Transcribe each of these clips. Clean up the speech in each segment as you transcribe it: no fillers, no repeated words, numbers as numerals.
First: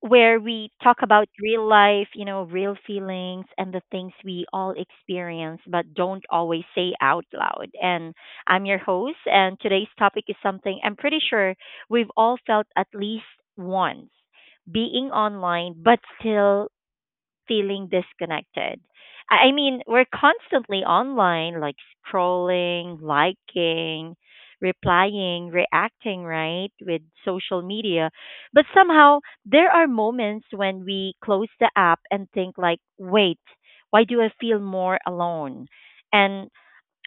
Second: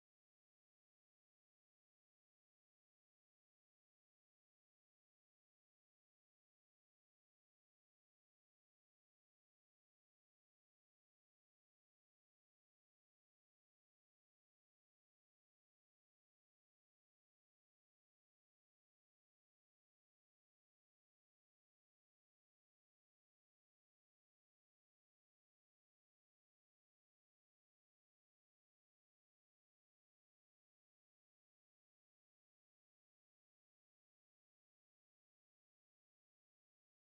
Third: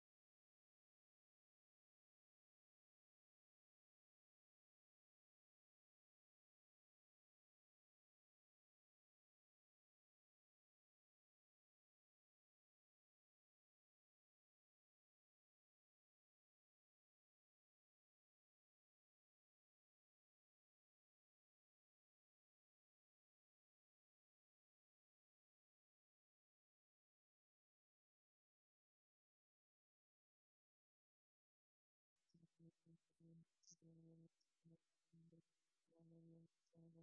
where we talk about real life, you know, real feelings and the things we all experience but don't always say out loud. And I'm your host, and today's topic is something I'm pretty sure we've all felt at least once, being online but still feeling disconnected. I mean, we're constantly online, like scrolling, liking, replying, reacting, right, with social media. But somehow there are moments when we close the app and think like, "Wait, why do I feel more alone?" And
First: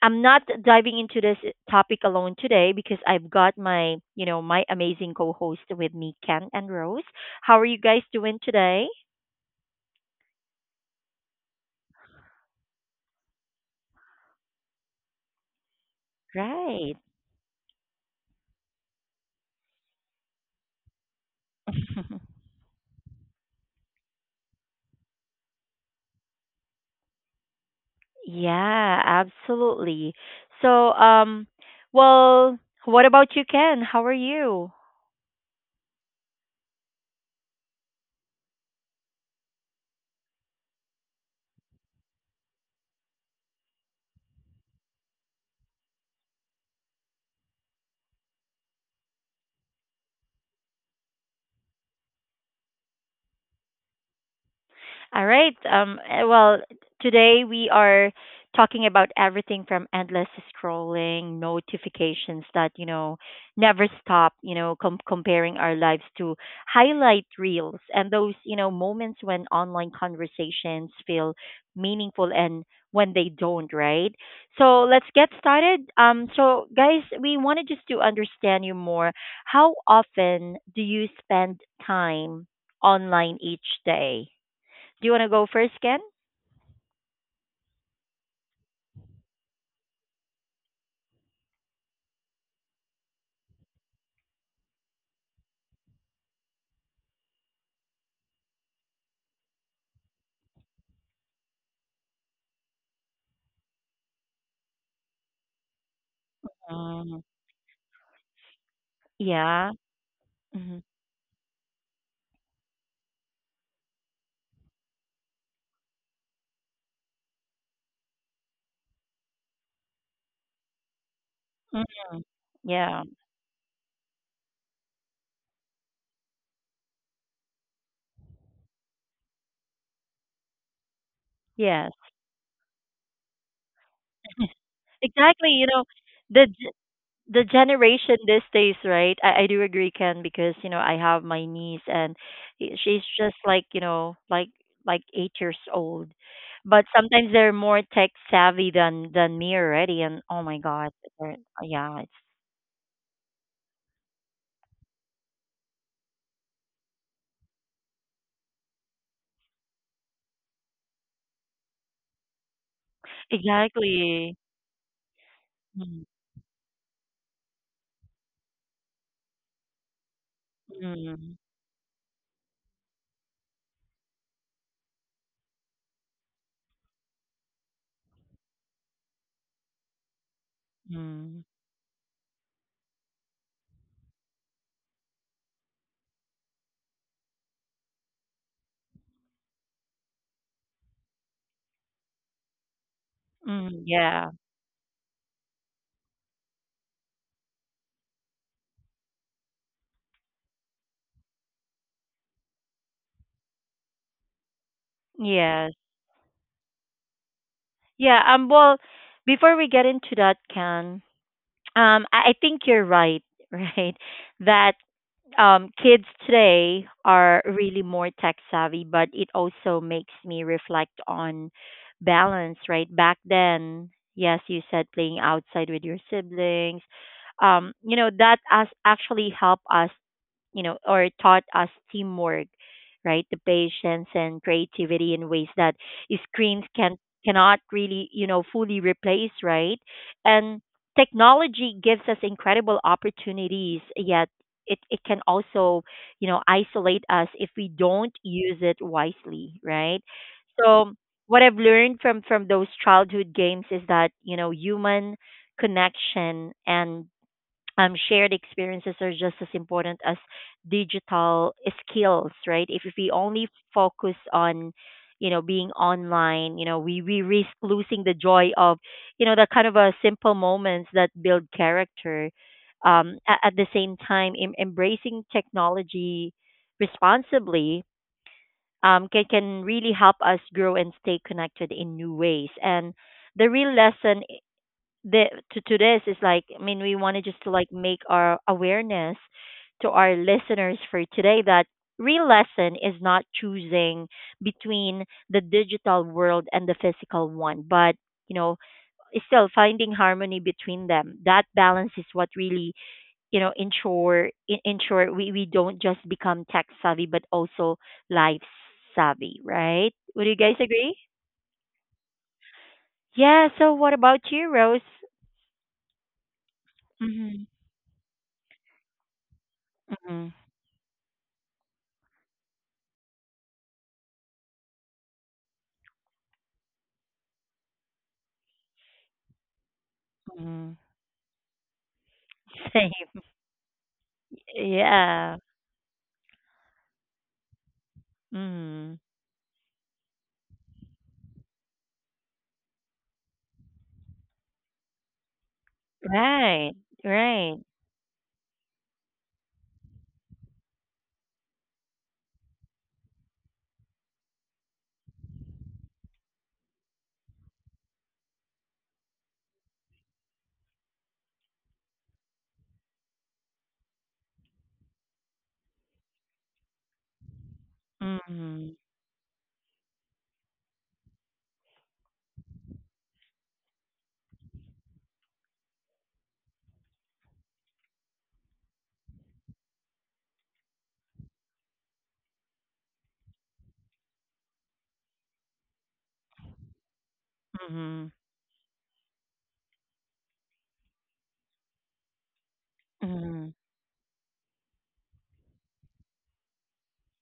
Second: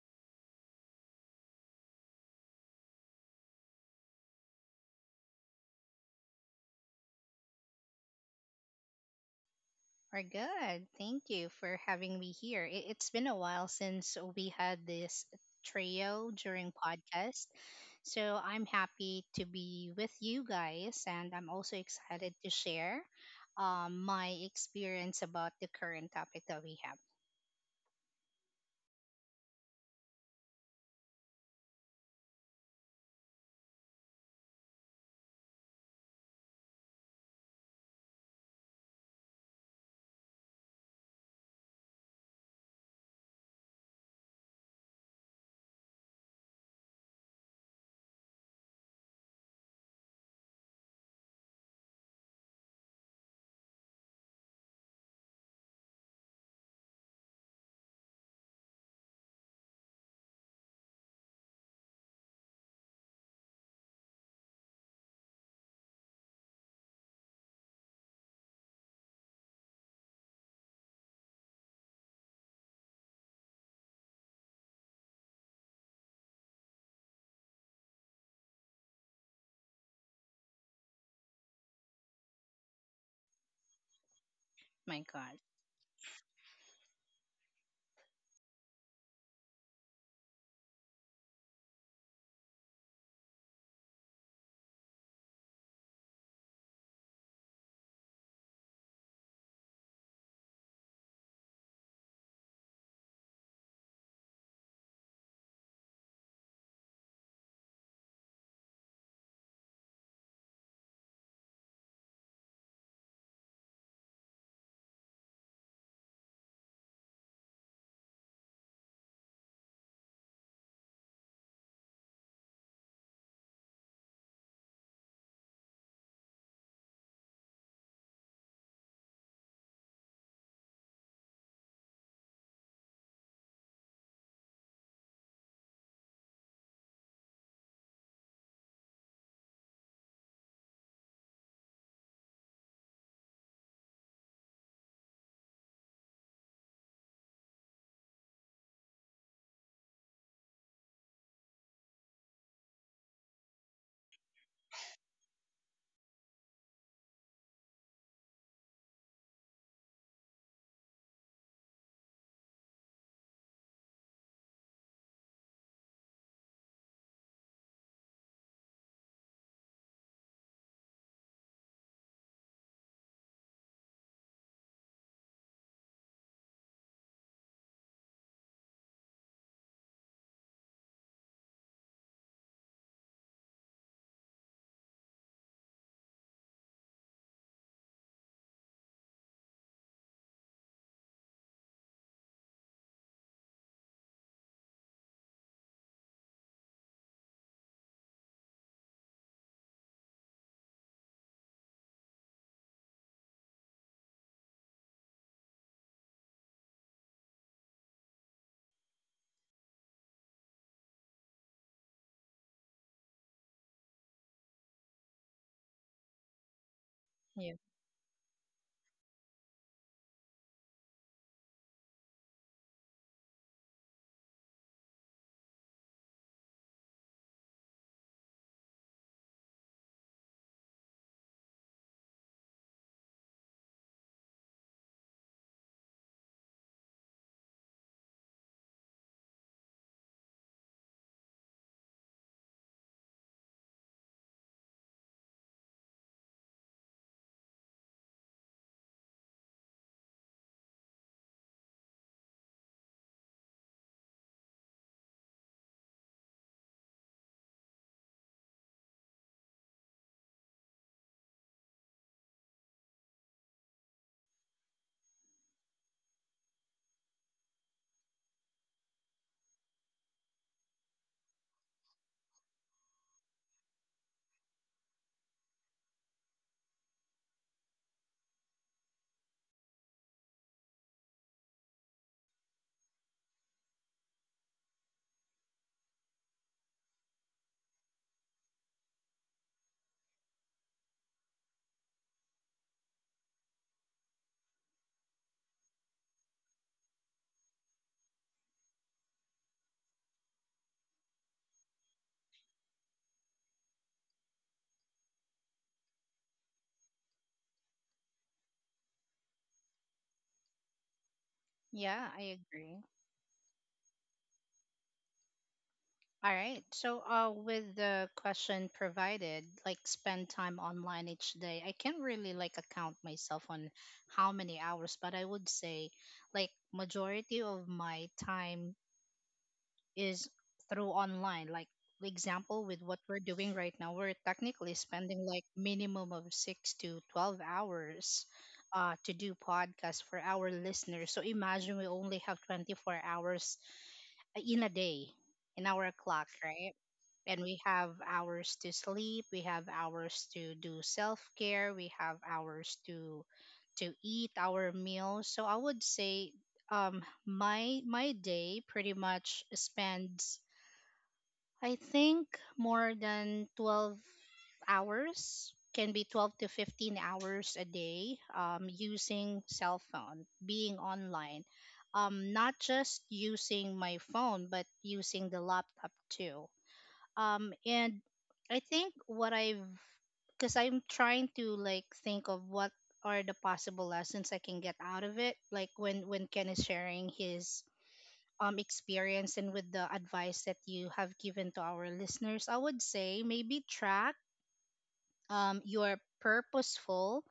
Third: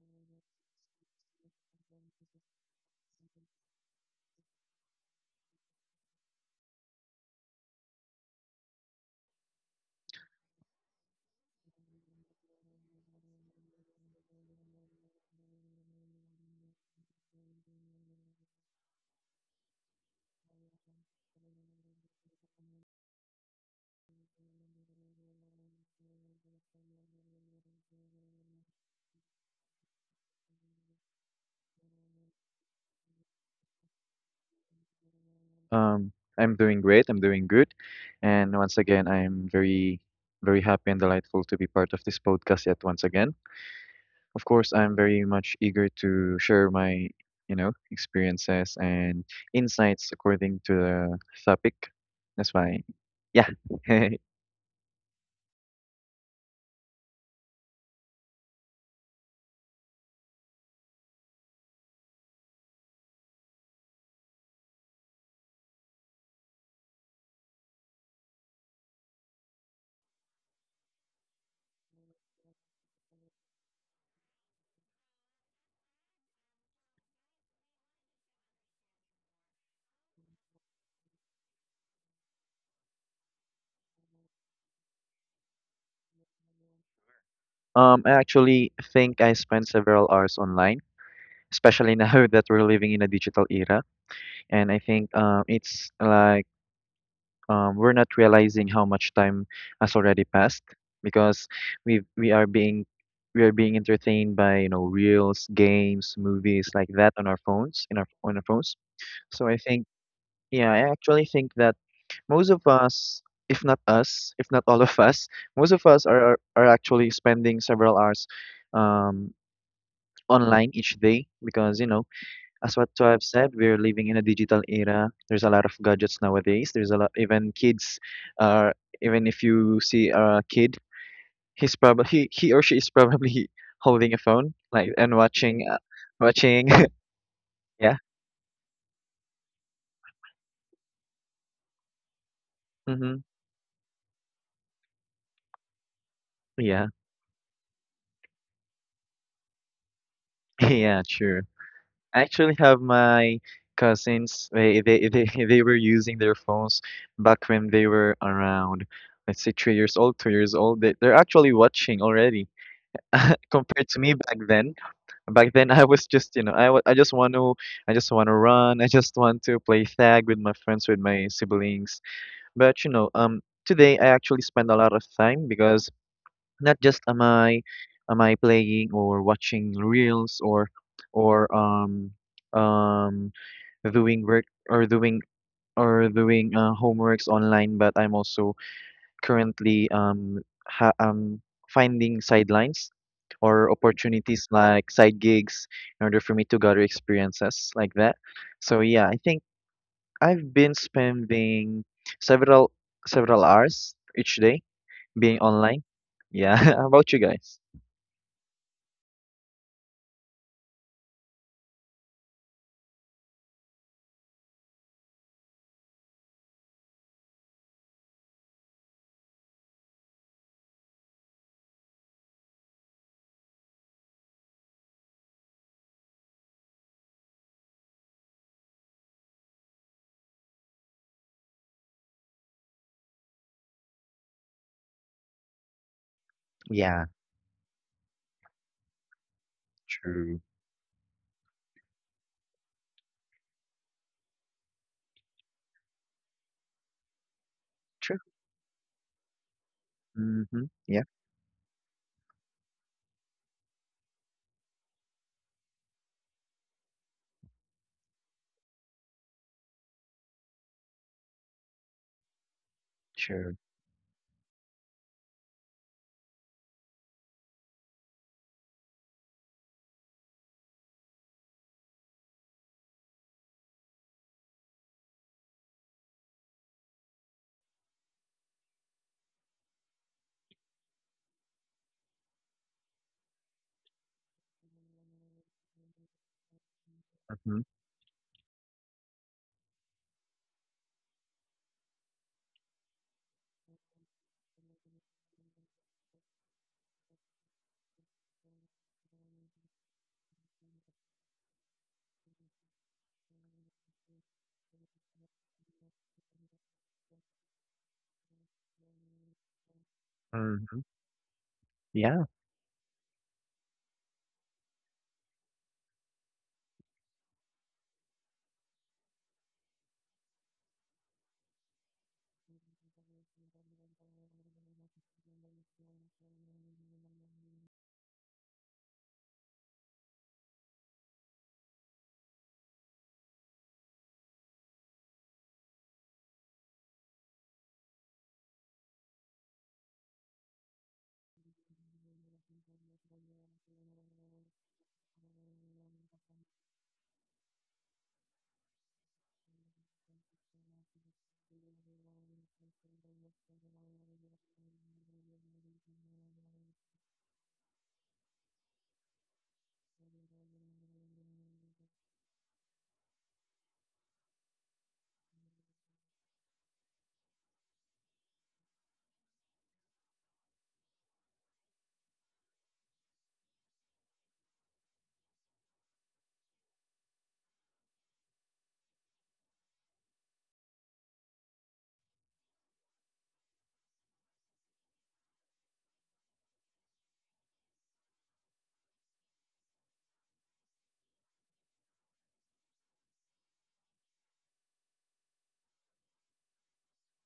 I'm not diving into this topic alone today because I've got my amazing co-host with me, Ken and Rose. How are you guys doing today? We're good. Thank you for having me here. It's been a while since we had this trio during Right. podcast. So I'm happy to be with you guys, and I'm also excited to share my experience about the current topic that we have. Yeah, absolutely. So, um, well, what about you, Ken? How are you? Um, I'm doing great. I'm doing good. And once again, I'm very, very happy and delightful to be part of this podcast yet once again. Of course, I'm very much eager to share my experiences and insights according to the topic. That's why, yeah. All right. Today we are talking about everything from endless scrolling, notifications that, you know, never stop, you know, comparing our lives to highlight reels and those, you know, moments when online conversations feel meaningful and when they don't, right? So let's get started. Guys, we wanted just to understand you more. How often do you spend time online each day? My Do you want to God. go first, Ken? I actually think I spent several hours online, especially now that we're living in a digital era. And I think it's like we're not realizing how much time has already passed because we we are being we are being entertained by reels, games, movies like that Um, on our phones in our on our phones. So I Yeah. think, yeah, hmm I actually think that most of us, if not all of us, most of us are actually spending several hours um, online each day because mm, as what Yeah. I've said, we're living in a digital era. There's a lot of gadgets nowadays. There's a lot, even kids are, even if you see a kid, he's Yes. probably, he, he or she is probably holding a phone, like, and Exactly. You watching, know, the watching. g- the Yeah. generation these days, right? I do agree, Ken, because you know I have my niece and she's Mm-hmm. just like you know like 8 years old, but Yeah. sometimes they're more tech savvy than me already. And oh my God, Yeah, they're- true. yeah, it's I actually have my cousins, they were using their phones back when they were around, let's say, 3 years old, 2 years old. They're actually watching already compared to me exactly. back then. Back then, i, Mm, was just you know I, wa- I just want to I just want to run I just want to play tag with my friends with my mm, siblings. But today I actually spend a lot of time because not just am i playing or watching reels mm, or um doing work or doing homeworks online, but I'm also currently ha- um, finding sidelines or mm, opportunities like side gigs in order for me to gather experiences like that. So yeah, I think I've been spending several several hours each day being yeah. online. Yeah, how about you guys? Yeah, well, before we get into that, Can, I think you're right, right? That kids today are Yeah. really more tech savvy, but it also makes me reflect on balance, right? Back then, yes, you said playing outside with your siblings. You know, that as actually helped us, you know, or taught us teamwork, right? The patience and creativity in ways that screens can Yeah, cannot really, you know, fully replace, right? true. And technology gives us incredible opportunities, yet it can also, you know, isolate us if we don't True. use it wisely, right? Mm-hmm. So Yeah, what I've learned from those childhood games is that, you know, human connection and shared experiences are just as important as digital skills, right? If we only true. focus on, you know, being online, you know, we risk losing the joy of, you know, the kind of a simple moments that build character. At the same time, embracing technology responsibly can really help us grow and stay connected in new ways. And the real lesson the to this is like I mean we wanted just to Mm-hmm. like make our awareness to our listeners for today that real lesson is not choosing between the digital world and the physical one, but you know it's still finding harmony between them, that balance is what really you know ensure ensure we don't just become tech savvy but also life savvy, right? Would you guys Mm-hmm. agree? Yeah, Yeah. I agree. Yeah, so what about you, Rose? All right. So, hmm with the question provided, like spend time online each day, I can't really like account myself on how many hours, but I would say like majority of my time is hmm through online. Like for example, with what we're Same. doing right now, we're technically spending Yeah. like minimum of six to 12 hours Mhm. to do podcasts for our listeners. So imagine we only have 24 hours in a day in our clock, right? Right. And Right. we have hours to sleep, we have hours to do self-care, we have hours to eat our meals. So I would say my day pretty much spends, I think, more than 12 hours. Can be 12 to 15 hours a day, Mhm. using cell phone, being online, not just using my phone but using the laptop too. And I think what I've, because I'm trying to like think of what are the possible lessons I can get out of it, like when Ken is sharing his Mhm. Experience and with the advice that you have given to our listeners, I would say Mhm. maybe track your purposeful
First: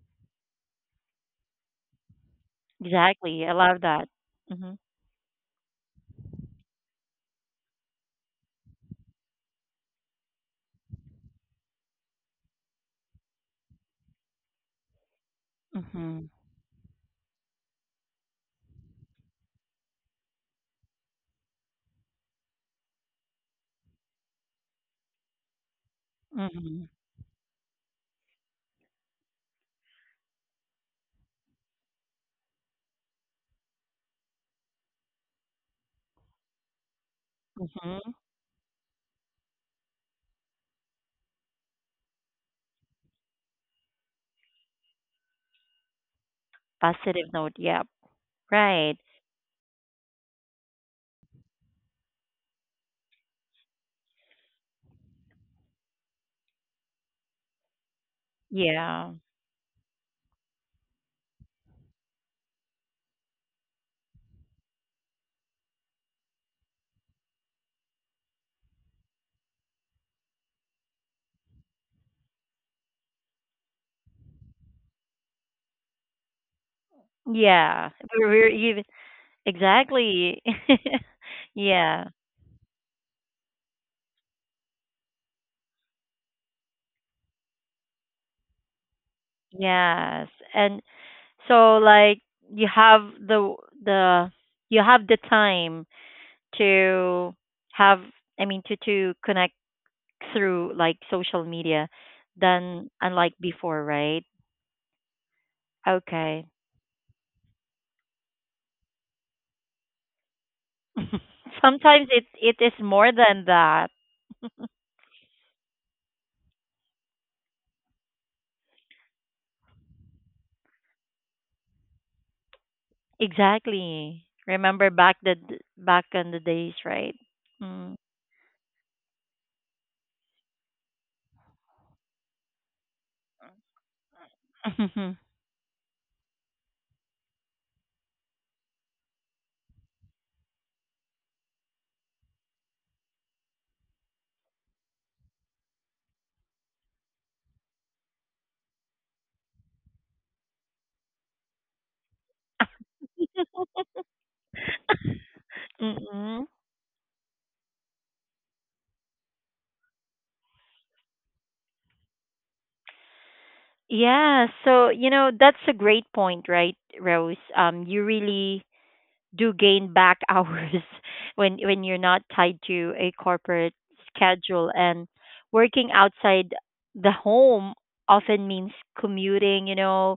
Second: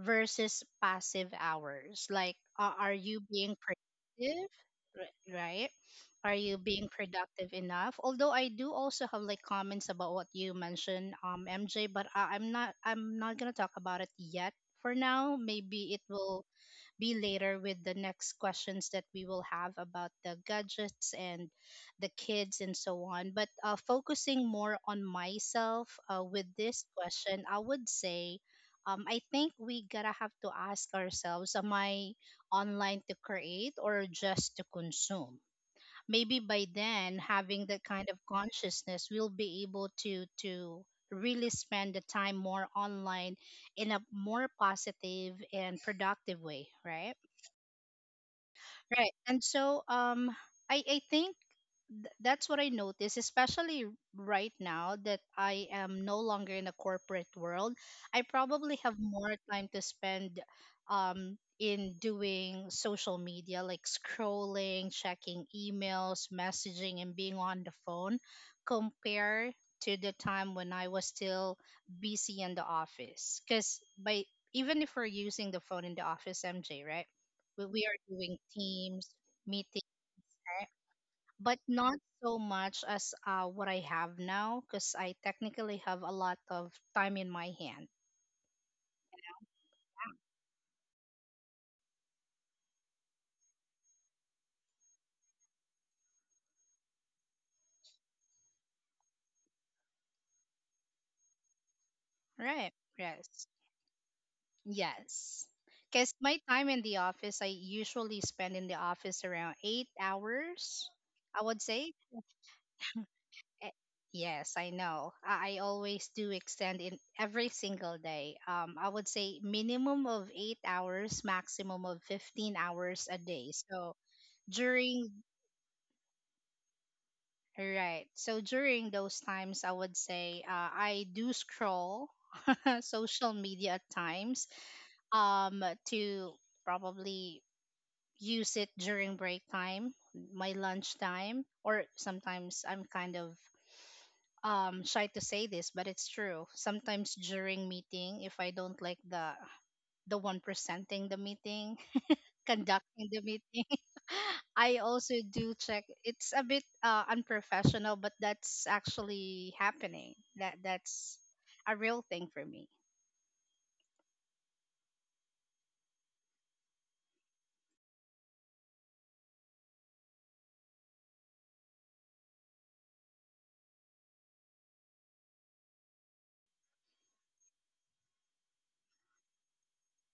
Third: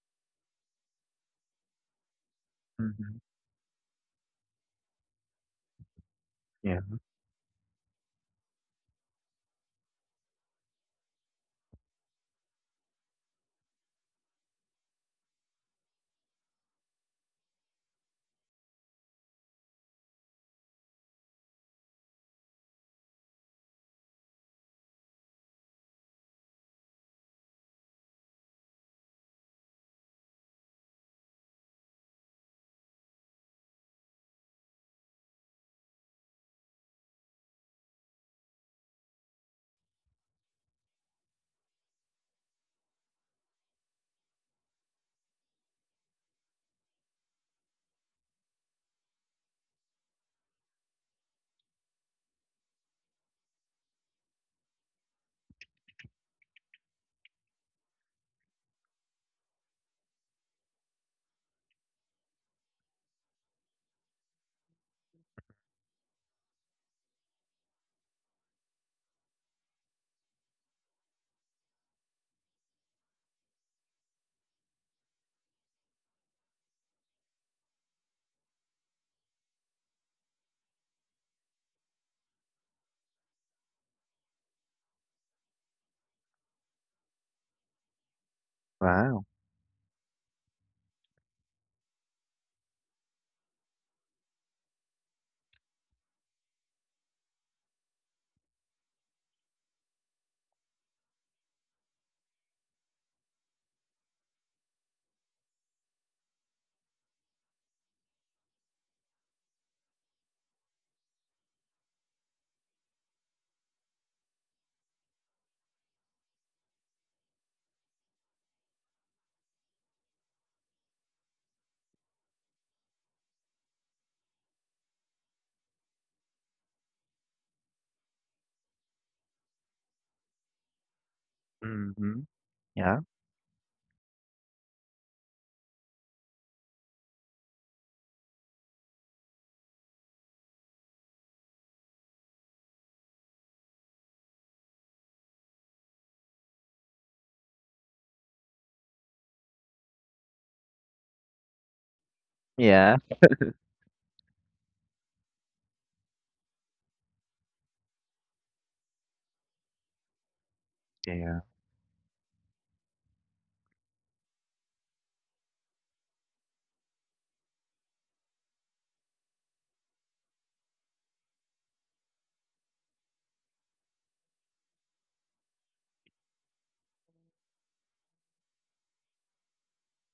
versus passive hours. Like, are Mm-hmm. you Exactly. I being love that. productive? Mhm. Right? Are you Yeah. being productive enough? Although I do also have like comments about what you mentioned, MJ, but I'm not, I'm not gonna talk about it yet for now. Maybe it Mhm. will be later with the next questions that we will have about the gadgets and the kids and so on. But focusing more on myself with this Mhm. question, I would say I think we gotta have to ask ourselves, am I online to create or just to consume? Maybe by then, having that Mhm. kind of consciousness, we'll be able to really spend the time more online in a more positive and productive way, right? Positive note. Yep. Right. Right. And so I think that's what I notice, especially right now that I am no longer in a corporate world. I probably have Yeah. more time to spend in doing social media, like scrolling, checking emails, messaging, and being on the phone, compared to the time when I was still busy in the office. Cuz by, even if we're using the phone in the office, MJ, right? Where we Yeah. are doing We're even teams, meeting, exactly. right? But not yeah. so much as what I have now, because I technically have a lot of time in my hand. Wow. Yes. And so like you have the the you have the time to have, I mean, to connect through like social media Right. than unlike Yes. before, right? Yes. Because my Okay. time in the office, I usually spend in the office around 8 hours, I would say. Sometimes it it is more than Eh, that. yes, I know. I always do extend in every single day. I would say minimum of 8 hours, maximum of 15 hours a day. So Exactly. Remember back during, back in the days, right? Mm. right, so during those times I would say I do scroll Mm-hmm. Yeah. social media at times, to probably use it during break time, my lunch time, or sometimes I'm kind of shy to say this, but it's true. Sometimes during meeting, if I don't like the one presenting the meeting, Yeah. conducting the meeting. I also do check. It's Mm-mm. a bit unprofessional, but that's actually happening. That that's Yeah. a real thing for me, Yeah, so you know that's a great point, right, Rose? You really do gain back hours when you're not tied to a corporate schedule, and working outside the home often means commuting, you know,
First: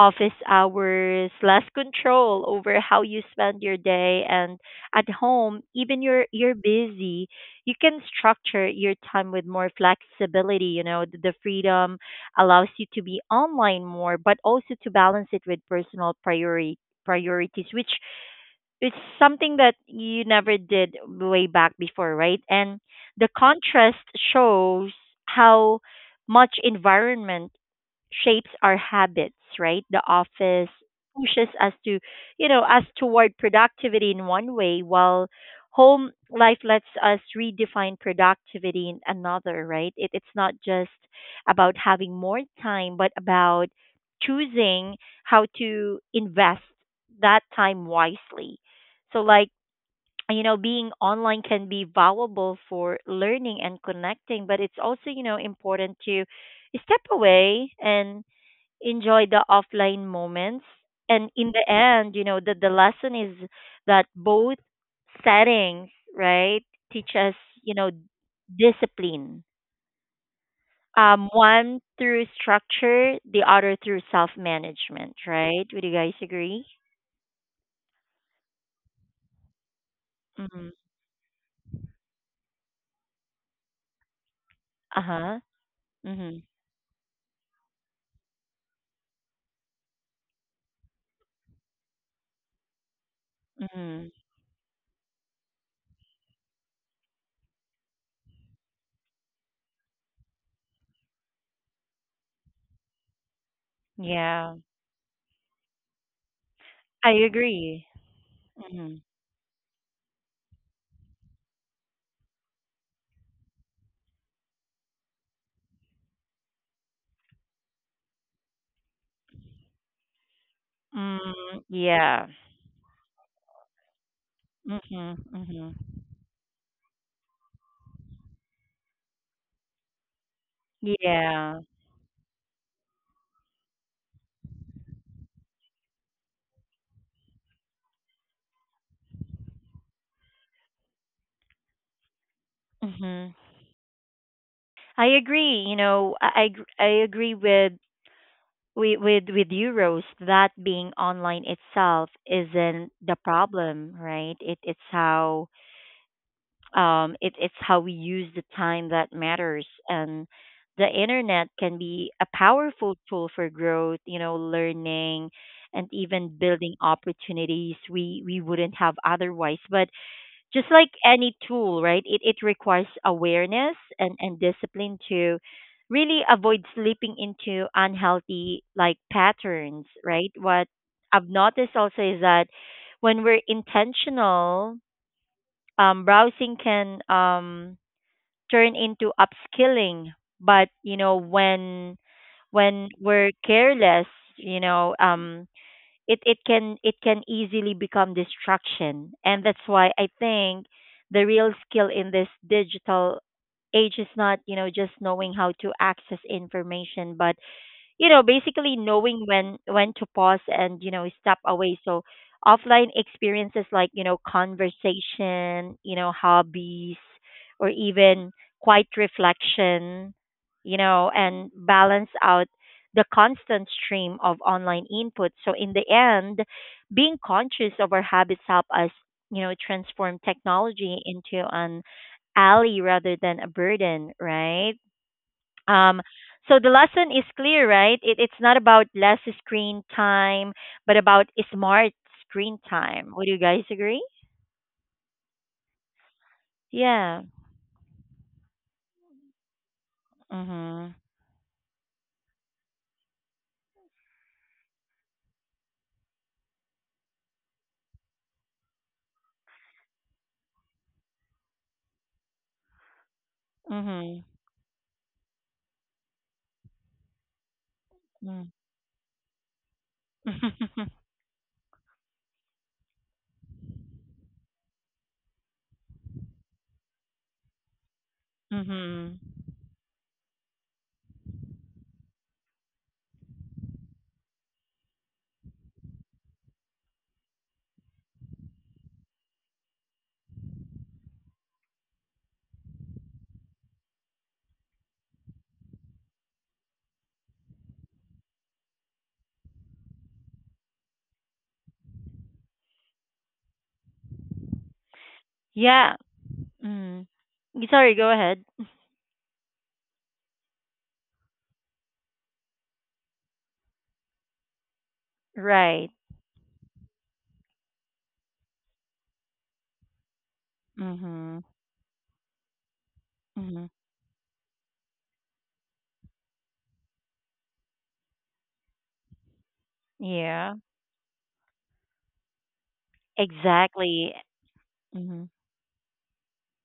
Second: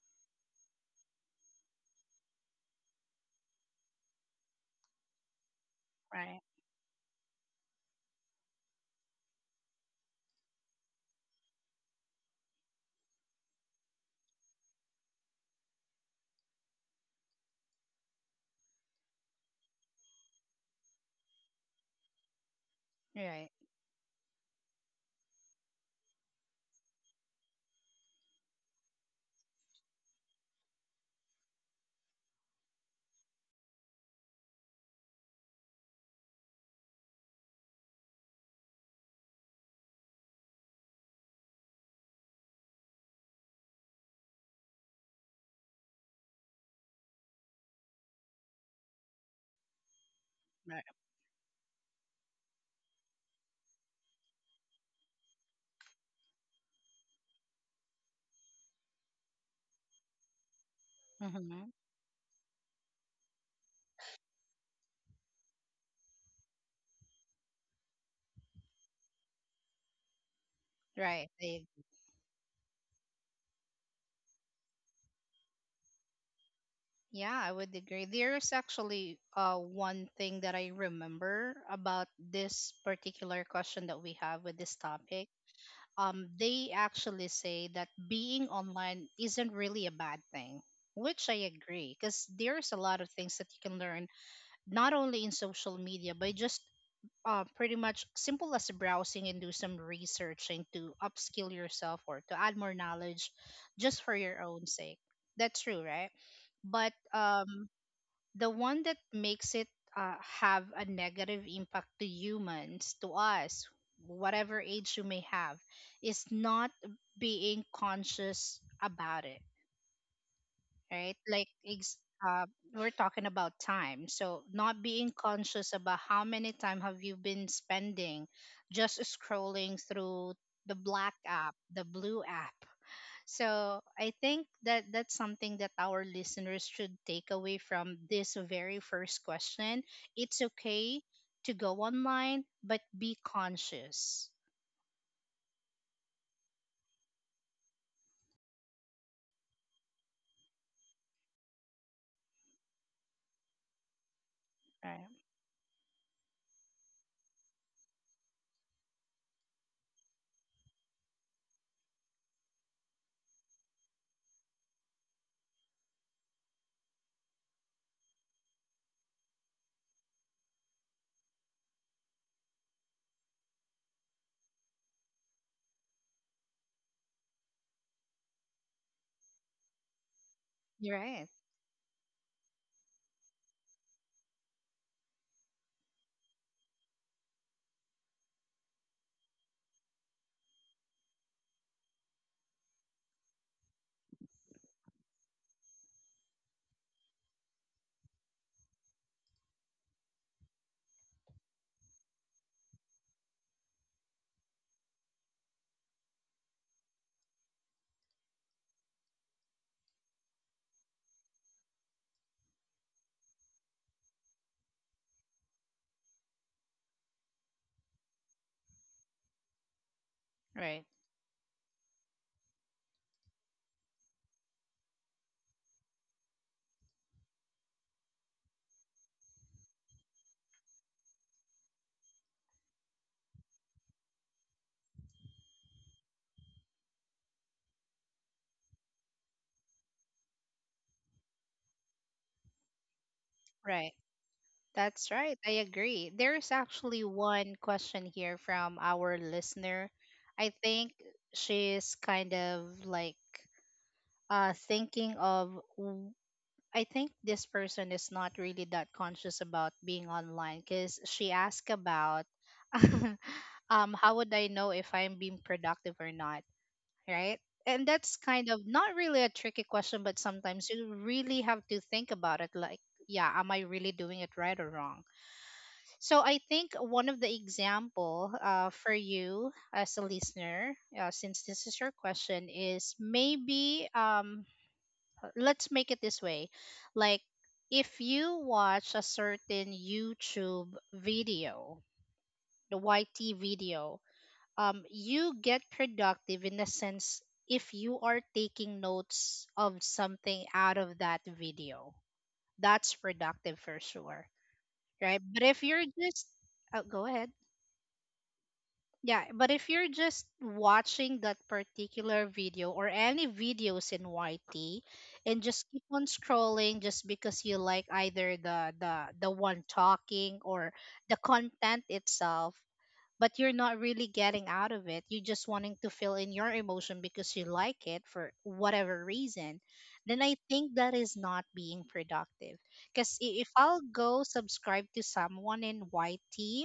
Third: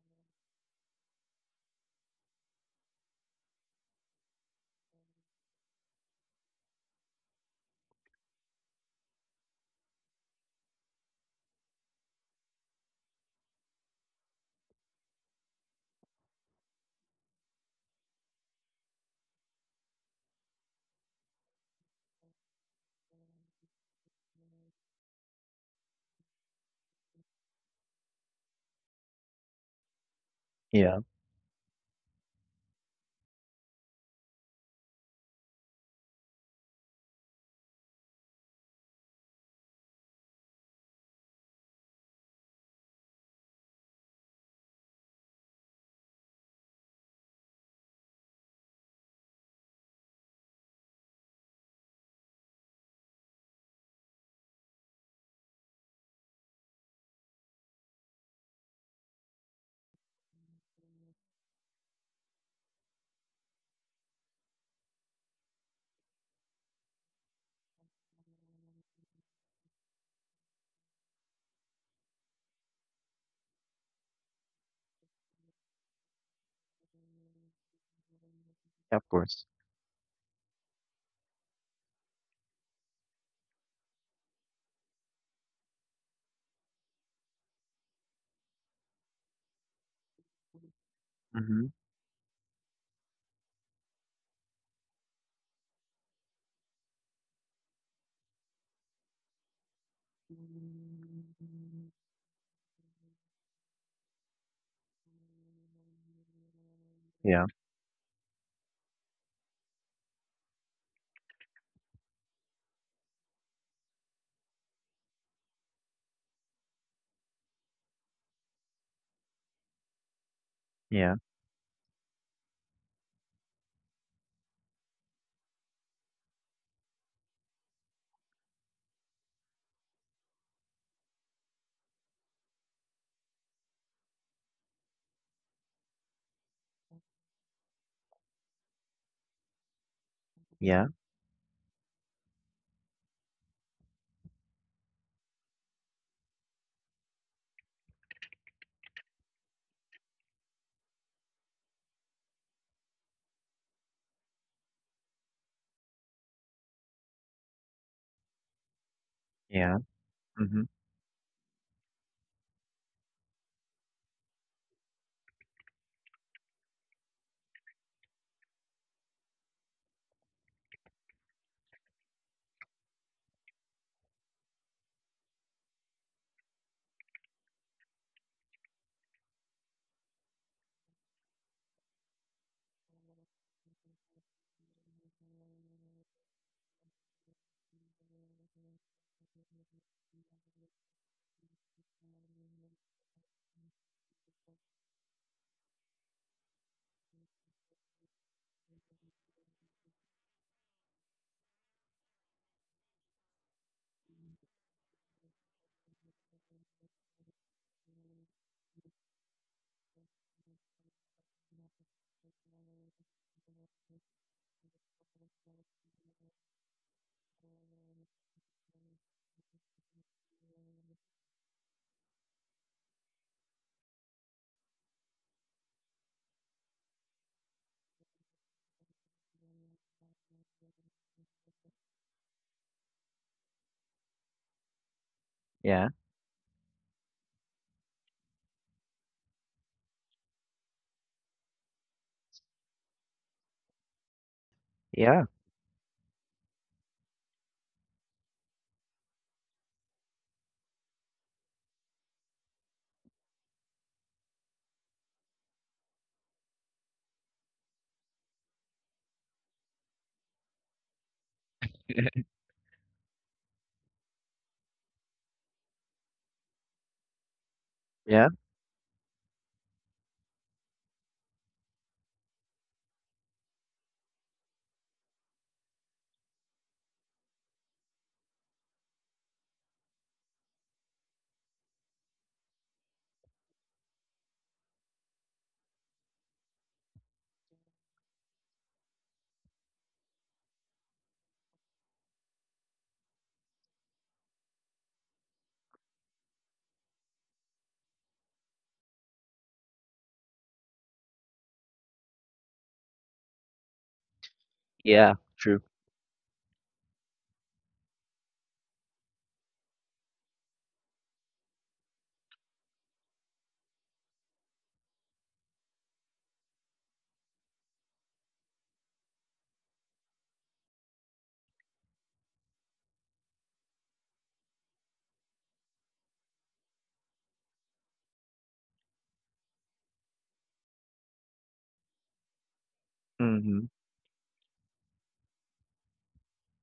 office hours, less control over how you spend your day, and at home even right? you're busy, you can structure your time with more flexibility, you know, the freedom allows you to be online more but also to balance it with personal priority priorities, which it's something that you never did way back before, right? And the Right. contrast shows how much environment shapes our habits, right? The office Yeah. pushes us to, you know, us toward productivity in one way, while home life lets us redefine productivity in another, right? It, it's not just about having more time, but about choosing how to invest that time wisely. So, like, you know, Right. being online can be valuable for learning and connecting, but it's also, you know, important to step away and enjoy the offline moments. And in the Hmm. end, you know, the lesson is that both settings, right, teach us, you know, discipline. Right. I, One through structure, the other through self management, right? Would you guys agree? yeah, I would agree. There's Of actually course. One thing that I Mm-hmm. remember about this particular question that we have with this Uh topic. huh. Mm-hmm. They actually say that being online isn't really a bad thing, which I Mm-hmm. agree, because there's a lot of things that you can learn Mm-hmm. not only in social media but just pretty much simple as browsing and do some researching to upskill yourself or to add more knowledge just for your Yeah. own sake. That's true, right? But I Yeah. Agree. the one Mm-hmm. that makes it have a negative impact to humans, to us, whatever age you may have, is not being conscious about it, right? Yeah, Like, Mm, yeah. uh, we're talking about time. So, not being Mm-hmm. conscious Mm-hmm. about how many time have you been spending just scrolling through the black app, Yeah. the blue app, so I think that that's something that our listeners should take away from this very first question. It's yeah, okay to go online, but be Mm-hmm. conscious. I agree. You know, I agree with with you, Rose. That being online itself isn't the problem, right? It's Right. how it's how we use the time that matters, yeah, and mhm, the internet can be a powerful tool for growth. You know, learning and even building opportunities we wouldn't have otherwise. But just like any tool, right? It requires awareness and discipline to really avoid slipping into unhealthy like patterns, right? What You're right. I've noticed also is that when we're intentional, browsing can turn into upskilling, but you know when we're careless, you know, it can it can easily become distraction, and that's why I think the real skill in this digital age is not you know just knowing how to access information but you know basically knowing when to pause and you know step away, so offline experiences like you know conversation, you know hobbies or even quiet reflection, Right. you know, and balance out the constant stream of online input. So in the end, being conscious of our habits help us, you know, transform technology into an ally rather than a burden, right? yeah, um, so the lesson is clear, right? It, it's not about less screen time, but about smart screen time. Would you guys Right. agree? That's yeah, right. I agree. There is actually Yeah. one question here from our listener. I think Mhm. she's kind of like thinking of, I think this person is not really that conscious about being online, because she asked about how Mhm. would I know if I'm being productive or not, right? And that's yeah, Mm. kind of not really a tricky question, but sometimes you really have to think about it like, yeah, am I really doing it right or wrong? So I think one of the example for mhm. you as a listener, since this is your question, is maybe let's make it this way, like if you watch a certain YouTube video, the YT video, you get productive in the sense if you are taking notes of something out of that video. That's productive for sure, yeah, right? But true. if you're Yeah. just, oh, go Mm. ahead. Y- Sorry. Go ahead. Yeah, but if you're just watching that particular video or any videos in YT and just keep Right. on scrolling just because you like either the one talking or the Mhm. content itself, but you're Mhm. not really getting out of it. You just wanting to fill in your emotion because you like it for whatever reason. Then I Yeah. think that is not being productive. Because if Mhm. I'll Exactly. go subscribe to Mhm. someone in YT,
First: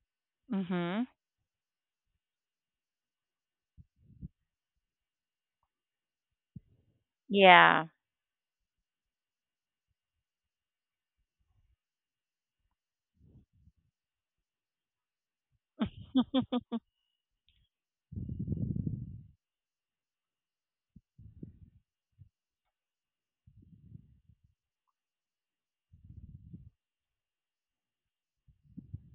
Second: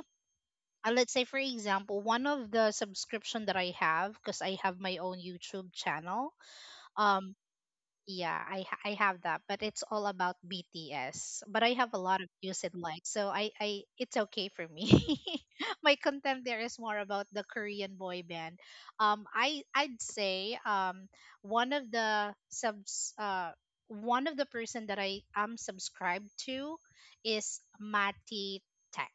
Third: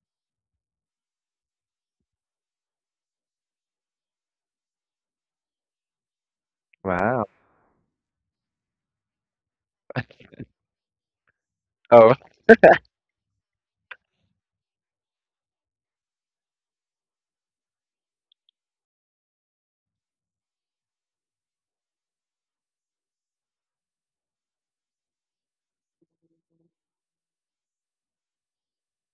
Mhm. let's say for example one of the subscription that I have, because I have my own YouTube channel, Wow. um Yeah. yeah, I have that, but it's all about BTS. But I have a Oh. lot of views and likes, so I it's okay for me. My content there is more about the Korean boy band. I'd say one of the subs, one of the person that I am subscribed to is Mati Tech.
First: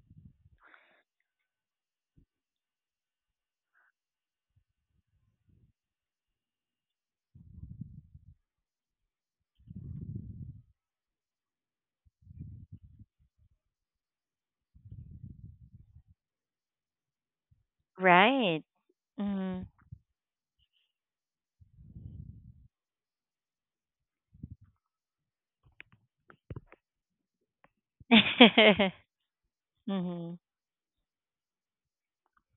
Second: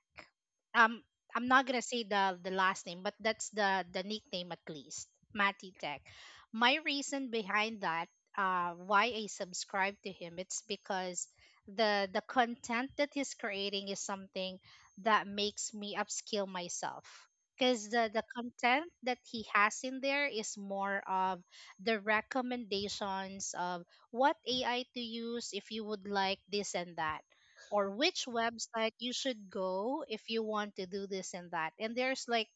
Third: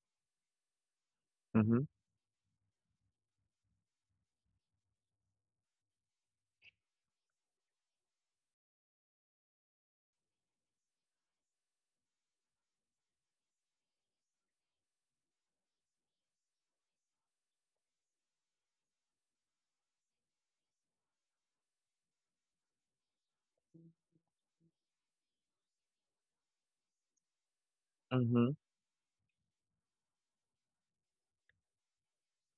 Um, I'm not gonna Mhm, say the last name, but that's the nickname at least, Mati Tech. My reason behind that, why I subscribe to him. It's because the content that he's creating is something that makes me upskill myself. Because the Right. content that he Mhm. has in there is more of the recommendations of what AI to use if you would like this and that, or which mhm, website you should go if mhm. you want to do this and that. And there's like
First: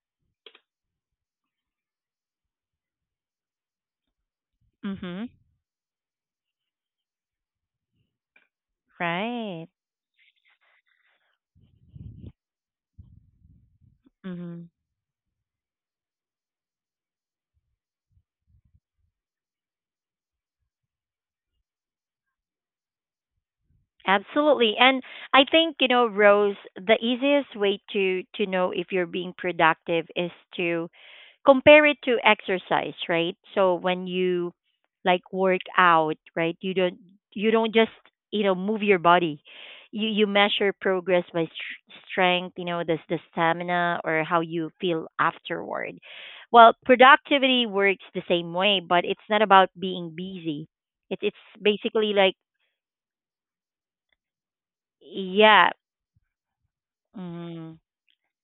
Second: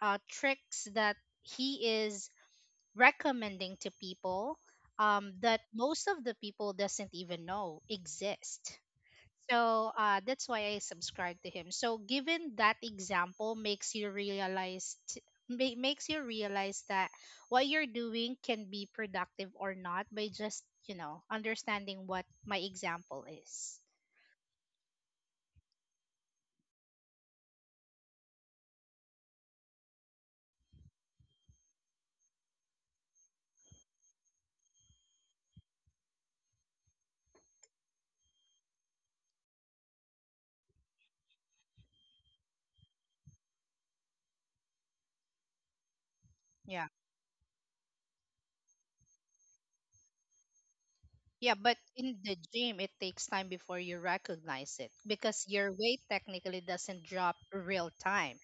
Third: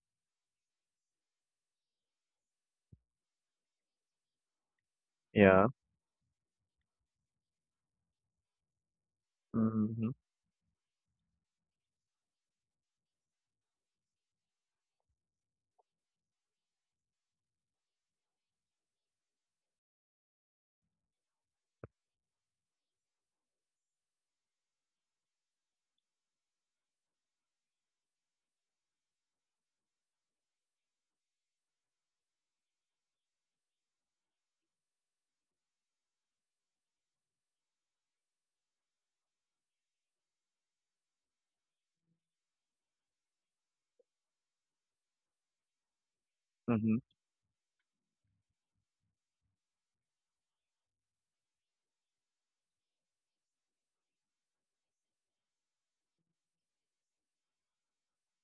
tricks that he is recommending to people, Mhm. That yeah, most of the people doesn't even know exist. Right. So mhm, that's why I subscribe to him. So given that example makes you Mhm. realize makes you realize that what you're doing can be productive or not by just you know understanding what my example is. Absolutely. And I think, you know, Rose, the easiest way to know if you're being productive is to compare it to exercise, right? So when you like work out, right? You don't just, you know, move your body. You measure progress by strength, you know, the stamina or how you feel afterward. Well, Yeah. mhm, productivity works the same way, but it's not about being busy. It's Yeah, but basically in like the gym, it takes time before you recognize it because yeah, your weight technically doesn't drop Mm-hmm. real time.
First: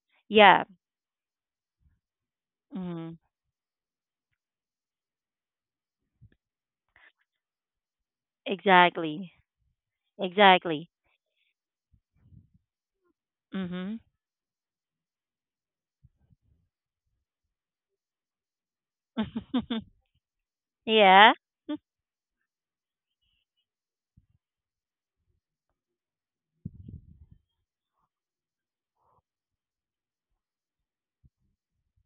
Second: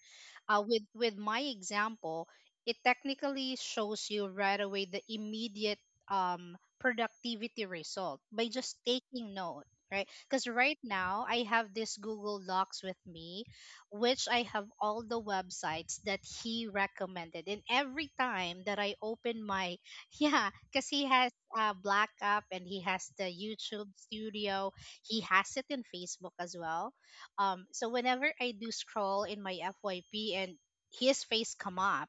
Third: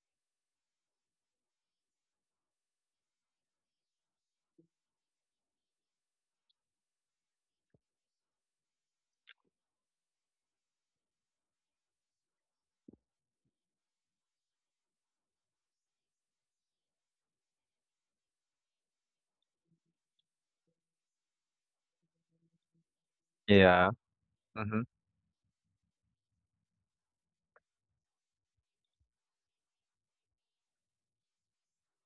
Yeah. With my example, it Mm-hmm. technically shows you right away the immediate productivity result by just taking Exactly. note, right? Because right Exactly. now I have this Google Docs with me, Mm-hmm. which I have all the websites that he recommended, and every time that I open my yeah, because he has yeah. Black Up, and he has the YouTube yeah, studio. mhm, He has it in Facebook as well. So whenever I do scroll in my FYP and his face come up,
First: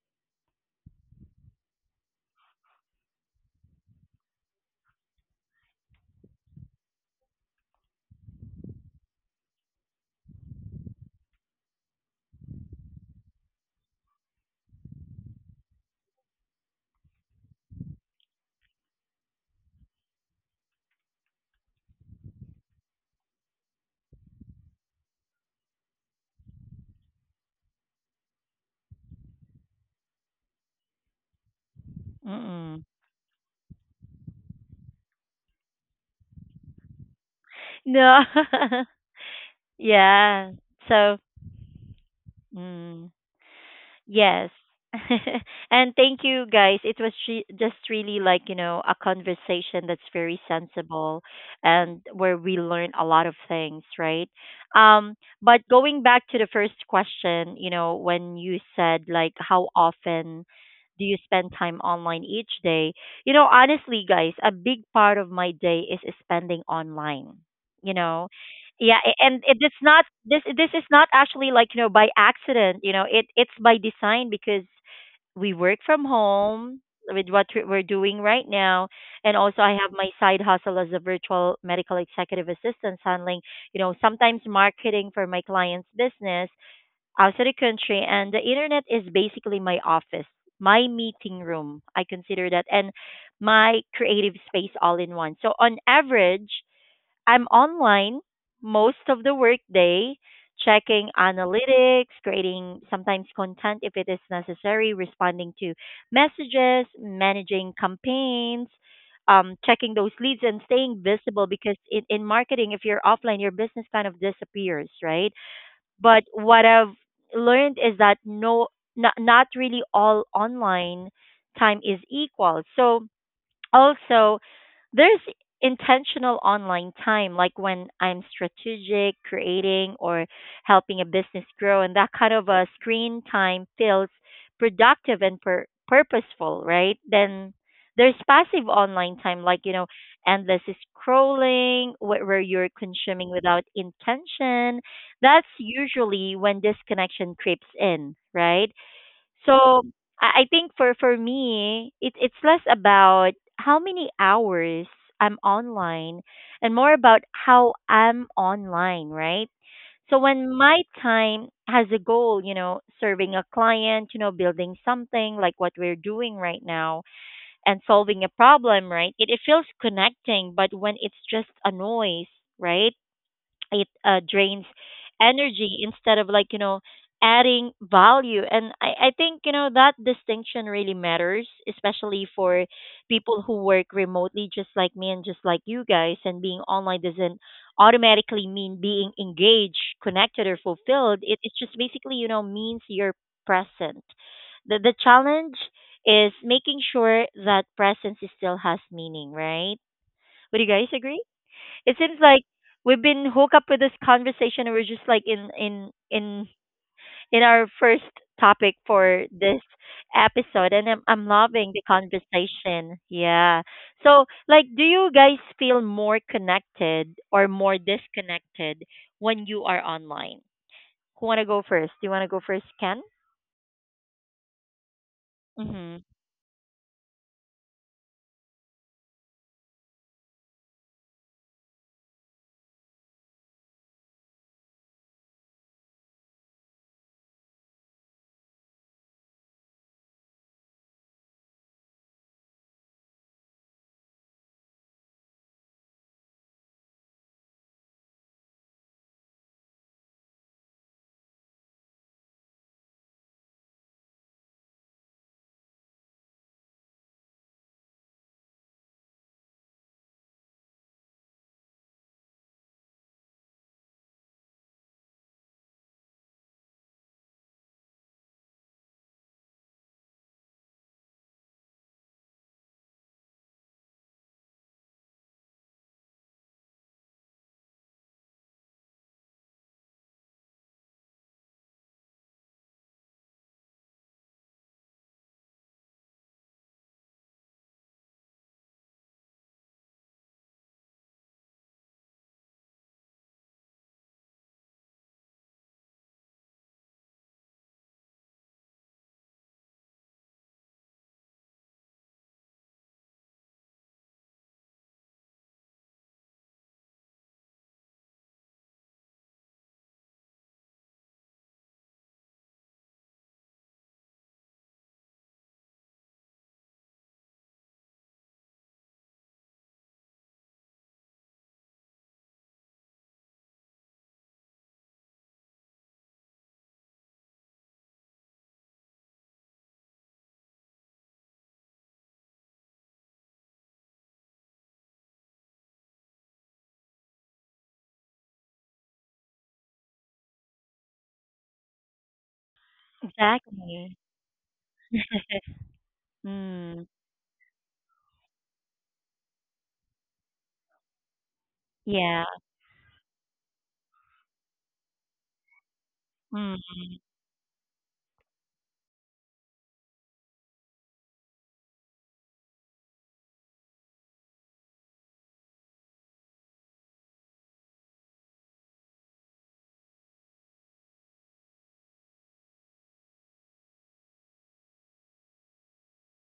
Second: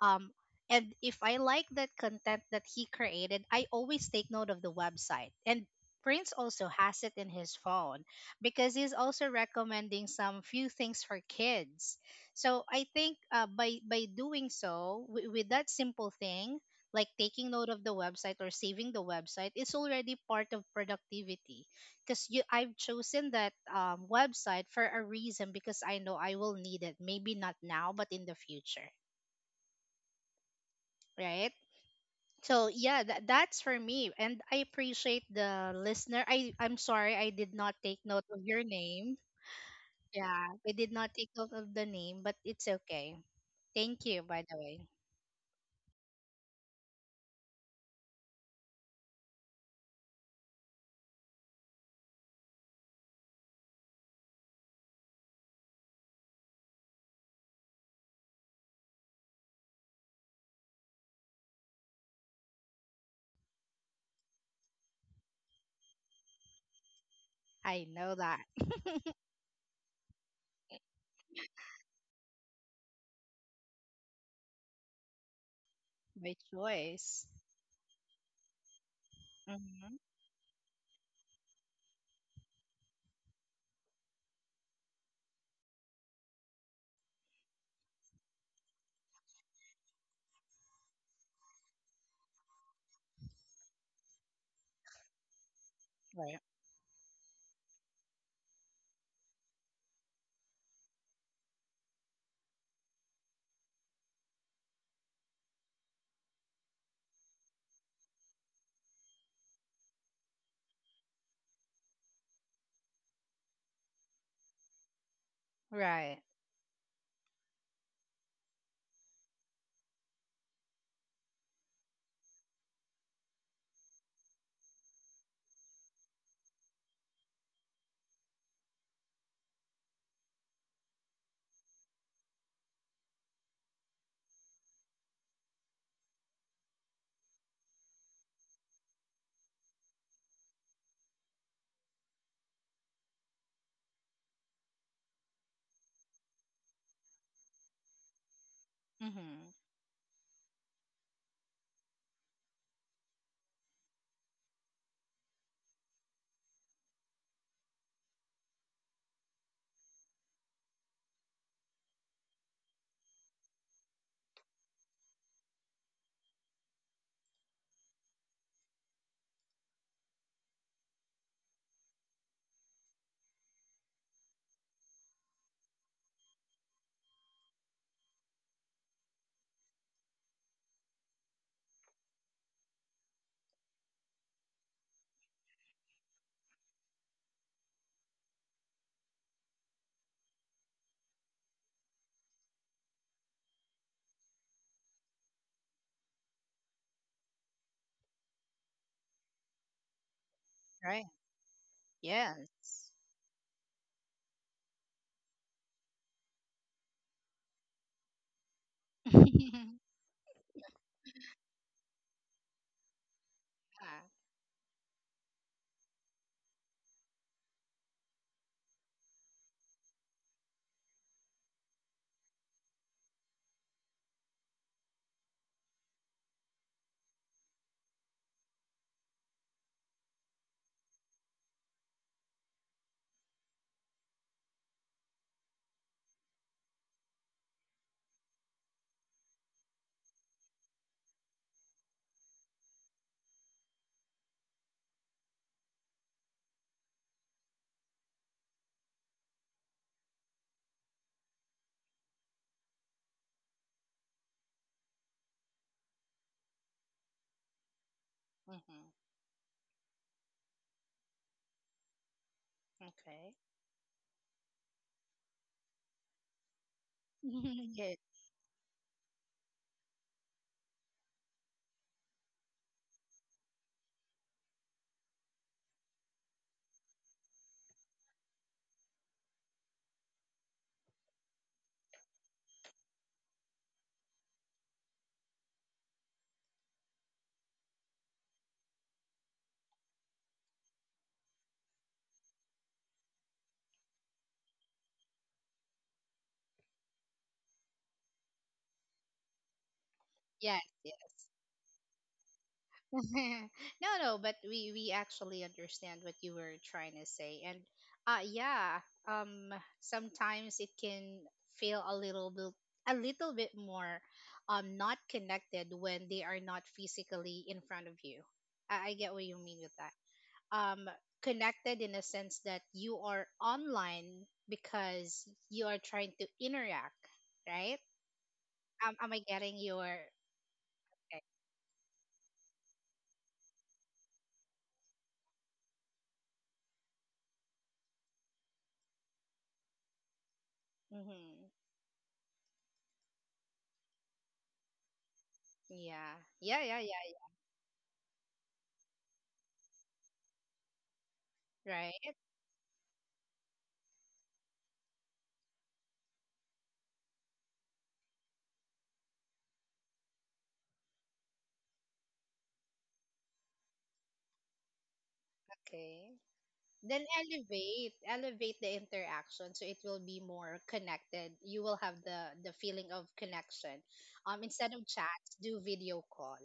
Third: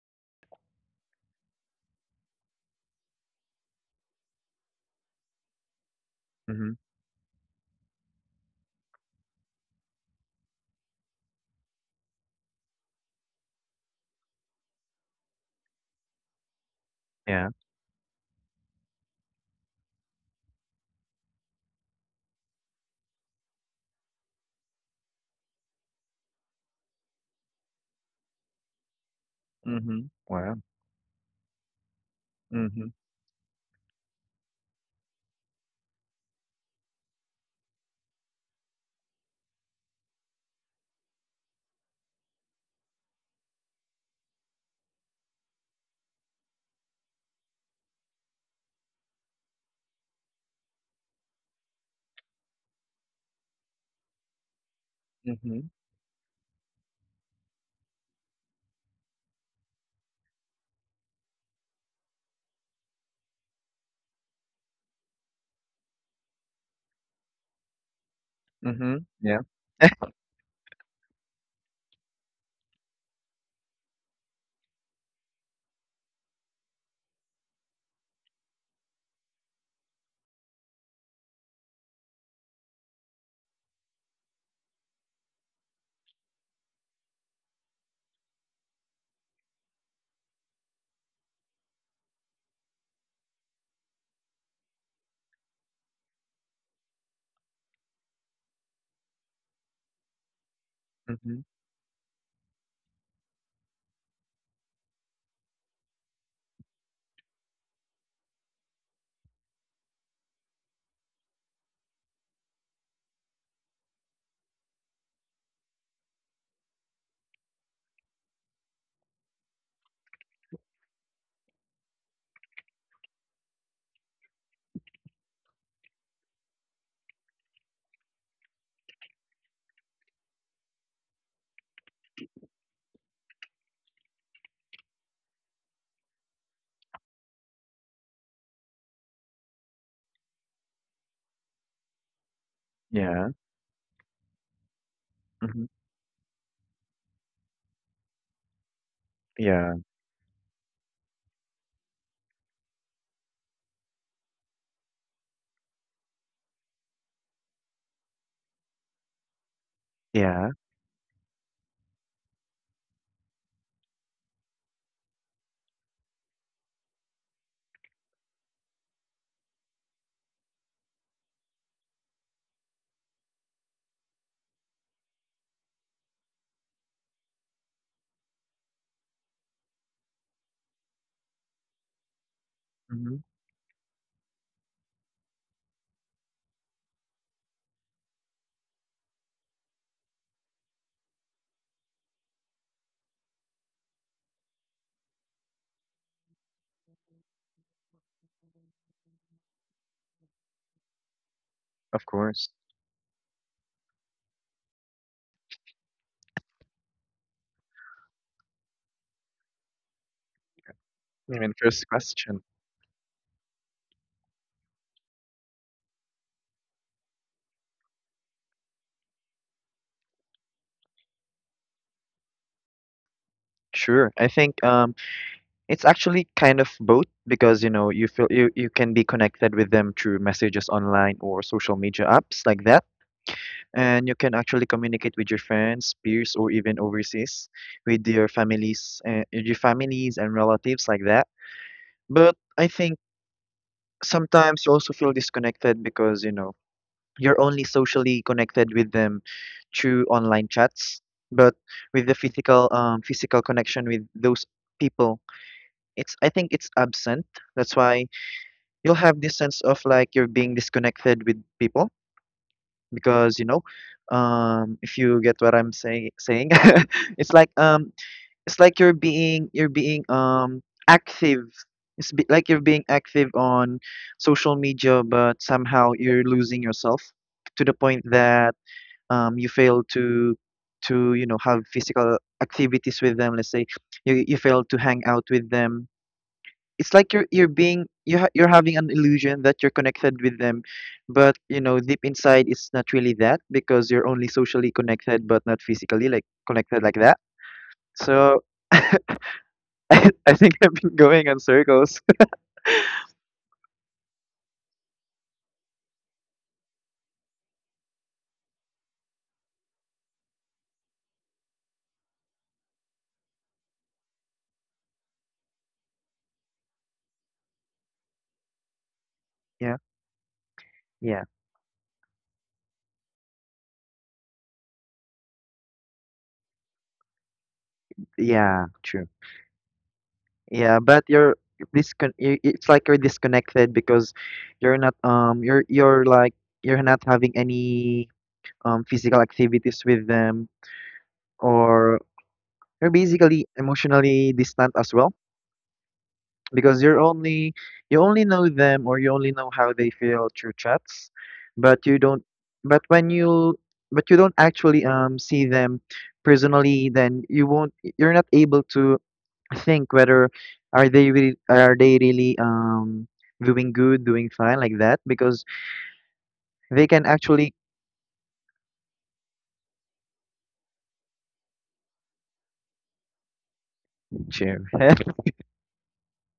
um, and if I like that content that he created, I always take note of the website. And Prince also mhm, has it in his phone because he's also recommending some few things for kids. So I think by doing so, with that simple thing, like yeah, taking note of the website or saving the website is already part of productivity, because you, I've chosen that website for a reason, because I know I will need it, maybe not now, but in the future, mhm, wow, right? So Mm-mm. mhm, yeah, that, that's for me, and I appreciate the listener. I, I'm sorry I did not take No. note of your name. Yeah, yeah. we did not So. take note of the name, but it's Mm. okay. Thank you, by Yes. the way. and thank you guys. It was just really like, you know, a conversation that's very sensible, and where we learn a lot of things, right? Um but mhm, going back to the first question, you know, when you said like how often do you spend time online each day? You know, honestly guys, a big part of my day is spending online. I You know know, that. yeah mhm, yeah, and it's not this this is not actually like you know by accident, you know it it's by design, because we work from By home choice. with what we're doing right now, and also I have Hmm. my side hustle as a virtual medical executive assistant handling, you know, sometimes marketing for my clients business outside the country, and the internet is basically my office, my meeting room I consider that, and my creative space all in one. So on Right. average, I'm online most of the workday, checking mhm, analytics, creating sometimes content if it is necessary, responding to messages, managing campaigns, checking those leads and staying visible because in marketing, if you're offline, your business kind of disappears, right? Right. But what I've learned is that no, not really all online time is equal. So also, there's intentional online time, like when I'm strategic, creating, or helping a business grow, and that kind of a screen time feels productive and purposeful, right? Then there's passive online time, like you know, endless scrolling, where you're consuming yeah, without intention. That's mhm, usually when disconnection creeps in, right? Mm-hmm. yeah, So I think for me, it it's less about how many hours I'm online and more about how I'm online, right? So yeah, when my time has a goal, you know, serving a client, you know, building something like what we're doing right now, and solving a problem, right? It feels connecting, but when it's just a noise, right? It drains energy instead of like adding value. And I think, you know, that distinction really matters, especially for mhm, people who work remotely just like me and just like you guys. And being online doesn't automatically mean being engaged, connected, or fulfilled. It just basically, you know, means you're present. The challenge is making sure that presence still has meaning, right? Would you guys Right. agree? It of seems like course. Yes. we've been hooked up with this conversation and we're just like in our first topic for this Yeah. episode, and I'm I mean, loving the first question. conversation. Yeah. So, like, do you guys feel more connected or more disconnected when you are online? Who want to go first? Do you want to go first, Ken? Sure. I think it's Mhm. actually kind of both because you feel you can be connected with them through messages online or social media apps like that, and you can actually communicate with your friends, peers, or even overseas with your families and relatives like that. But I think sometimes you also feel disconnected because, you're only socially connected with them through online chats, but with the physical physical connection with those people, it's I think it's absent. That's why you'll Mm-hmm. have this sense of like you're being disconnected with people Okay. because if you get what I'm saying. It's like Yes. it's like you're being active. Like you're being active on social media, but somehow you're losing yourself to the point that you fail to have physical activities with them. Let's say you fail to hang out with them. It's like you're having an illusion that you're connected with them, but deep inside it's not really that because you're only socially connected but not physically like connected like that. So I think Yes. I've been Yes. going on circles. No, no, but we actually understand what you were trying to say, and yeah, um, sometimes it can feel a little bit, a little bit more not connected when they are not physically in front of you. I get what you mean with Yeah. that. um, Yeah. Connected in a sense that you are online because you are trying to interact, right? Yeah, Am true. I getting your? Yeah, but Okay. you're it's like you're disconnected because you're not you're you're like you're not having any physical activities with them, Mm-hmm. or you're basically Exactly. emotionally distant as well Yeah. Yeah. Yeah. because Mm. Yeah. You only know them, or you only know how they feel through chats, but you Right. don't Yeah. but when you but you don't actually see them Mm. personally. Then you're not able to think whether are they really doing fine like that, because Okay. they Then can actually elevate the interaction so it will be more connected. You will have the feeling of connection. Cheer. Instead of chats, do video call.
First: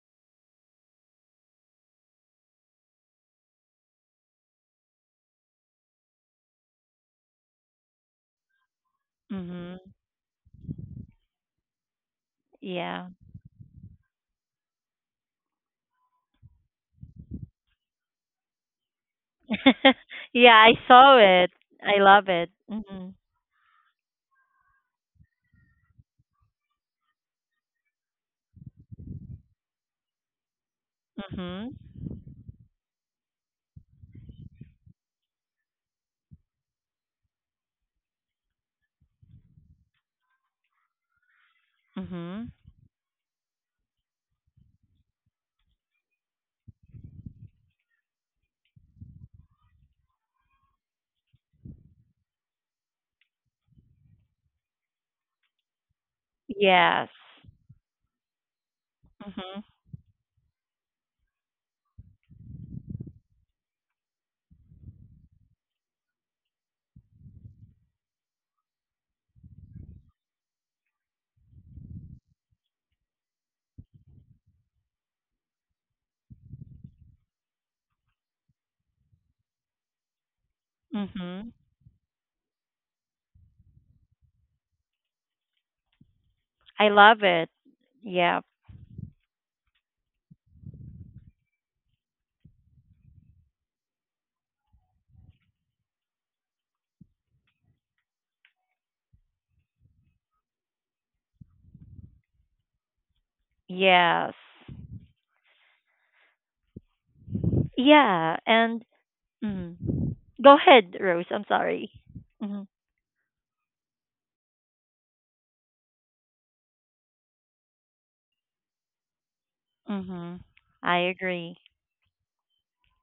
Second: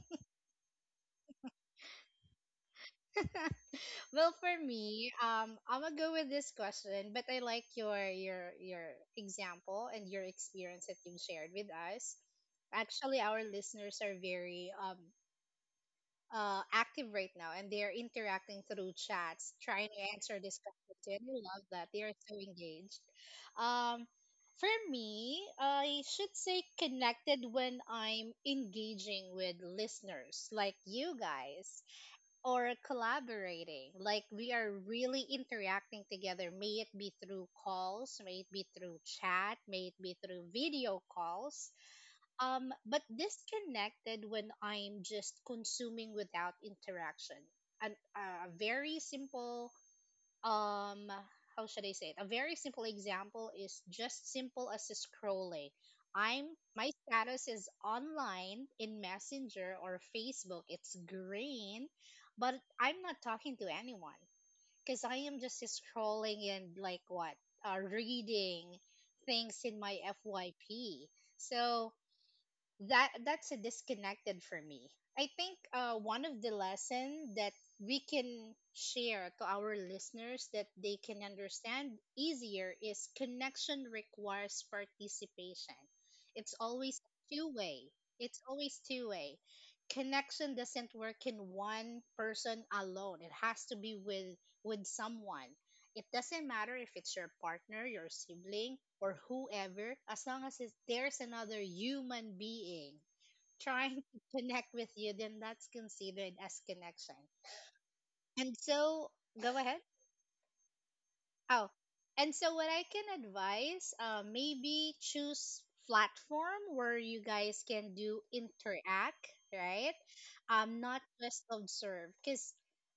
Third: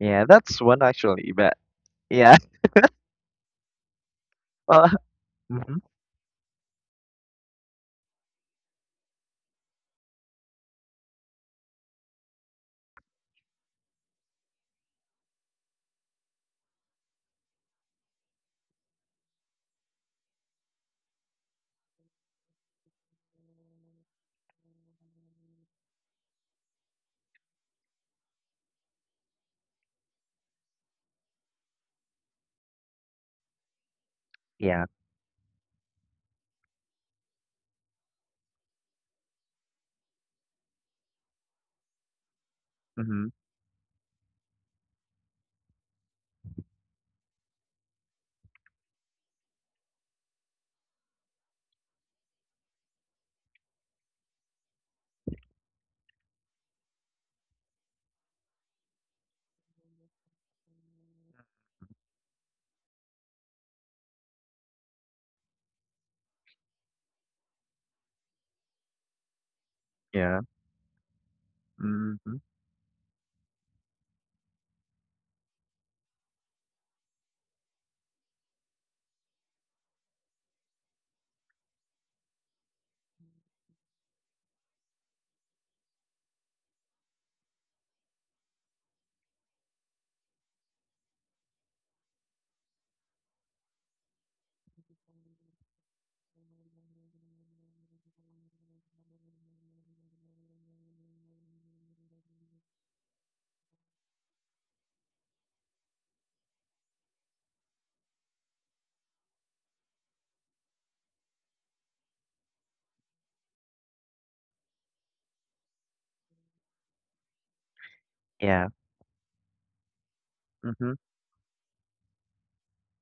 Yeah, that's one actually, but yeah. Well, for Well, me, mhm, I'm gonna go with this question, but I like your example Mhm. and your experience that you've shared with us. Yeah. Actually, our listeners are very active right now, and they are interacting through chats, trying to answer Yeah, this I question too. saw And I it. love that I they are love so it. engaged. hmm Um, for me, I should say connected when I'm engaging with listeners like you Mhm. guys or collaborating. Like, we are yeah, really interacting together, may it be through calls, may it be through chat, may it be through video calls. Mhm. But mhm, disconnected when I'm just consuming without interaction. An, a very simple um how should I say it? A very simple example is just simple as scrolling. I'm My Yes. status is online in Mhm. Messenger or Facebook. It's green, but I'm not talking to anyone because I am just scrolling and like what reading things in my yeah, FYP. So mhm, that's a disconnected for me. I think one of the lesson that we can share to our listeners that they can Mhm. understand easier is connection requires participation. It's I always love it. two way, Yeah. it's always two way. Connection doesn't work in one person alone, it has to be with someone. It doesn't matter if it's your partner, your sibling, or whoever, as long as it's, there's another human being trying to Yes. connect with you, then that's considered as connection. Yeah. And And so, go mm. ahead. Go ahead, Rose. I'm Oh, sorry. and so Mhm. what I can advise, maybe choose platform where you guys can do yeah, interact, right? Mhm. Mhm, I Not just agree. observe, because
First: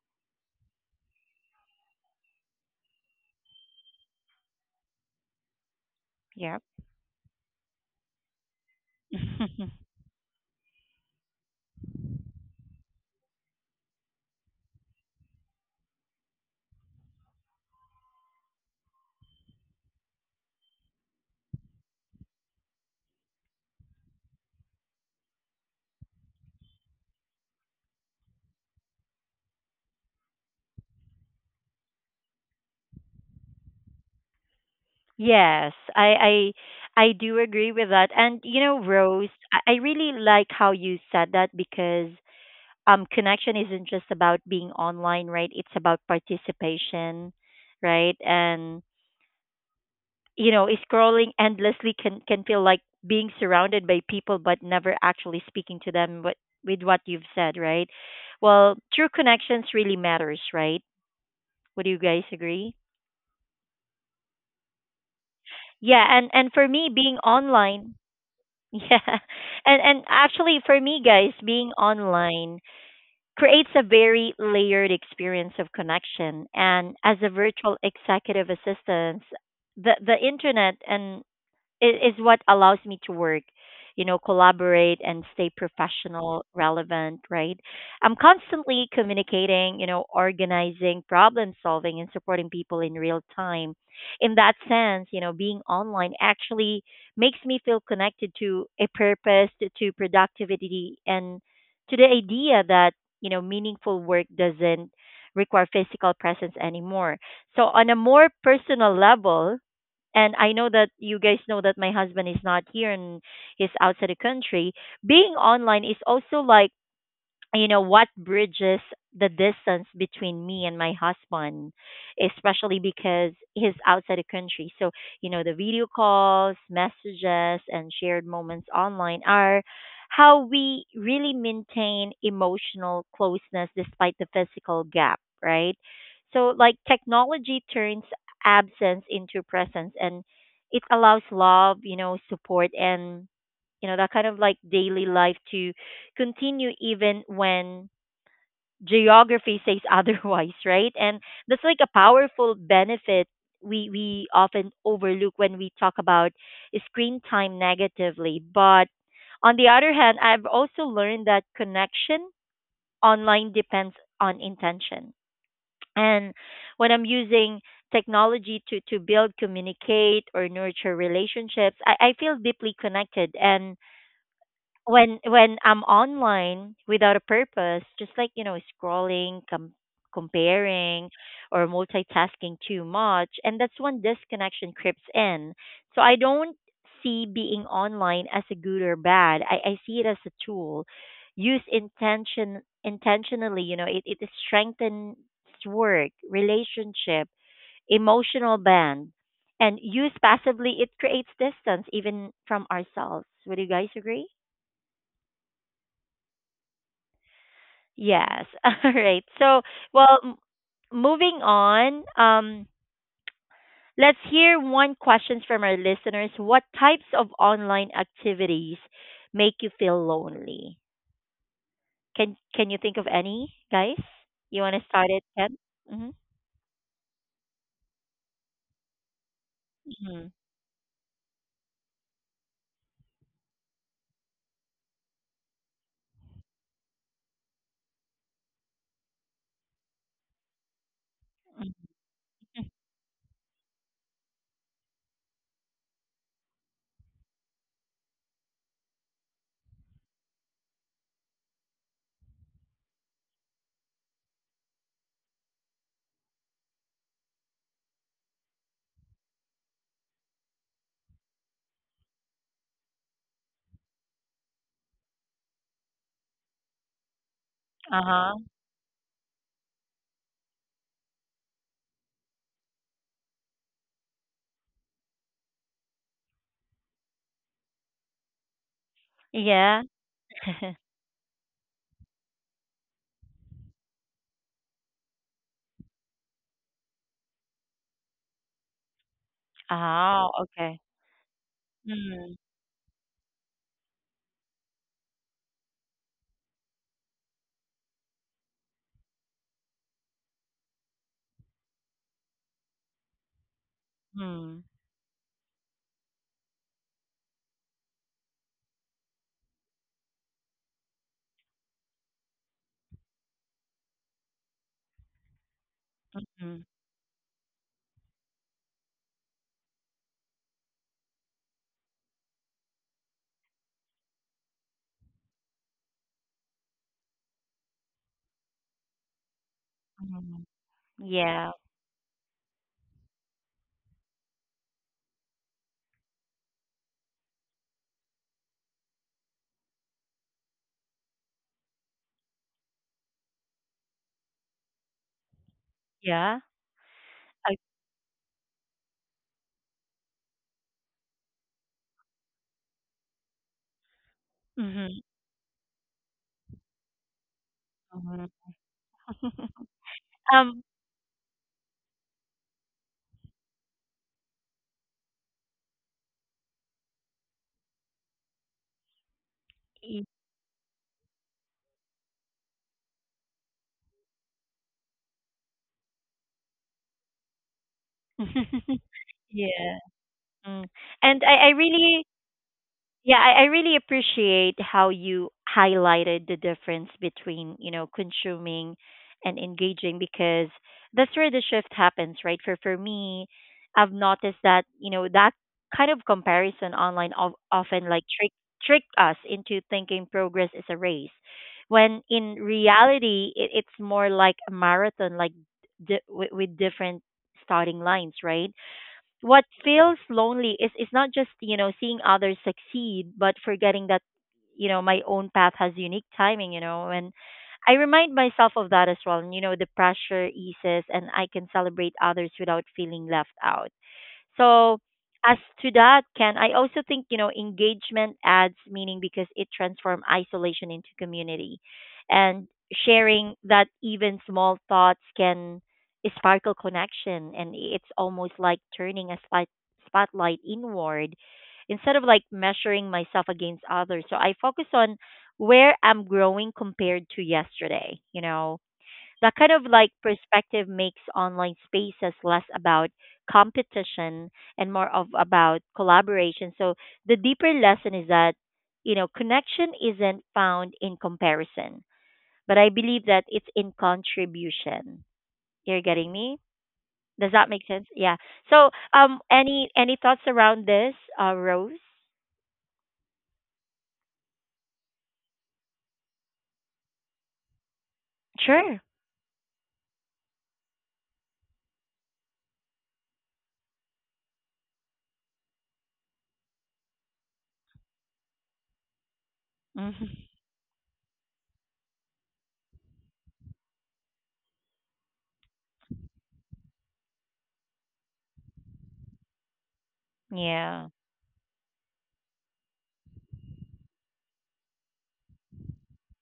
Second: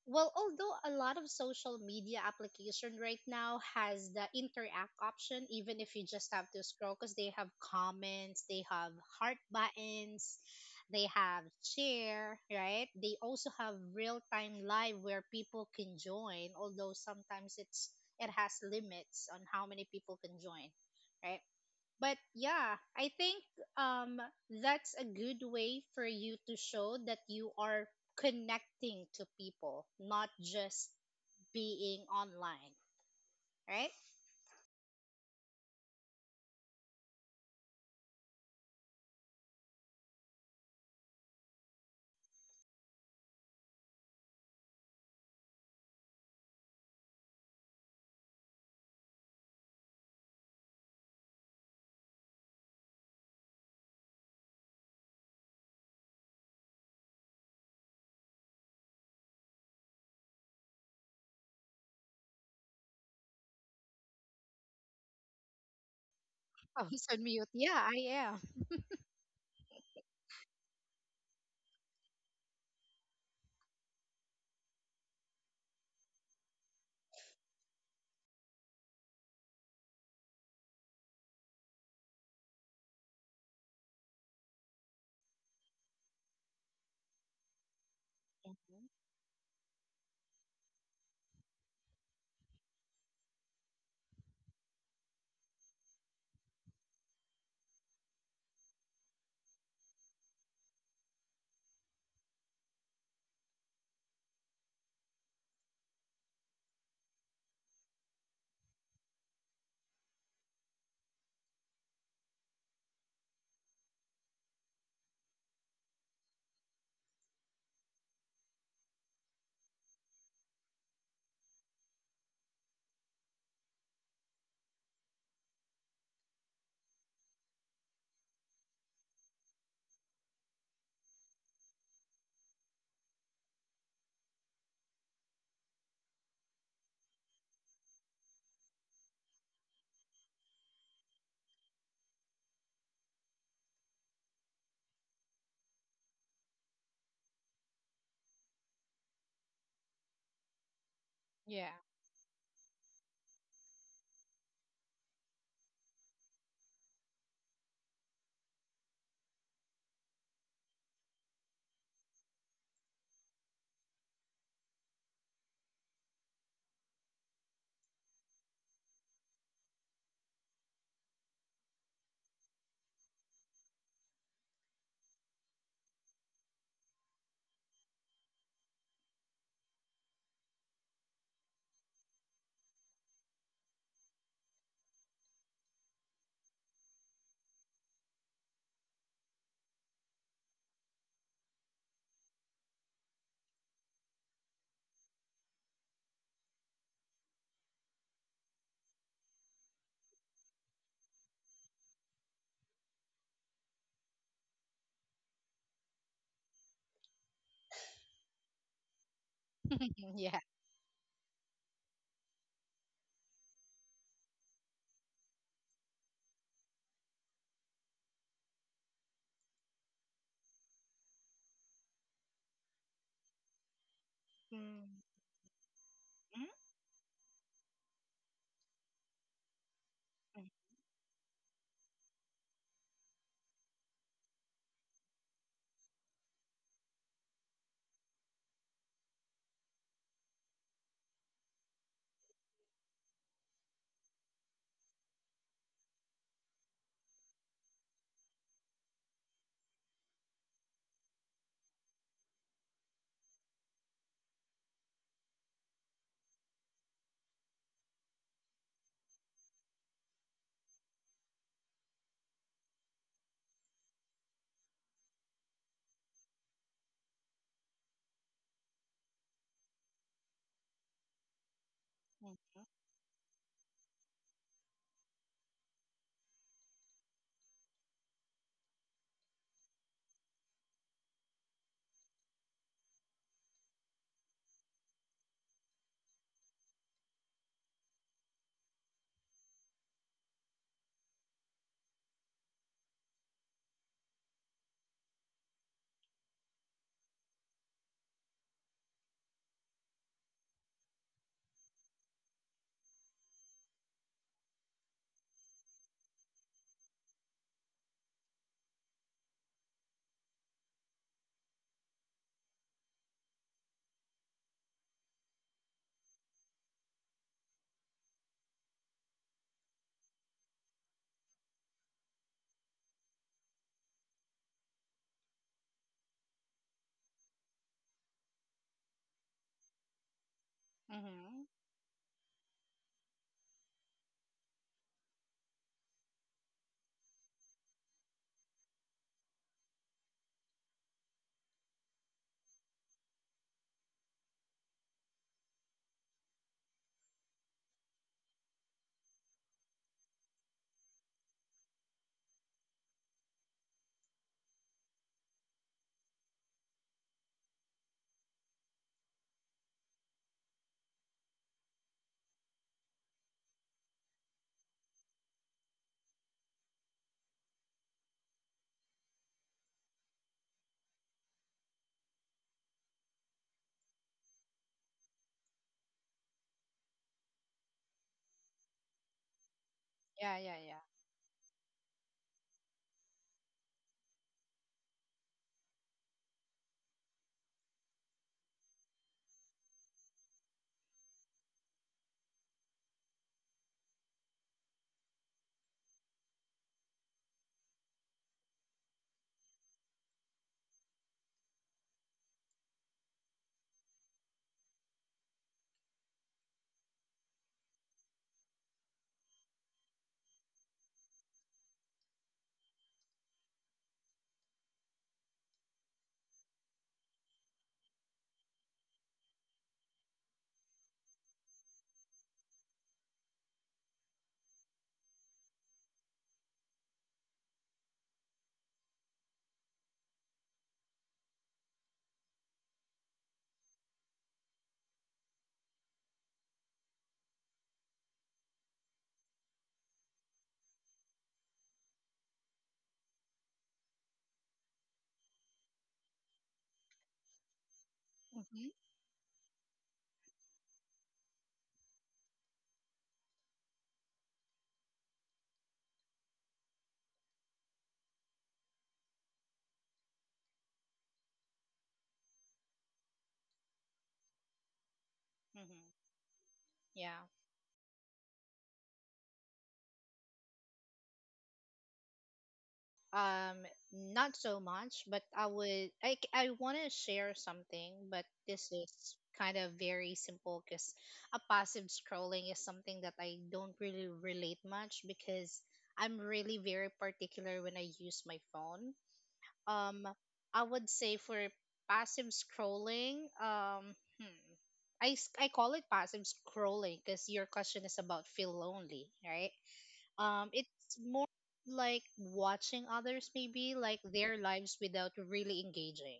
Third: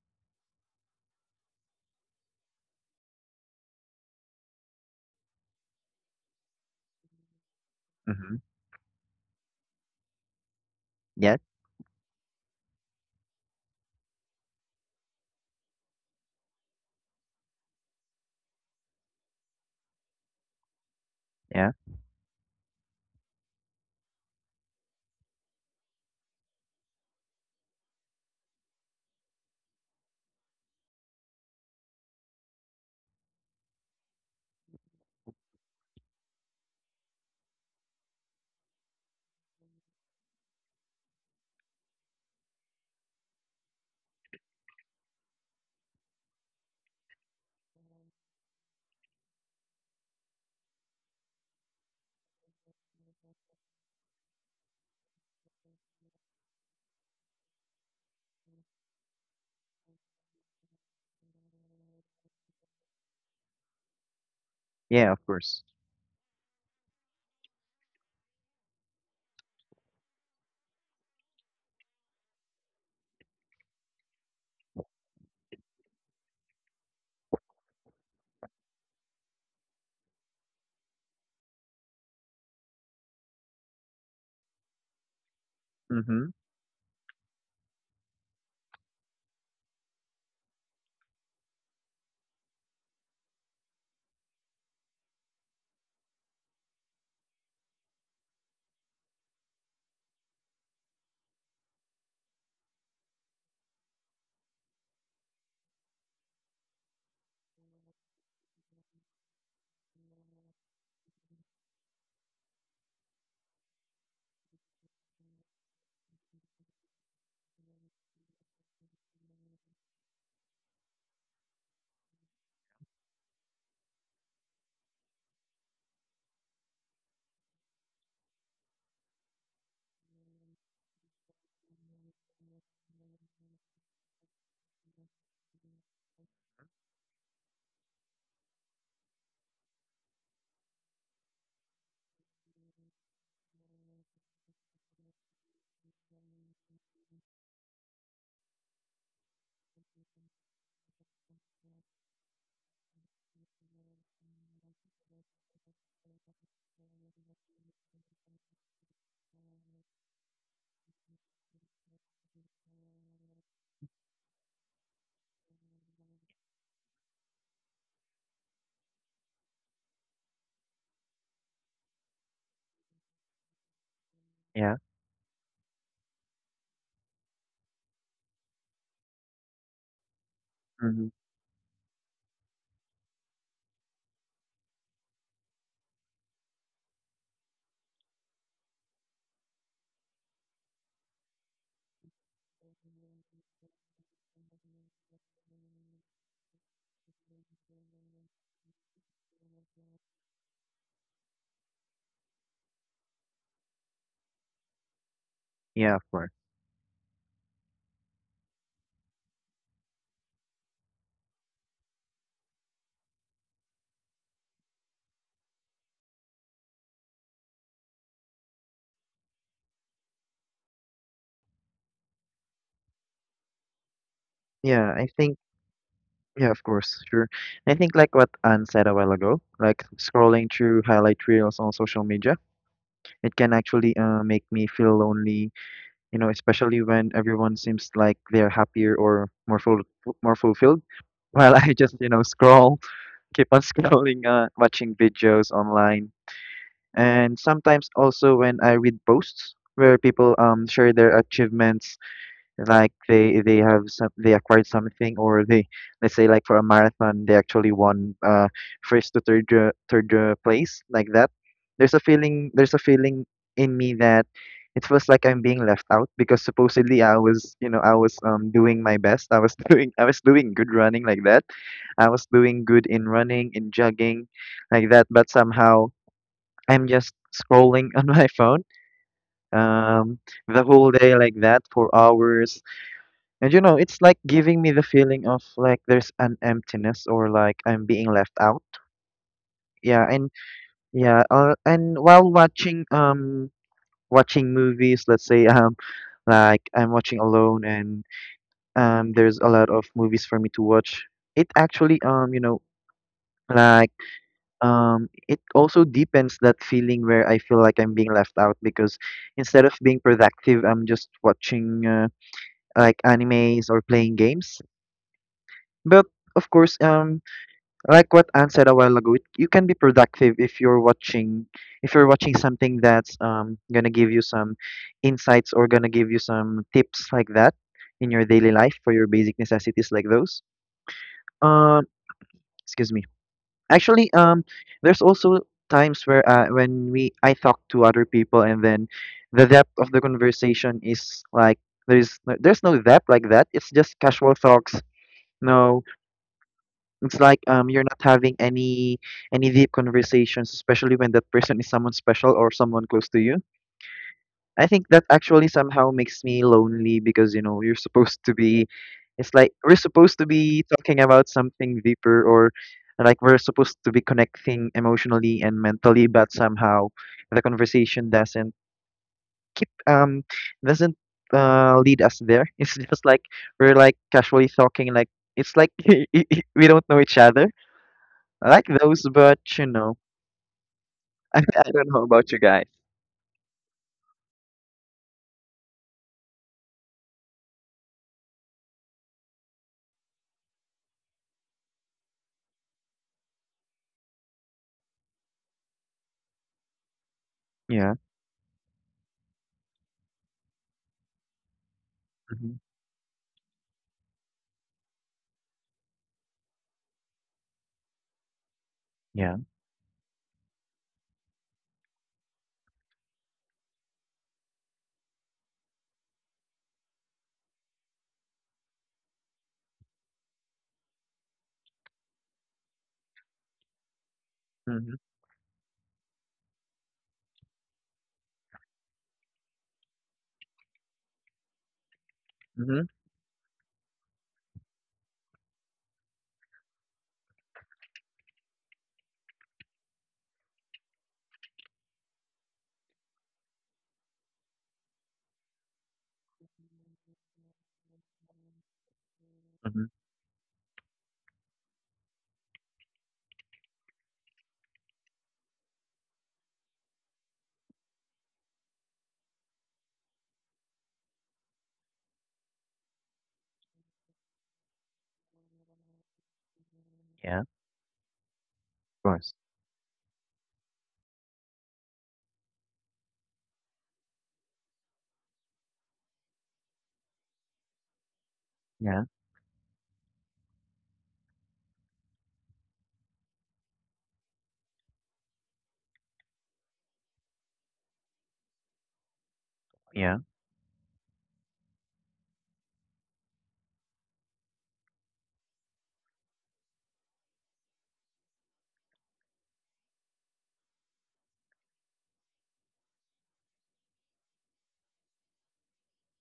well, although a lot of social media application right now has the interact option, even if you just have to Yep. scroll, because they have mhm, comments, they have heart buttons, they yeah, have share, right? They also have real time live where people can join, although sometimes it has limits on how many people can join, right? yeah. But yeah, I think um, that's a good way for you to show that you are connecting to people, not just being online, right? Yes, I I do agree with that. And you know, Rose, I really like how you said that, because connection isn't just about being online, right? It's about participation, right? And you know, scrolling endlessly can feel like being surrounded by people but never actually speaking to them. But with what you've said, right, well, true connections really matters, right? Would you guys agree? Yeah, of course. Yeah. And for Oh, me, he's being on mute. Yeah, online, I am. yeah, and actually, for me, guys, being online creates a very layered experience of connection. And as a virtual executive assistant, the internet and it is what allows me to work, you know, collaborate, and stay Mm-hmm. professional, relevant, right? I'm constantly Mhm. communicating, you know, organizing, problem solving, and supporting people in real time. In that sense, you know, being online actually makes me feel connected to a purpose, to productivity, and to the idea that, you know, meaningful work doesn't require physical presence anymore. So, on a more personal level, and I know that you guys know that my husband is not here, and he's outside the country. Being online is also like, you know, what bridges the distance between me and my husband, especially because he's outside the country. So you know, the video calls, messages, and shared moments online are how we really maintain emotional closeness despite the physical gap, right? So like, technology turns absence into presence, and it allows love, you know, support, and you know, that kind of like daily life to continue even when geography says otherwise, right? And that's Yeah. like a powerful benefit we often overlook when we talk about screen time negatively. But on the other hand, I've also learned that connection online depends on intention. And when I'm using technology to build, communicate, or nurture relationships, I feel deeply connected. And Yeah. when I'm online without a purpose, just like you know scrolling, Mm-hmm. comparing, or multitasking too much, and that's when disconnection creeps in. So I don't see being online as a good or bad. I see it as a tool. Use intention intentionally. You know, it strengthens work, relationship, emotional band, and used passively, it creates distance even from ourselves. Would you guys agree? Yeah, of course. Yes. All right. So, well, Yeah. moving on, let's hear one questions from our listeners. What types of online activities make you feel lonely? Can you think of any, guys? You want to Yeah, Mm-hmm. start I it, think, Ken? Mm-hmm. yeah, of course, sure. I think like what Anne said a while ago, like Mm-hmm. scrolling through highlight reels on social media, it can actually make me feel lonely, you know, especially when everyone seems like they're happier or more full, more fulfilled, while I just, scroll keep on scrolling, watching videos online, and sometimes also when I read posts where people share their achievements, like they have some, they acquired something, or they let's say like for a marathon they actually won first to third, place, like that. There's a feeling in me that it feels like I'm being left out because supposedly I was Uh huh. Doing my best. I was doing I was doing good running like that. I was doing good in running in jogging like that, but somehow I'm just scrolling on my phone, Yeah. um the whole day like that for hours. And it's like giving me the feeling of like there's an emptiness, or like I'm being left out. Yeah, and Oh, okay. yeah, and while Mm-hmm. Watching movies, let's say, like I'm watching alone, and there's a lot of movies for me to watch. It actually like Mm-hmm. It also deepens that feeling where I feel like I'm being left out because instead of being productive, I'm just watching, like animes or playing games. But of course, like what Anne said a while ago, you can be productive if you're watching something that's gonna give you some insights, or gonna give you some tips like that, in your daily life for your basic necessities like Mm-hmm. those. Mm-hmm. Yeah. Um, excuse me. Actually, there's also times where, when we I talk to other people, and then the depth of the conversation is like there's no depth like that. It's just casual talks. No. Yeah. It's like I, you're not having any deep conversations, especially when that person is someone special or someone close to you. I think hmm. that actually somehow makes me lonely because you're supposed Mm-hmm. to be, it's like we're supposed to Um. be talking about something deeper, or like we're supposed to be connecting emotionally and mentally, but somehow the conversation keep y- um doesn't, lead us there. It's just like we're like casually talking, like it's like, we don't know each other. I like those, but yeah. Yeah, yeah, Mm. yeah. And I I don't know really, about you guys. yeah, I really appreciate how you highlighted the difference between, you know, consuming and engaging, because that's where the shift happens, right? For me, I've noticed that, you know, that kind of comparison online of, often Yeah. like trick us into thinking progress is a race. When in Hmm. reality, it's more like a marathon, like with different starting lines, right? Yeah. What feels lonely is not just, you know, seeing others succeed, but forgetting that, you know, my own path has unique timing, you know. And I remind myself of that as well, and you know, the pressure eases and I can celebrate others without feeling left out. So Mhm, as to that, Ken, I also think, you know, engagement adds meaning because it transforms isolation into community. And mhm, sharing that even small thoughts can sparkle connection. And it's almost like turning a spotlight inward instead of like measuring myself against others. So I focus on where I'm growing compared to yesterday, you know, Mm-hmm. that kind of like mhm. perspective makes online spaces less about competition and more of about collaboration. So the deeper lesson is that, you know, connection isn't found in comparison, but I believe that it's in contribution. You're Mm-hmm. getting me? Yeah. Does Yeah. Of that make sense? Yeah. So, course. Any thoughts around this, Rose? Um, Not so much, but I would I c- I want to share something, but this Sure. Yeah. is kind of very simple because a passive scrolling is something that I don't really relate much because I'm really very particular when I use my phone. Um, Yeah. Hmm. I would say for passive scrolling, I call it passive scrolling because your question is about feel lonely, right? Yeah. It's more like watching others maybe like their lives without really engaging,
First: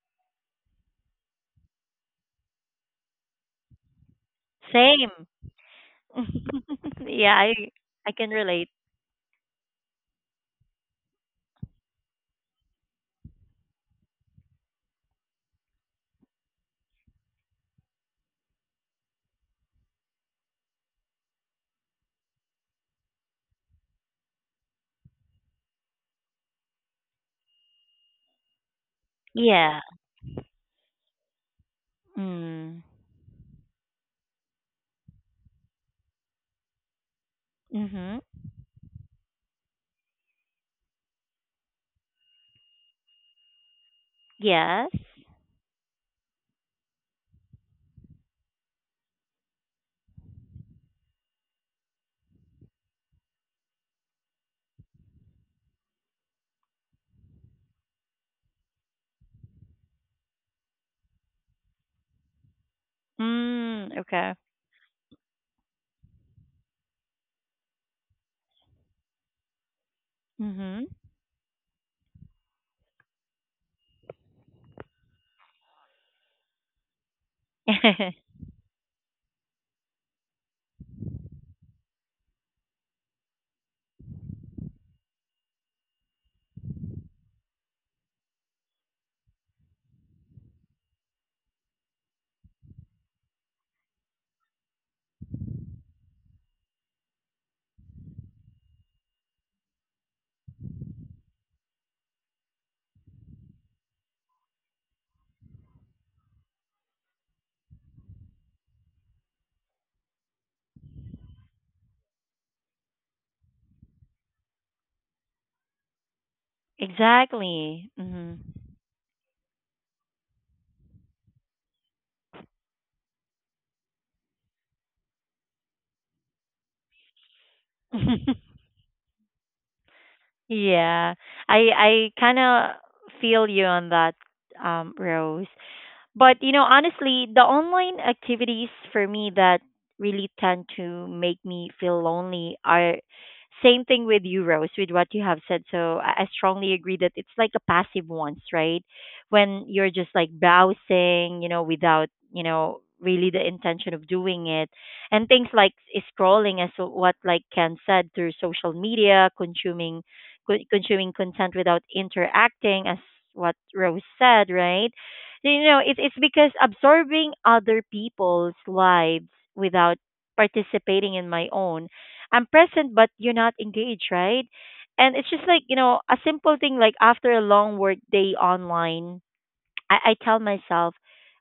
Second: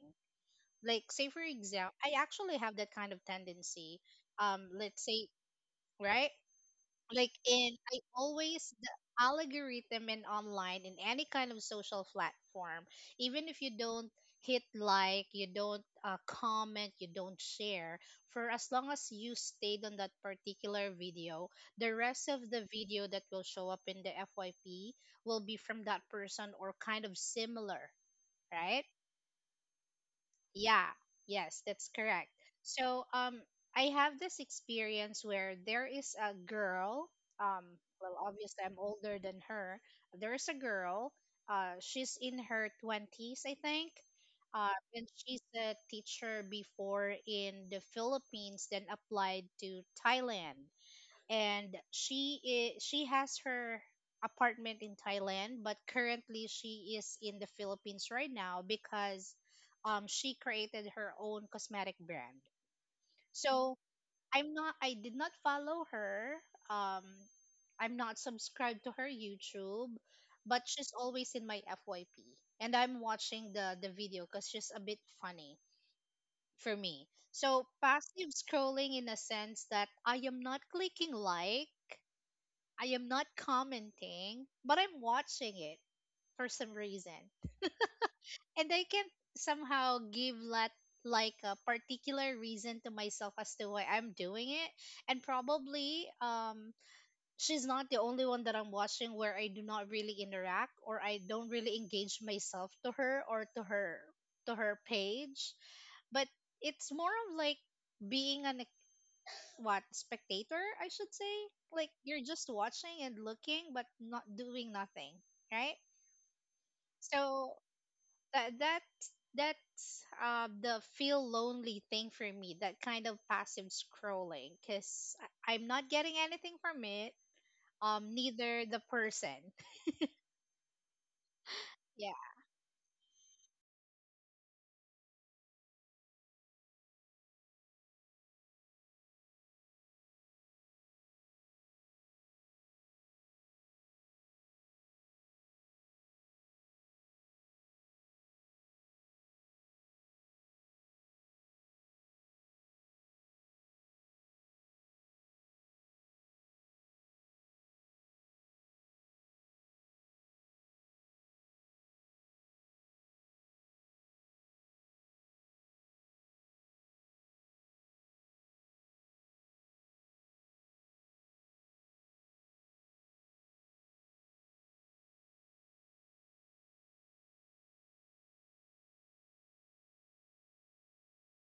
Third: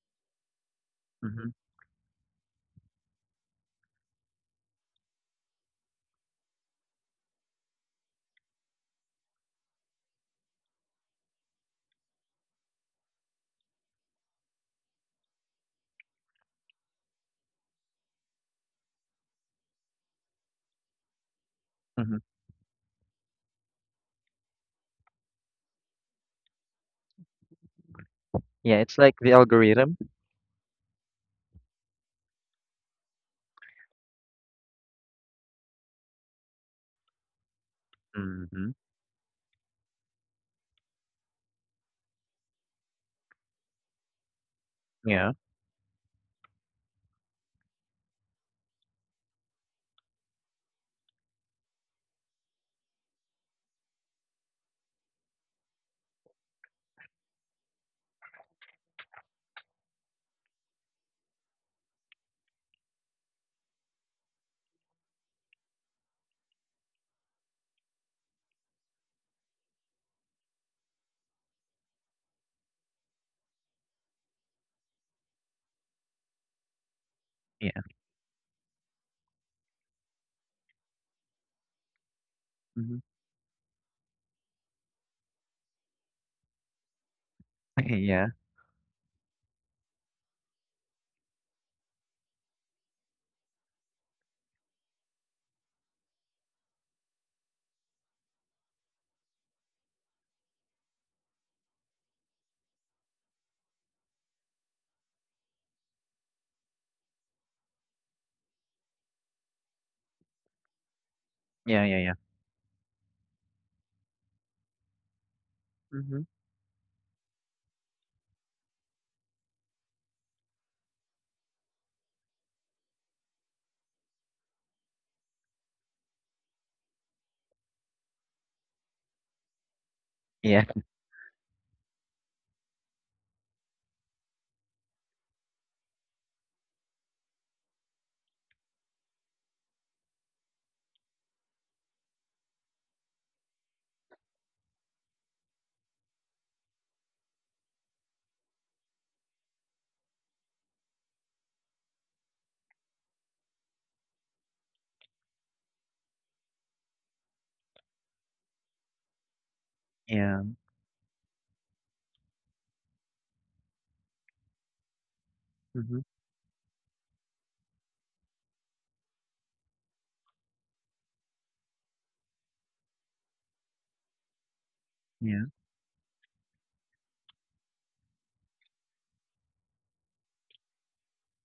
like say for Mhm, example I actually have that kind of tendency. Let's Same. say, right? Like, Yeah, in I I can relate. always the algorithm in online in any kind of social platform, even if you don't hit like, you don't comment, you don't share, for as long as you stayed on that particular video, the mhm. rest of the video that will show up in the FYP will be from that person or kind of similar, Yeah, right? it's like the Yeah. algorithm. Yeah, yes, that's correct. Mm. So, I have this experience where there is a girl, um, well, Mhm. obviously Mm-hmm. I'm older than her. There is a girl, she's in her 20s, I think. Yes. And Yeah. she's a teacher before in the Philippines, then applied to Thailand, and she has her apartment in Thailand, but currently she is in the Philippines right now because she created her own cosmetic brand. So Mm, okay. I did not follow her. Um I'm not subscribed to her YouTube, but Mhm. she's always in my FYP. And I'm watching the video cuz she's a bit funny for me. So Yeah. passive scrolling in a sense that I am not clicking like, I Mhm. am not commenting, but I'm watching it for some reason. Yeah. And I can't somehow give that like a particular reason to myself as to why I'm doing it. And probably she's not the only one that I'm watching where I do not really interact or I don't really engage myself to her or to her page. But it's more of like being an, what, spectator I should say. Yeah. Like, Yeah. Yeah. you're just watching and looking but not doing nothing, right? Mhm. So Exactly. Mhm. that that that's the feel lonely thing for me, that kind of passive scrolling, because I'm not getting anything from it, neither the person. Yeah. Yeah. I Yeah, kind of feel you on that, um, Rose. But you know, honestly, the online activities for me that really tend to make me feel lonely are same thing with you, Rose, with what you have said. So I strongly agree that it's like a passive ones, right? When you're just like browsing, you know, without, you know, really the intention of doing it. And things like scrolling, as what like Ken said, through social media, consuming Yeah. Consuming content without interacting, as what Rose said, right? You know, Mhm. It's because absorbing other people's lives without participating in my own. I'm present, but you're not engaged, right? And it's Yeah. just like, you know, a simple thing like after a long work day online, I tell myself,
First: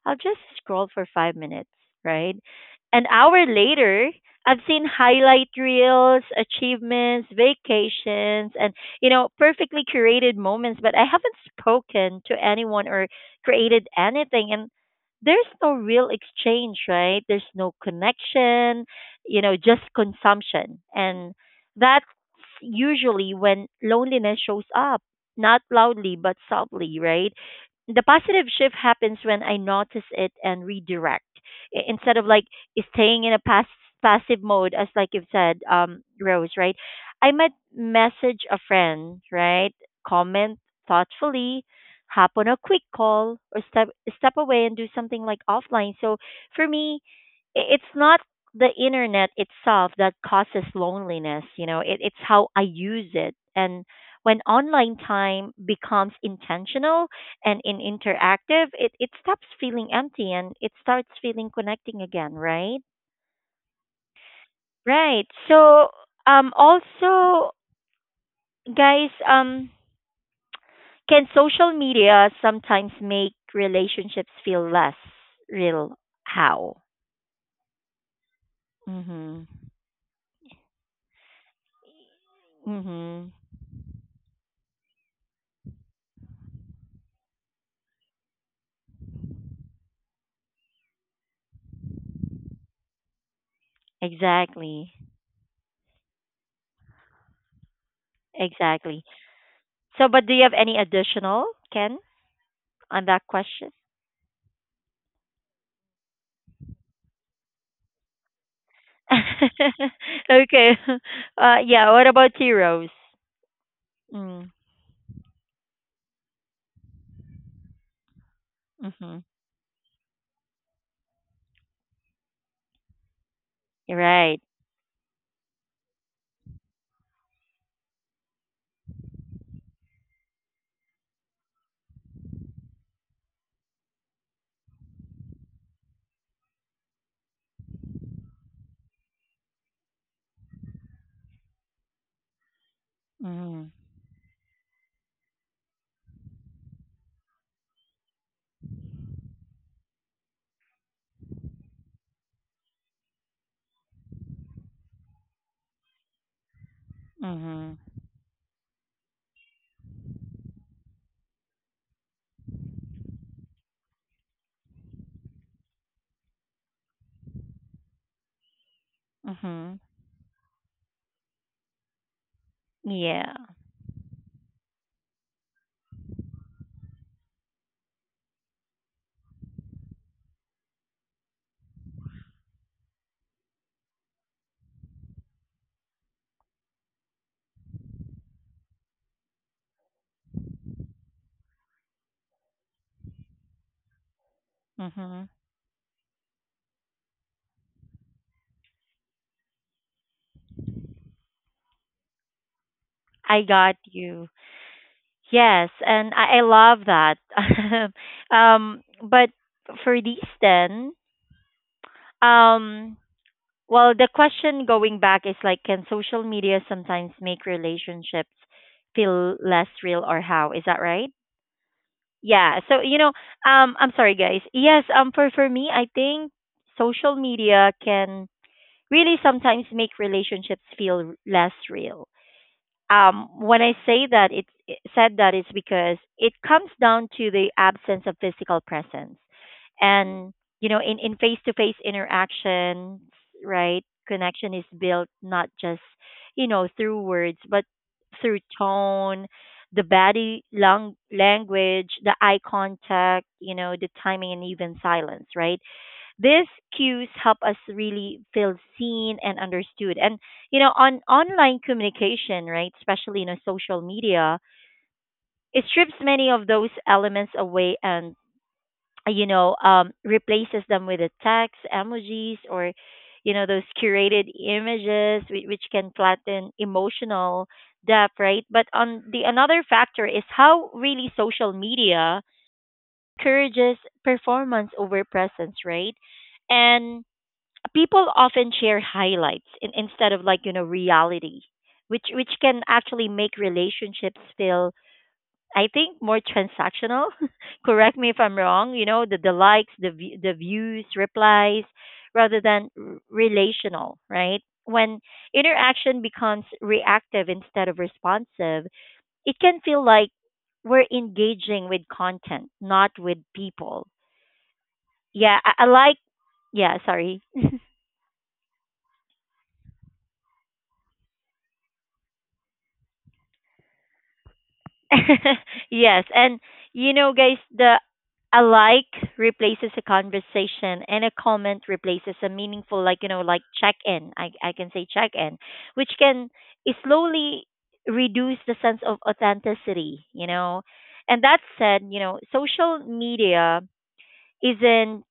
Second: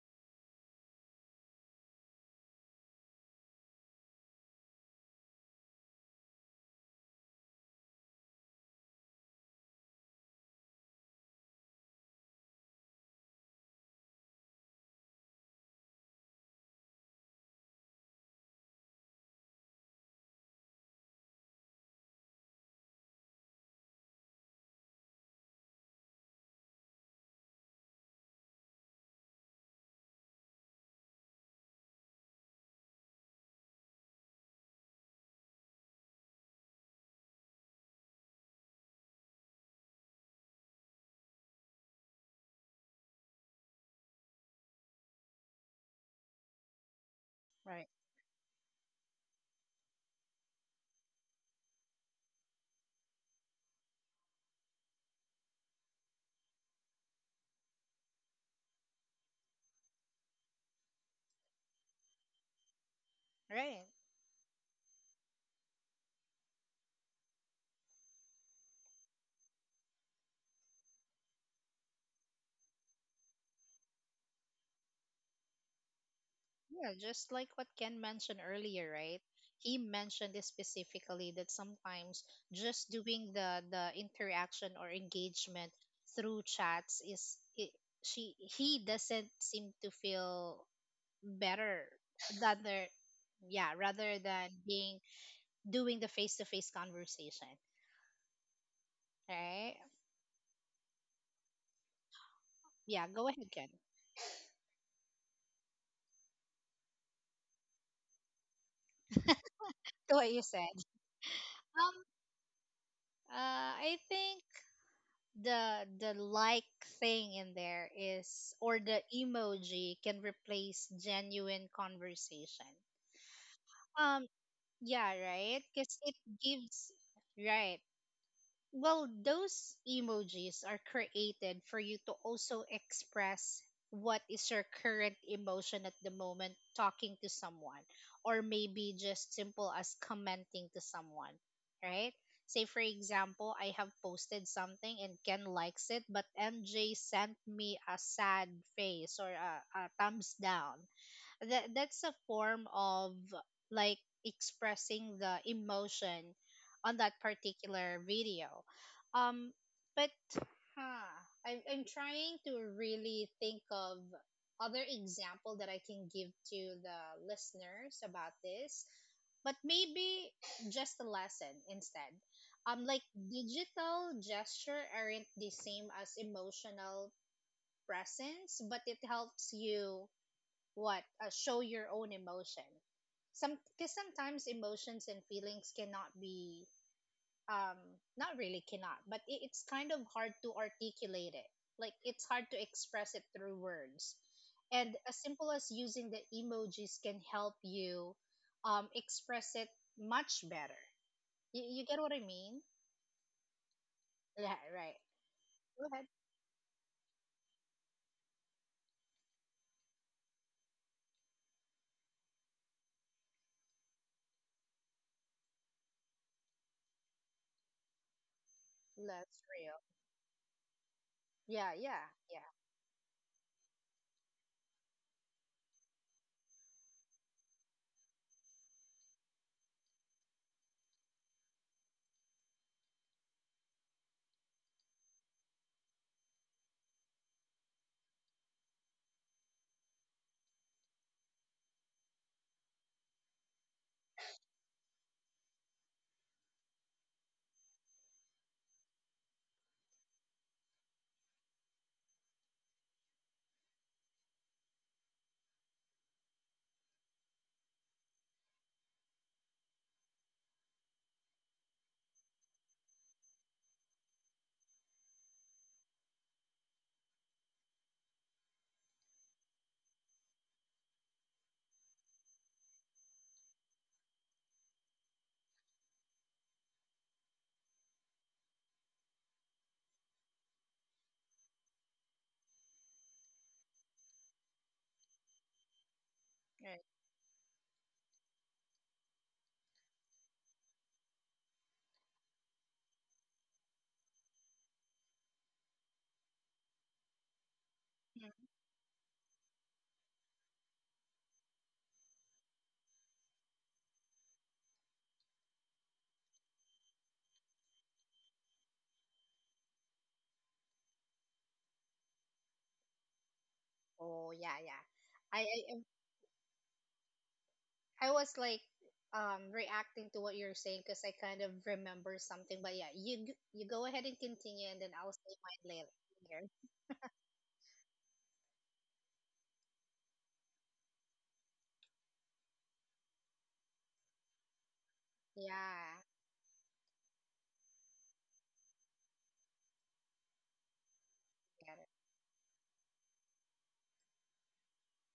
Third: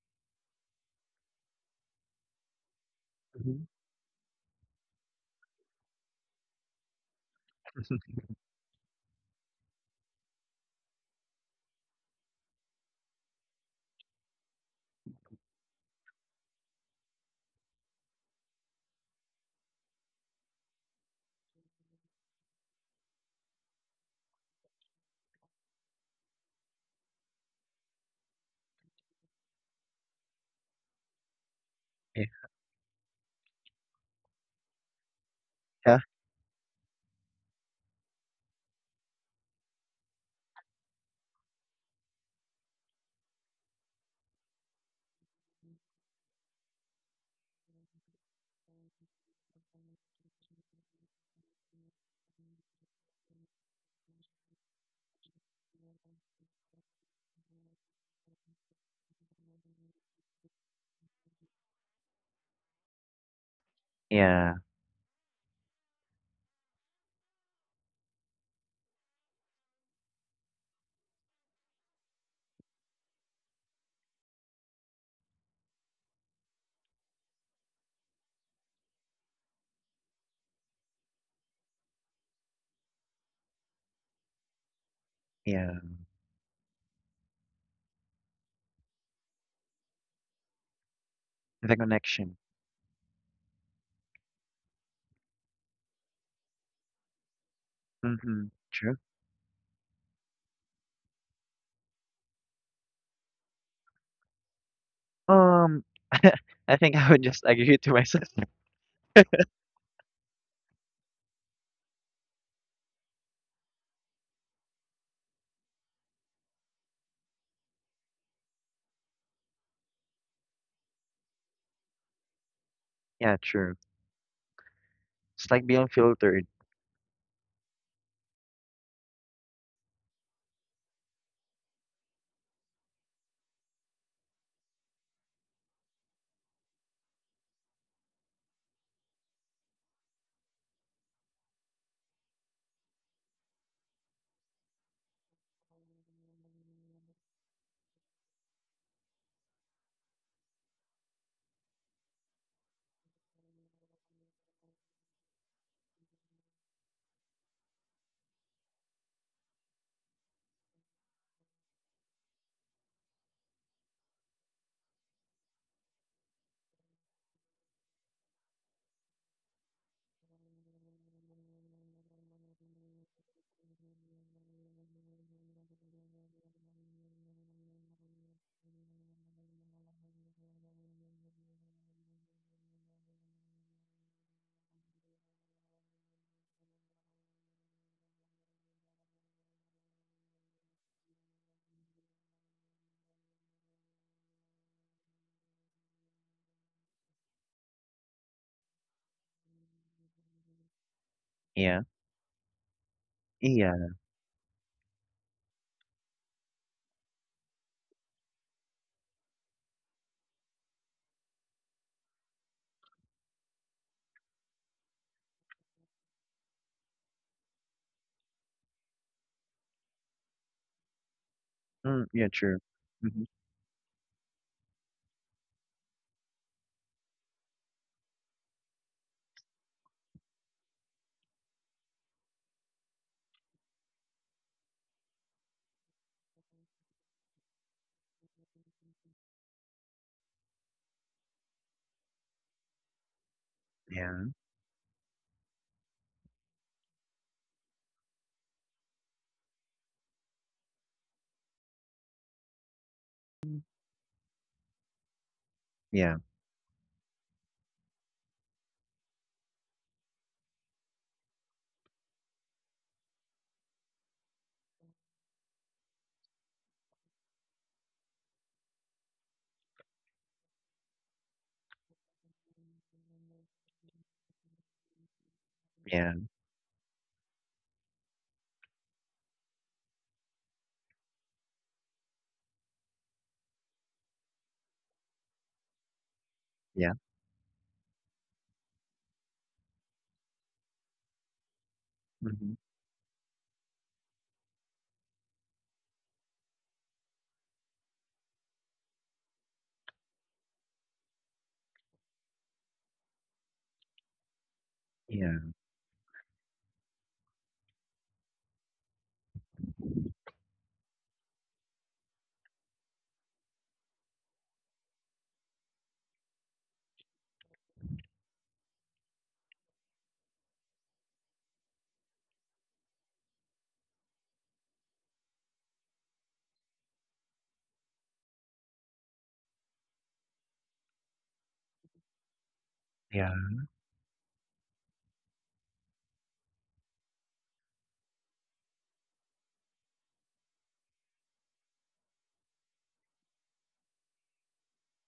I'll just scroll for 5 minutes, right? An hour Mhm. later, I've seen highlight reels, achievements, vacations, and, you know, perfectly curated moments, but I haven't spoken to anyone or created anything. And there's no real exchange, right? There's no connection, you know, just consumption. And that's usually when loneliness shows up, not loudly, but subtly, right? The positive shift happens when I notice it and redirect. Instead of Yeah. like staying in a passive mode, as like you've said, Yeah. Rose, right? I might message a friend, right? Comment thoughtfully, hop on a quick call, or step away and do something like offline. So for me, right, it's not the internet itself that causes loneliness. You know, it, it's how I use it. And when online time becomes intentional and in interactive, it stops feeling empty and it starts feeling connecting again, right? right. Yeah. Right. So, also, guys, can social media sometimes make relationships feel less real? How? Yeah, just like what Ken mentioned earlier, right? Mhm. He mentioned this specifically that sometimes just Mhm. doing the interaction or engagement Yeah. through chats is it, she he doesn't seem to feel The better, connection. rather, yeah, rather than Exactly. being doing the face to face conversation, Mm-hmm. True. Exactly. right? So, but do you have any additional, Ken, on Yeah, that go ahead, Ken. question? Um, I think I would just agree to myself. To what you Okay. said. Yeah. Um, What about you, Rose? I think Mm. The like thing in there is, or the Mhm. emoji can replace genuine conversation. Yeah. True. um Right. yeah, It's right, like being because it filtered. gives, right. Well, those emojis are created for you to also express what is your current emotion at the moment talking to someone, or maybe just simple as commenting to someone, right? Say, for example, I Mhm. have posted something and Ken likes it, but MJ sent me a sad face, or a thumbs down. That's a form of like expressing the emotion on that Mhm. particular video. um but huh, I'm trying to really think of other example that I can give to the listeners about this, but Mhm. maybe just a lesson instead. Like, Yeah. digital gesture aren't the same as emotional presence, but it helps you what show your own emotion some, because sometimes emotions and feelings cannot be um not really cannot, but it's kind of hard to articulate it, like it's hard to express it through words, and as Mhm. simple as using the emojis can help you express it much better. You Yeah. get what I mean. I got Yeah. you. Yeah, right. Yes, Go ahead. and I love that. Um, but for these then, um, well, the question going back is like, can social media sometimes make relationships That's feel less real. real, or how? Is that right? Yeah, yeah, Mm, yeah, yeah. true. Yeah. So you know, Mhm. I'm sorry, guys. Yes. For me, I think social media can really sometimes make relationships feel less real. When I say that, it said that it's because it comes down to the absence of physical presence. And you know, in face to face interactions, right, Yeah, connection is built not just, you know, through words, but through tone, the body language, the eye contact, you know, the timing, and even silence, right? yeah, These cues help us really feel seen and understood. And you know, on online communication, right, especially you know social media, it strips many of those elements away and you know, replaces them with a text, emojis, or you know, those curated images, which can yeah, flatten emotional depth, right? But on the another factor is how really social media encourages performance over presence, right? Right. yeah. And people often share highlights in, instead of like you know reality, which Mhm. can actually make relationships feel, I think, more transactional. Correct me if I'm Mhm. wrong, you know, the likes, the the views, replies, rather than relational, right? When Yeah, interaction becomes reactive instead of responsive, it can feel like we're engaging with content, not with people. Oh yeah, yeah. I, Yeah. I I like, yeah, sorry. I was like reacting to what you're saying because I kind of remember something. But yeah, you go ahead and continue, and then I'll say mine later. Yes, and Later. you know, guys, the a like replaces a conversation, and a comment replaces a meaningful, like, you know, yeah. like check in. I can say check in, which Yeah, can slowly reduce the sense of authenticity. You know, and that got said, it. you know, social media isn't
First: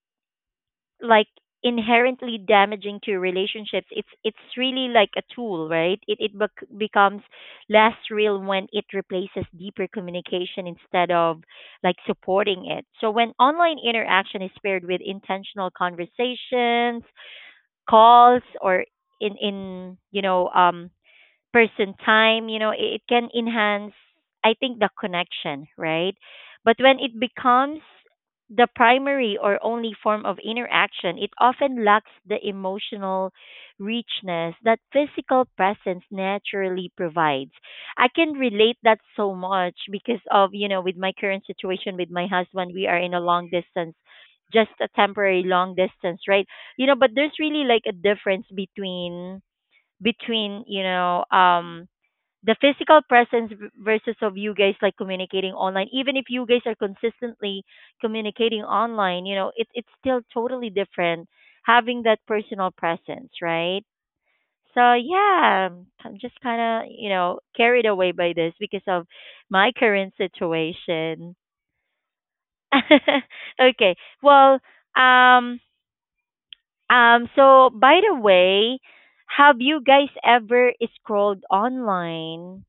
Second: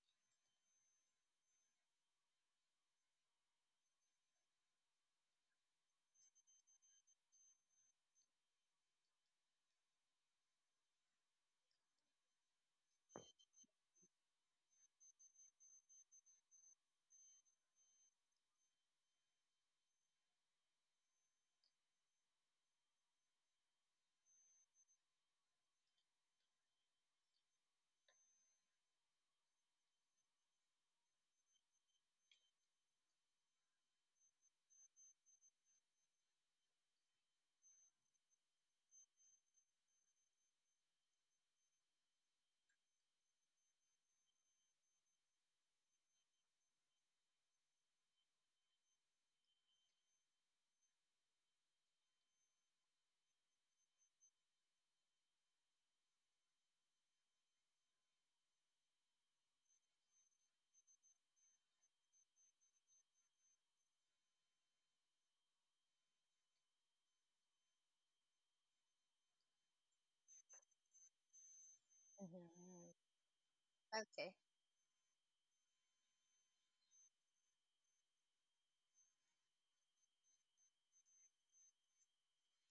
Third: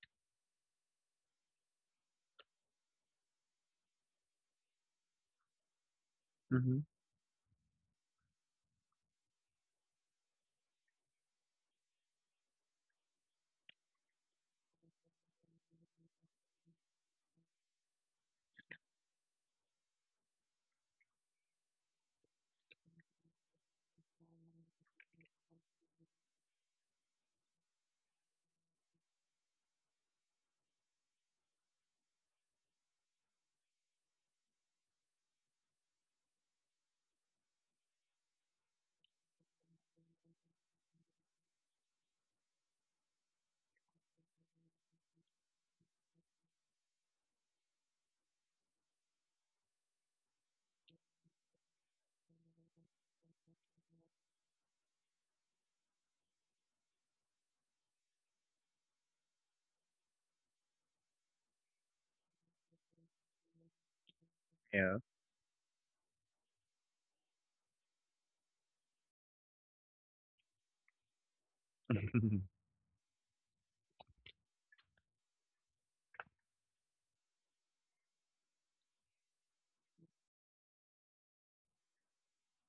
like inherently damaging to relationships. It's really like a tool, right? it it bec- Mhm. becomes less real when it replaces deeper communication instead of like supporting it. So when online interaction is paired with intentional conversations, calls, or in person time, you know, it can enhance, I think, the connection, right? But when it becomes the primary or only form of interaction, it often lacks the emotional richness that physical presence naturally provides. I can relate that so much because of, you know, with my current situation with my husband, we are in a long distance, just a temporary long distance, right? You know, but there's really like a difference between you know the physical presence versus of you guys like communicating online. Even if you guys are consistently communicating online, you know, it's still totally different having that personal presence, right? So Yeah. yeah, I'm just kind of, you know, carried away by this because of my current situation. Mhm. Okay, Okay. well, um so by the way, have you guys ever scrolled online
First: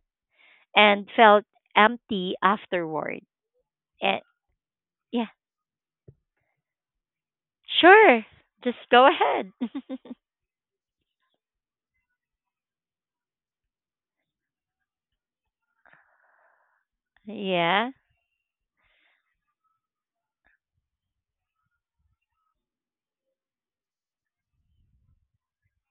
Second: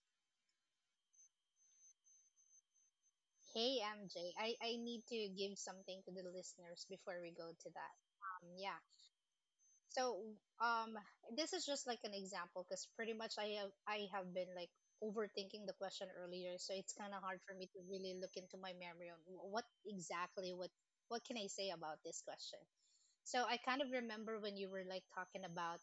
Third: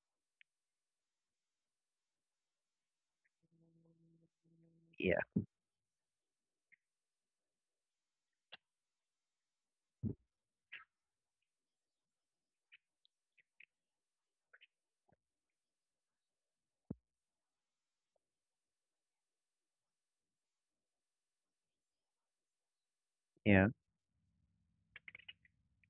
and felt empty afterward? Hey And MJ, I need Yeah, to yeah, give something to the listeners before we go to that. sure. Just Yeah, go ahead. so um, this is just like an example because pretty much I have been like overthinking the question earlier, so it's kind of hard for me to yeah. really look into my memory on wh- what exactly what can I say about this question. So I yeah. kind of remember when you were like talking about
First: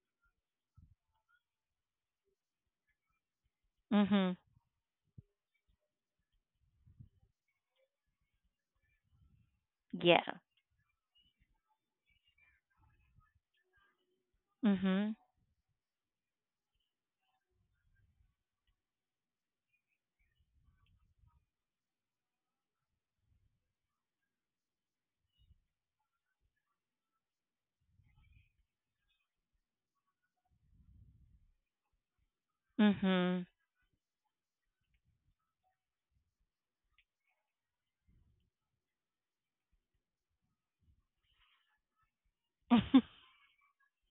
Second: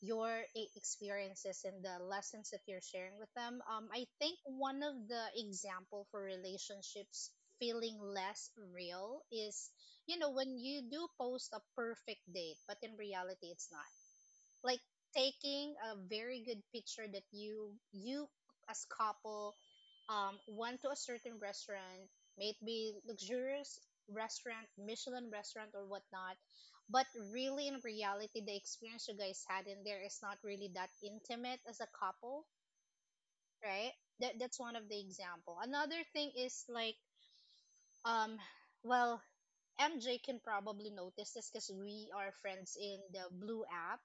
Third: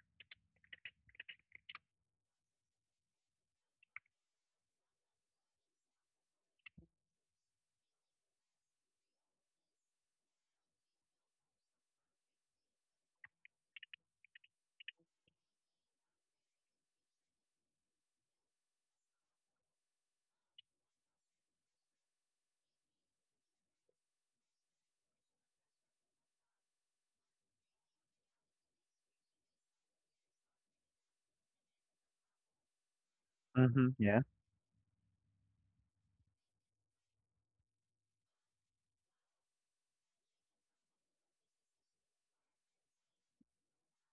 your experiences and the lessons that you're sharing with them. I Mhm. think one of the example for relationships feeling less real is, you Yeah. know, when you do post a perfect date but in reality it's not, like Mhm. taking a very good picture that you as couple want to a certain restaurant, maybe luxurious restaurant, michelin restaurant or whatnot, but really in reality the experience you guys had in there is not really that intimate as a couple, Mhm. Mhm. right? Yeah. That's one of the example. Another thing is like, um well, MJ can probably notice this because we are friends in the blue app,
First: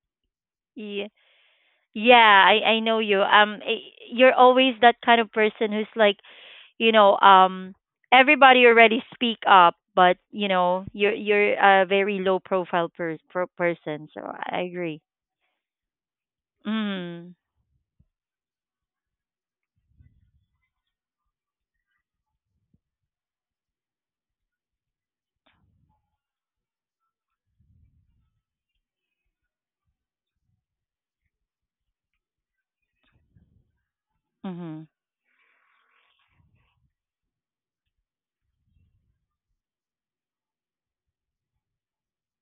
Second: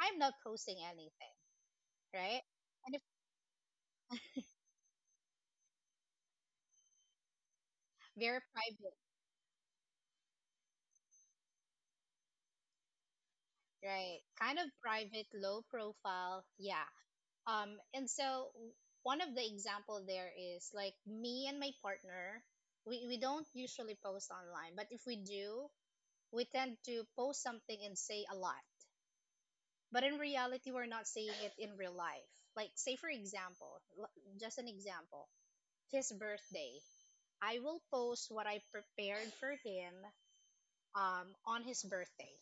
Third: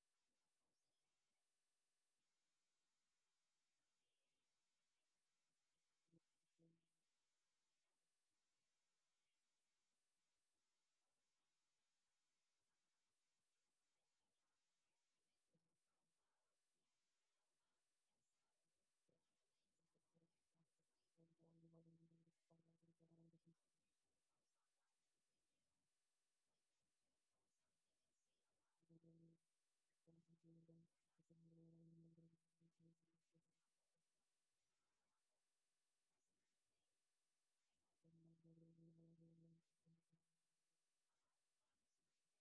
I'm not posting yeah. anything, right? Yeah, I And know if you. You're always that kind of person who's like, you know, very everybody private, already speak up, but you know, you're a very low profile per person, right? so Kind I of agree. private, low profile, yeah. Mhm. And so one of the example there is like me and my partner, we don't usually post online, but if we do, we tend to post something and say a lot. But in reality, we're not saying it in real life. Like, say for example, just an Mhm. example, his birthday. I will post what I prepared for him on his birthday,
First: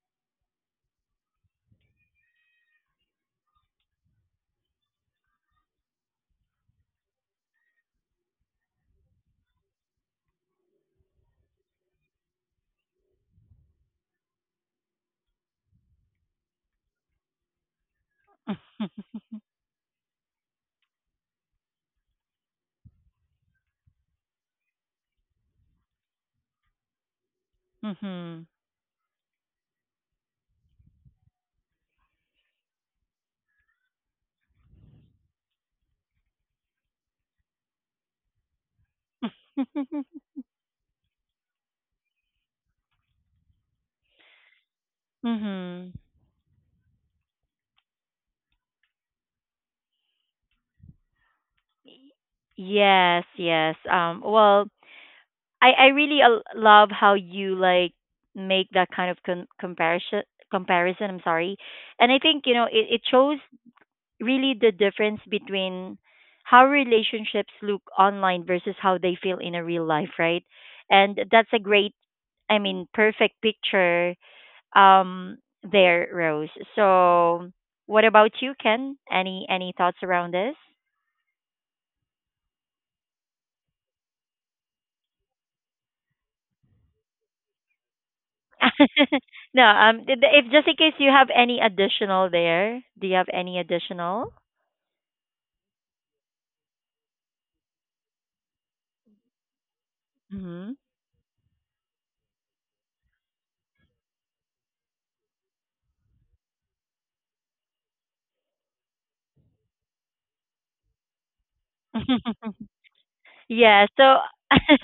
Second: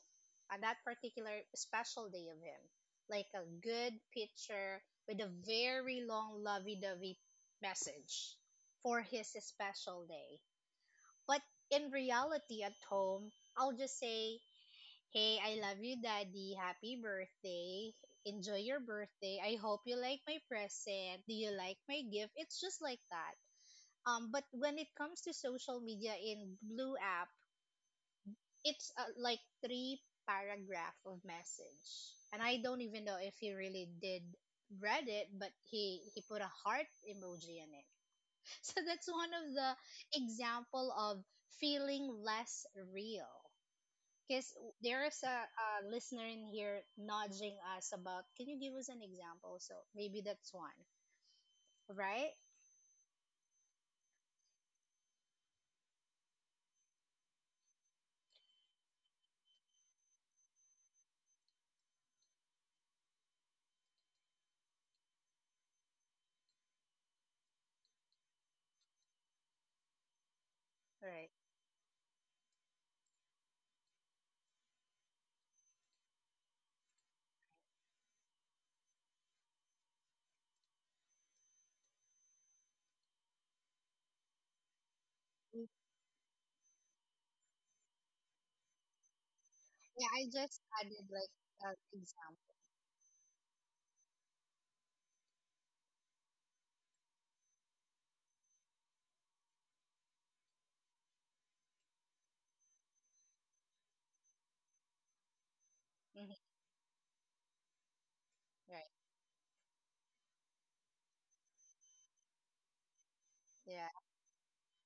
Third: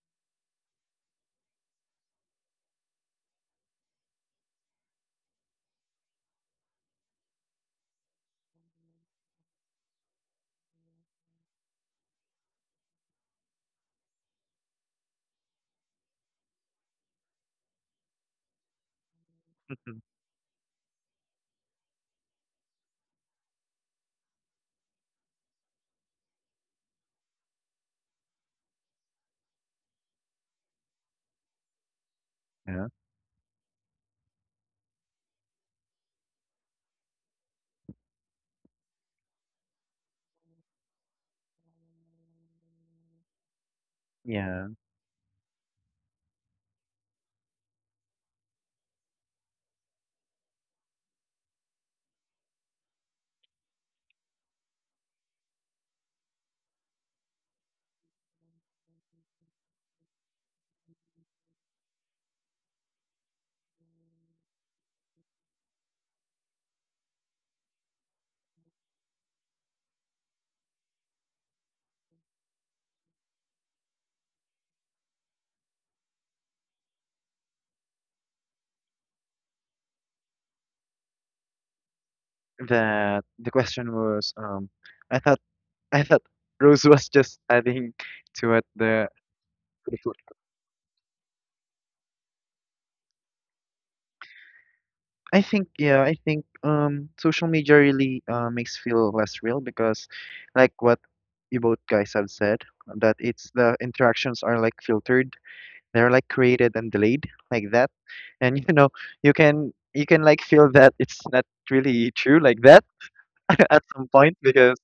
on that particular special day of him, like a good picture with a very long lovey dovey message for his special day. But in reality, at home, I'll just say, "Hey, I love you, Daddy. Happy birthday. Enjoy your birthday. I hope you Mhm. like my present. Do you like my gift?" It's just like that. But when it comes to social media in Blue app, Mhm. it's like three paragraph of message, and I don't Yeah. even know if he really did read it, but he put a heart emoji in it. So that's one of the example of feeling less real, because Yeah. there is a mhm. listener in here nudging us about, can you give us an example, so maybe that's one, right? Yes. Well, I really love how you like make that kind of comparison, I'm sorry. And I think, you know, it shows really the difference between how relationships look online versus how they feel in a real life, right? And Right. that's a great, I mean, perfect picture um there, Rose. So, what about you, Ken? Any thoughts around this? The question was, I thought Mm, I thought Rose was just adding to it, the No, the yeah, food. I if just just in case added you have like any an additional example. there, do you have any additional? I think, yeah, I think social media really makes feel less real because Mm-hmm. like what you both guys have said, that it's the interactions are like filtered, they're like Mhm, created and delayed like that. And right. You can like feel that it's not really true like that, at Yeah, Yeah, some so point, because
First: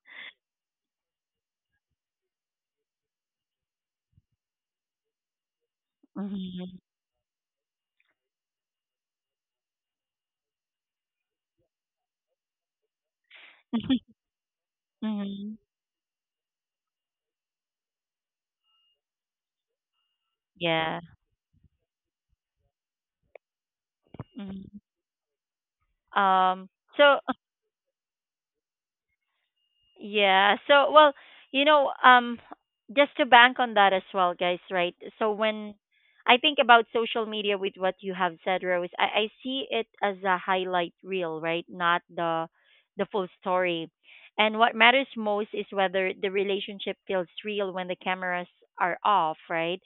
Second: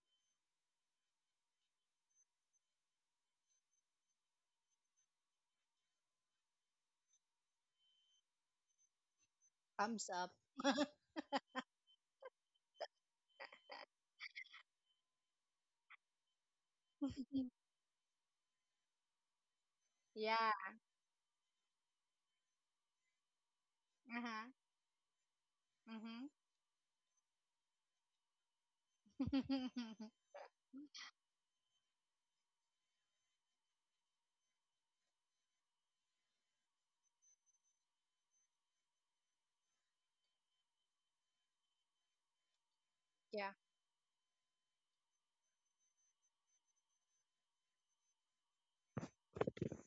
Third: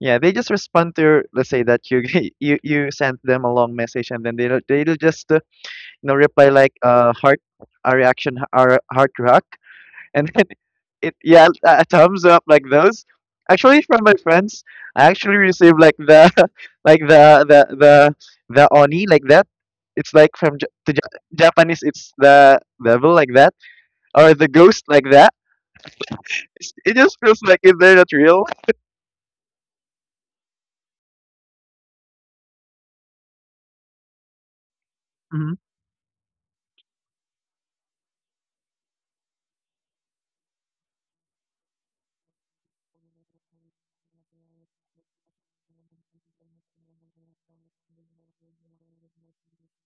yeah, they just respond let's say that you you sent them a long message, and then they'll just, reply like, Mhm. Heart, a reaction, a heart rock, thumbs up. and it yeah, a thumbs up, like those. Actually, from my friends, I actually Mhm. received like the, like the the the oni, like that. It's like Yeah. from to Yeah. Japanese, it's the devil like that, or Uh-huh. the Mhm. ghost like that. Mm-hmm. Um, It just so feels like if they're not real. Yeah. So, well, you know, just to bank on that as well, guys, right? So Hmm. when I think about social media with what you have said, Rose, I see it as a highlight reel, right? Not the full Yeah. story. And what matters most is whether the relationship feels real when the cameras are off, right?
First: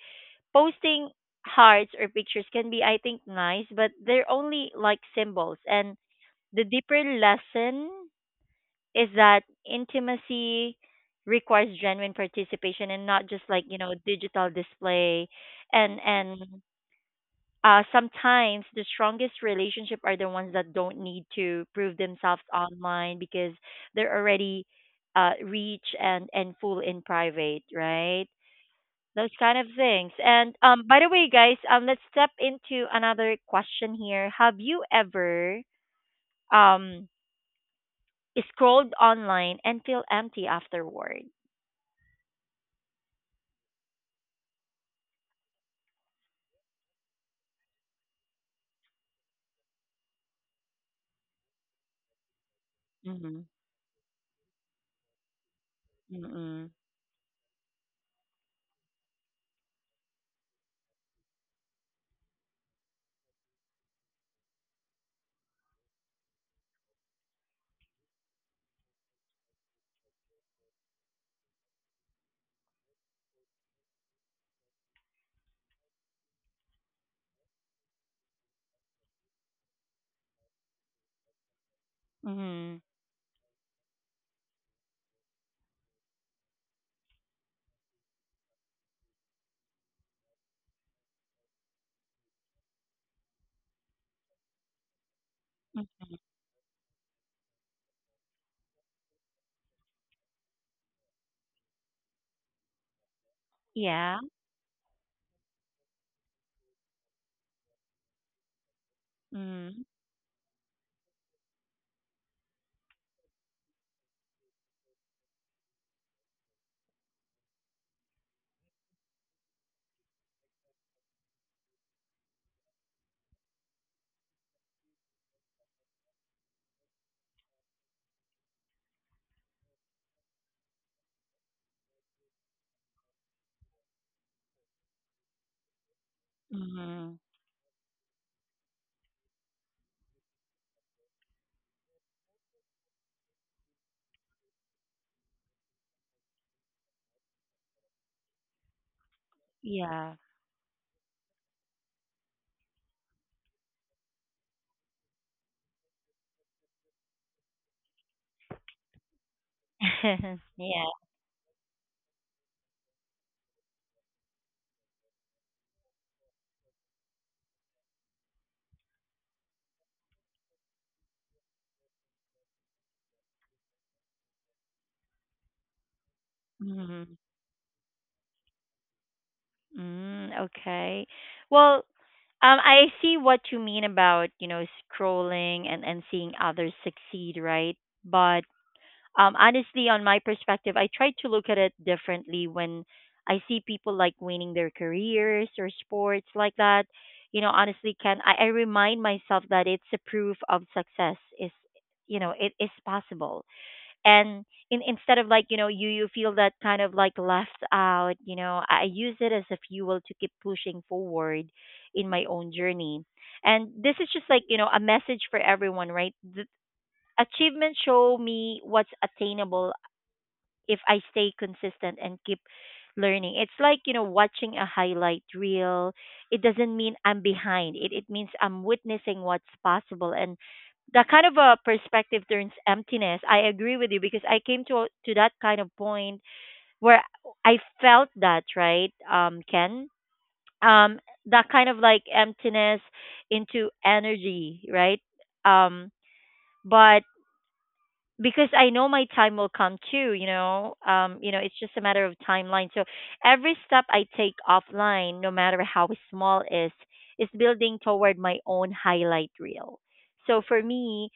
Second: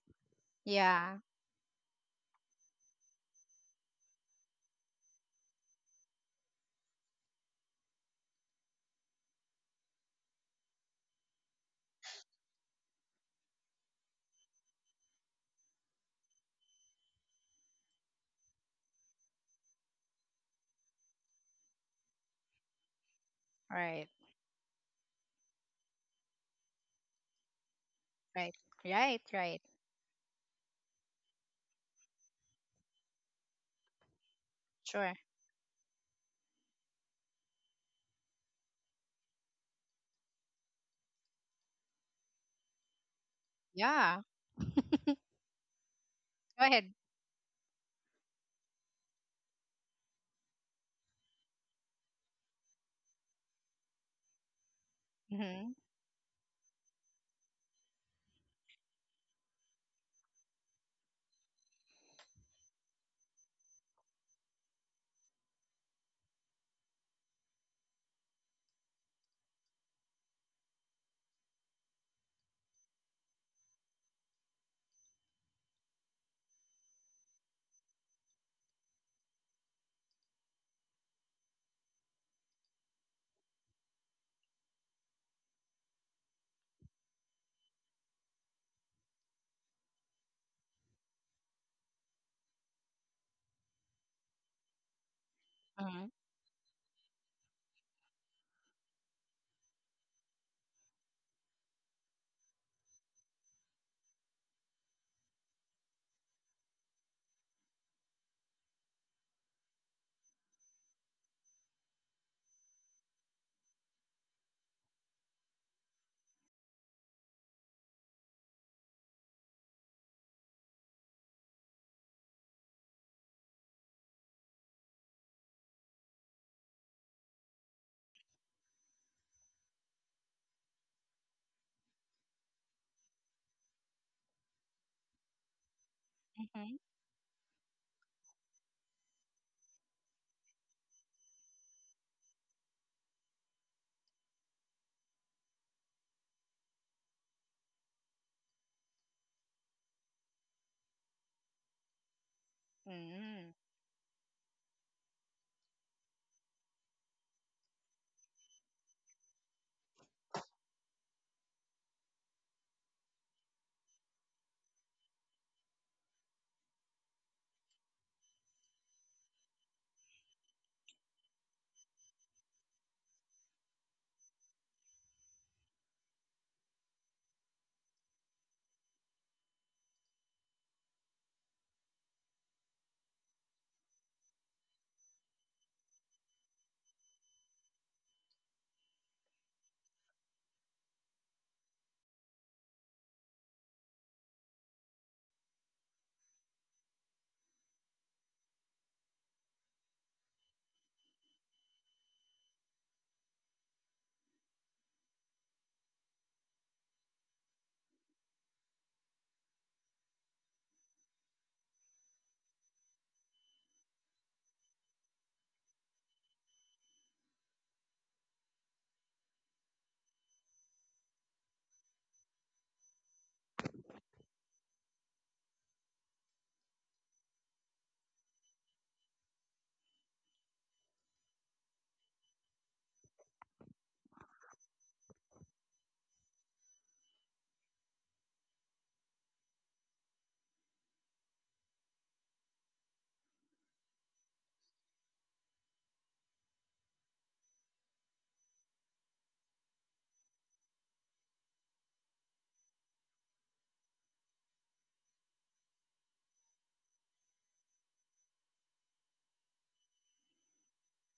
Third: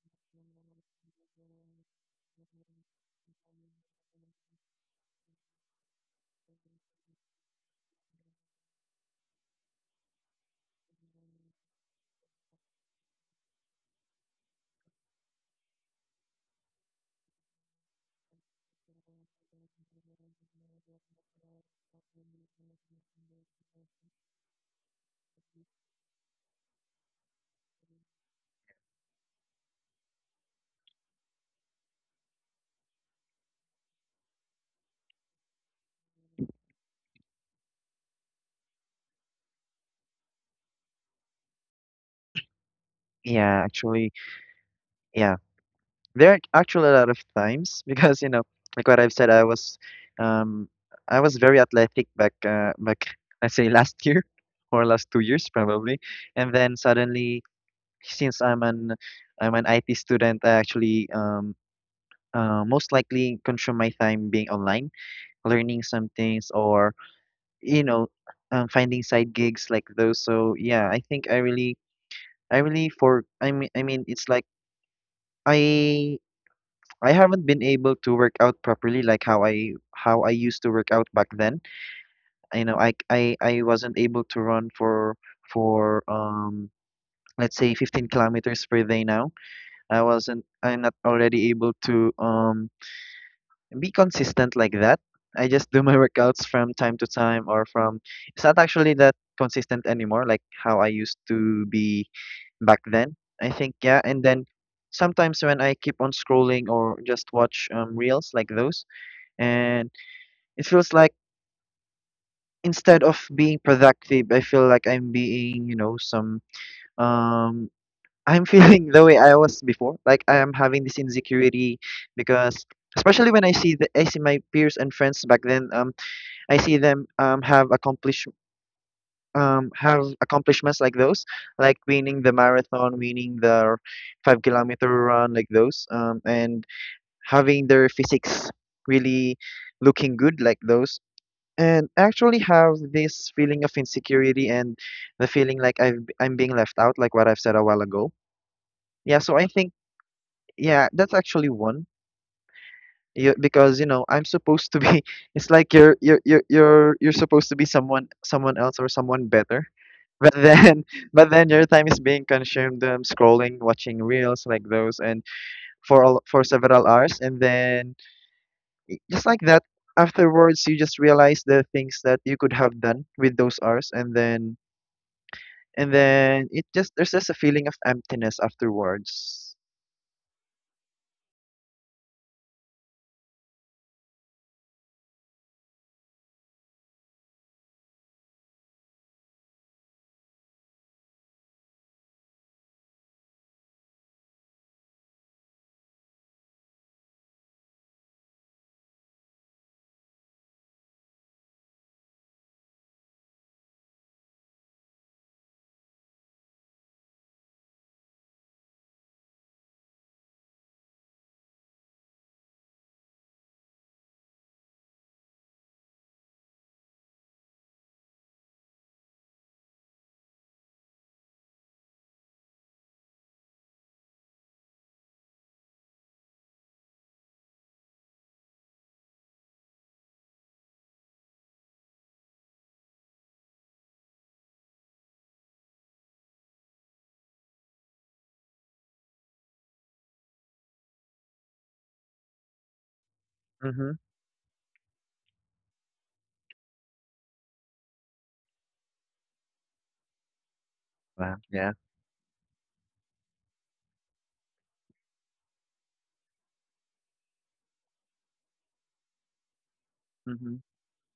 Posting Yeah. hearts or pictures can be, I think, nice, but they're only like symbols. And the deeper lesson is that intimacy requires genuine participation and not just, like you know, digital display, and sometimes the strongest relationship are the ones that don't need to prove themselves online because Right. they're already rich and full in private, right? Right. Right. Those kind Right. of things. And by the way guys, let's step into another question here. Have you Sure. ever um scrolled online and feel empty afterward? Yeah, actually, Yeah. yeah, there are Go actually a ahead. lot of times because like what I've said, um I was very athletic back, back, Mhm, I say last year, or last 2 years Mm-hmm. probably, and mm, then suddenly, since I'm an IT student, I actually most likely consume my time being online, learning some things, or you know, finding side gigs like those. So yeah, I think I really, for I mean, it's like I I haven't been able to work out properly, like how I used to work out back then. You know, mhm, I I I wasn't able to run for let's say 15 kilometers per day. Now I'm not already able to be consistent like that. I just do my Mm-hmm. mm, workouts from time to time, or from it's not actually that consistent anymore, like how I used to be back then. I think, yeah, yeah, and then sometimes when I keep on scrolling or just watch, reels like those, mm, and it feels like instead of being productive, I feel like I'm being, some um I'm feeling the way I was before. Like, I am having this insecurity because especially when I see the I see my peers and friends back then, I see them have accomplishments like those, like winning the marathon, winning the 5 kilometer run, like those, and Mm-hmm. mhm, having their physics really looking good, like those. And I actually have this feeling of insecurity, and the feeling like I'm being left out, like what I've said a while ago. Yeah, so I think, yeah. yeah, that's actually one. Yeah, Mm-hmm. because I'm supposed to be, it's like you're supposed to be someone else, or someone better. But then Yeah. but then your time is being consumed, scrolling, watching reels like those, and for several hours, and then, just like that, afterwards you just realize the things that you could have done with those hours, and then it just there's Mhm. just a feeling of emptiness afterwards. Mm, okay. Well, I see what you mean about, you know, scrolling and seeing others succeed, right? But um, honestly, on my perspective, I try to look at it differently when I see people like winning their careers or sports like that. You know, honestly, can I remind myself that it's a proof of success is, you know, it is possible. And instead of like, you know, you feel that kind of like left out, you know, I use it as a fuel to keep pushing forward in my own journey. And this is just like, you know, a message for everyone, right? The achievements show me what's attainable if I stay consistent and keep learning. It's like, you know, watching a highlight reel. It doesn't mean I'm behind. It means I'm witnessing what's possible, and that kind of a perspective turns emptiness. I agree with you because I came to that kind of point where I felt that, right? Ken. Um, that kind of like emptiness into Mhm. energy, right? Um, but because I know my time will come too, you know. You Wow. know, it's Yeah. just a matter of timeline. So every step I take offline, no matter how small is building toward my own highlight reel. So Mhm. for me,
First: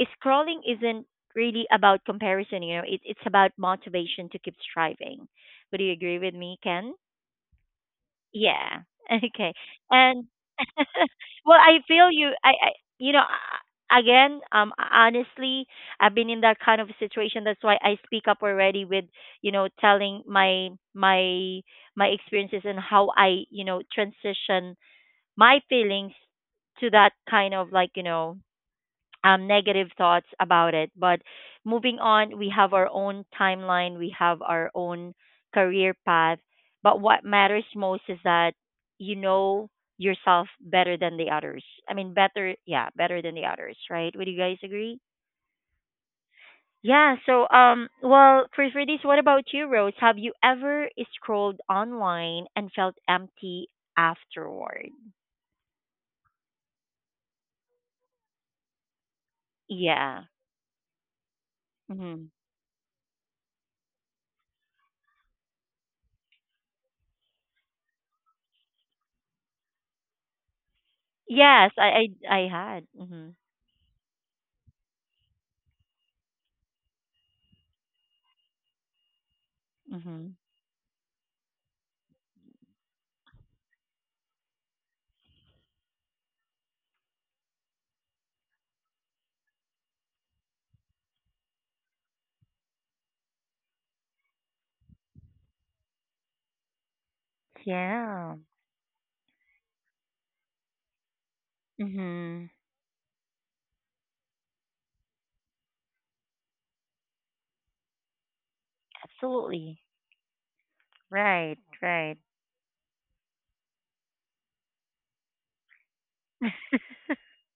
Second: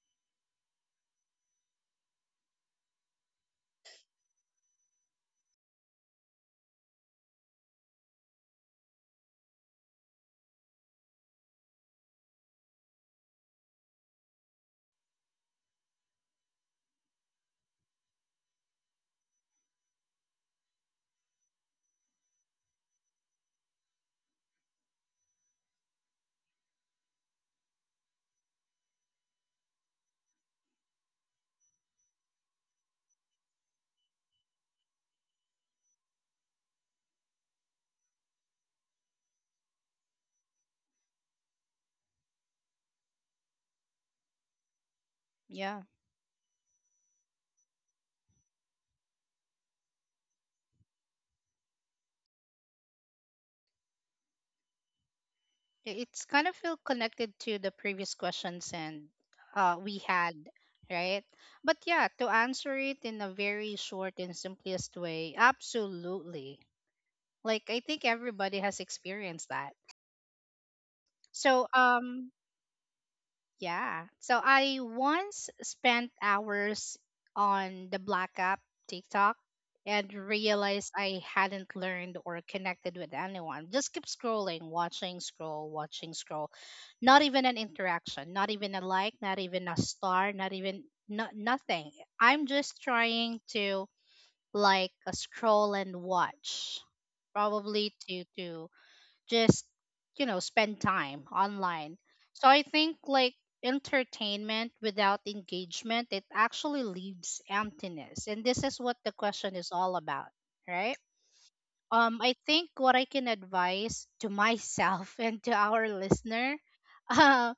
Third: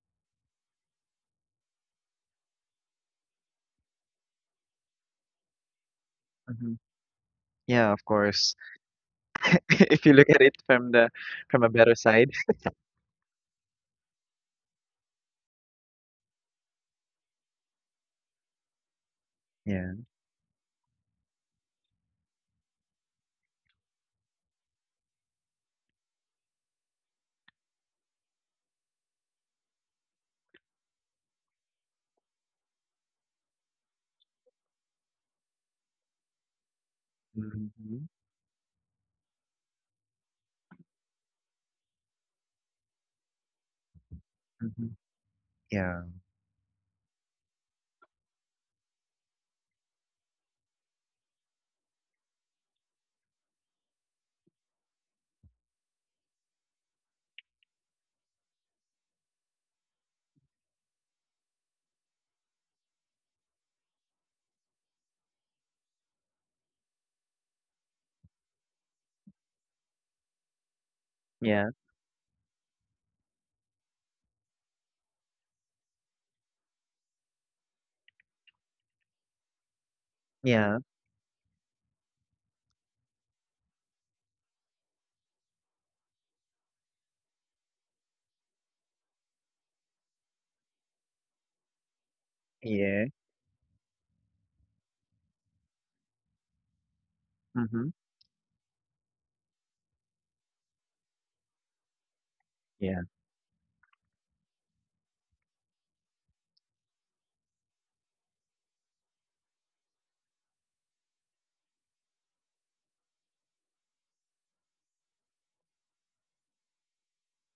scrolling isn't really about comparison, you know, it's about motivation to keep striving. Would you agree with me, Mhm. Ken? Yeah, of course. Yeah. Okay. If you And look at it from the well, from a I better feel side. you. I you know, again, honestly, I've been in that kind of situation. That's why I speak up already with, you know, Yeah. telling my my experiences and how I, you know, transition my feelings to that kind of like, you know, negative thoughts about it. But moving on, we have our own timeline, we have our own career path. But what matters most Mhm. is that you know yourself better than the others. I mean, better, yeah, better than the others, right? Would you guys Mhm. agree? Yeah. Yeah. Yeah, so um, well, for this, what about you, Rose? Have you ever scrolled online and felt empty afterward? It's kind of feel connected to the previous questions and we Yeah. had, right? But yeah, to Mhm. answer it in a very short and simplest way, absolutely. Like, I think everybody has experienced that. So Yeah. Yes, I I I had. Mhm. yeah. So I once spent hours on the Black App, TikTok, and Mhm. Yeah. realized I hadn't learned or connected with anyone. Just keep scrolling, watching, scroll, watching, scroll. Not even an interaction, not even a like, not even a star, not even no, nothing. I'm just Yeah. trying to like scroll and watch. Mhm. Probably to Yeah. to just you know spend time online. So Mhm. I think Yeah. like entertainment without engagement, it actually leaves emptiness, and this is what the question is Absolutely. all about, right? Right, right. I think what I can advise to myself and to our listener, uh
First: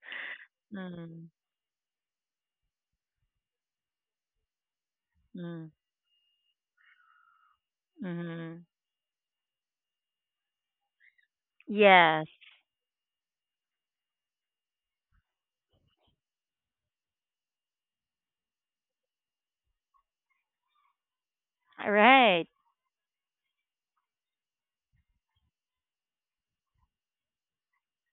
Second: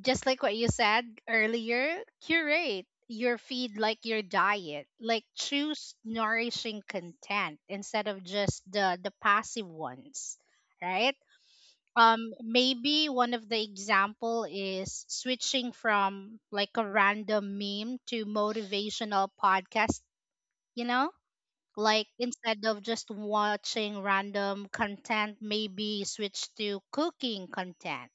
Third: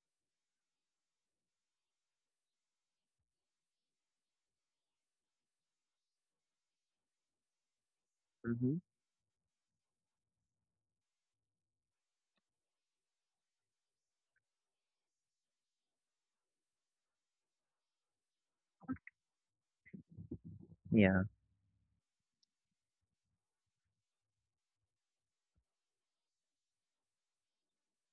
just like what you said mm. earlier, curate your feed like your diet, like Mm. choose nourishing content instead of just Mhm. Mhm. the passive ones, right? Yes. Maybe one of the example is switching from like a random meme to motivational podcast, you know, Yeah. like Right. instead of just watching random content, maybe switch to cooking content.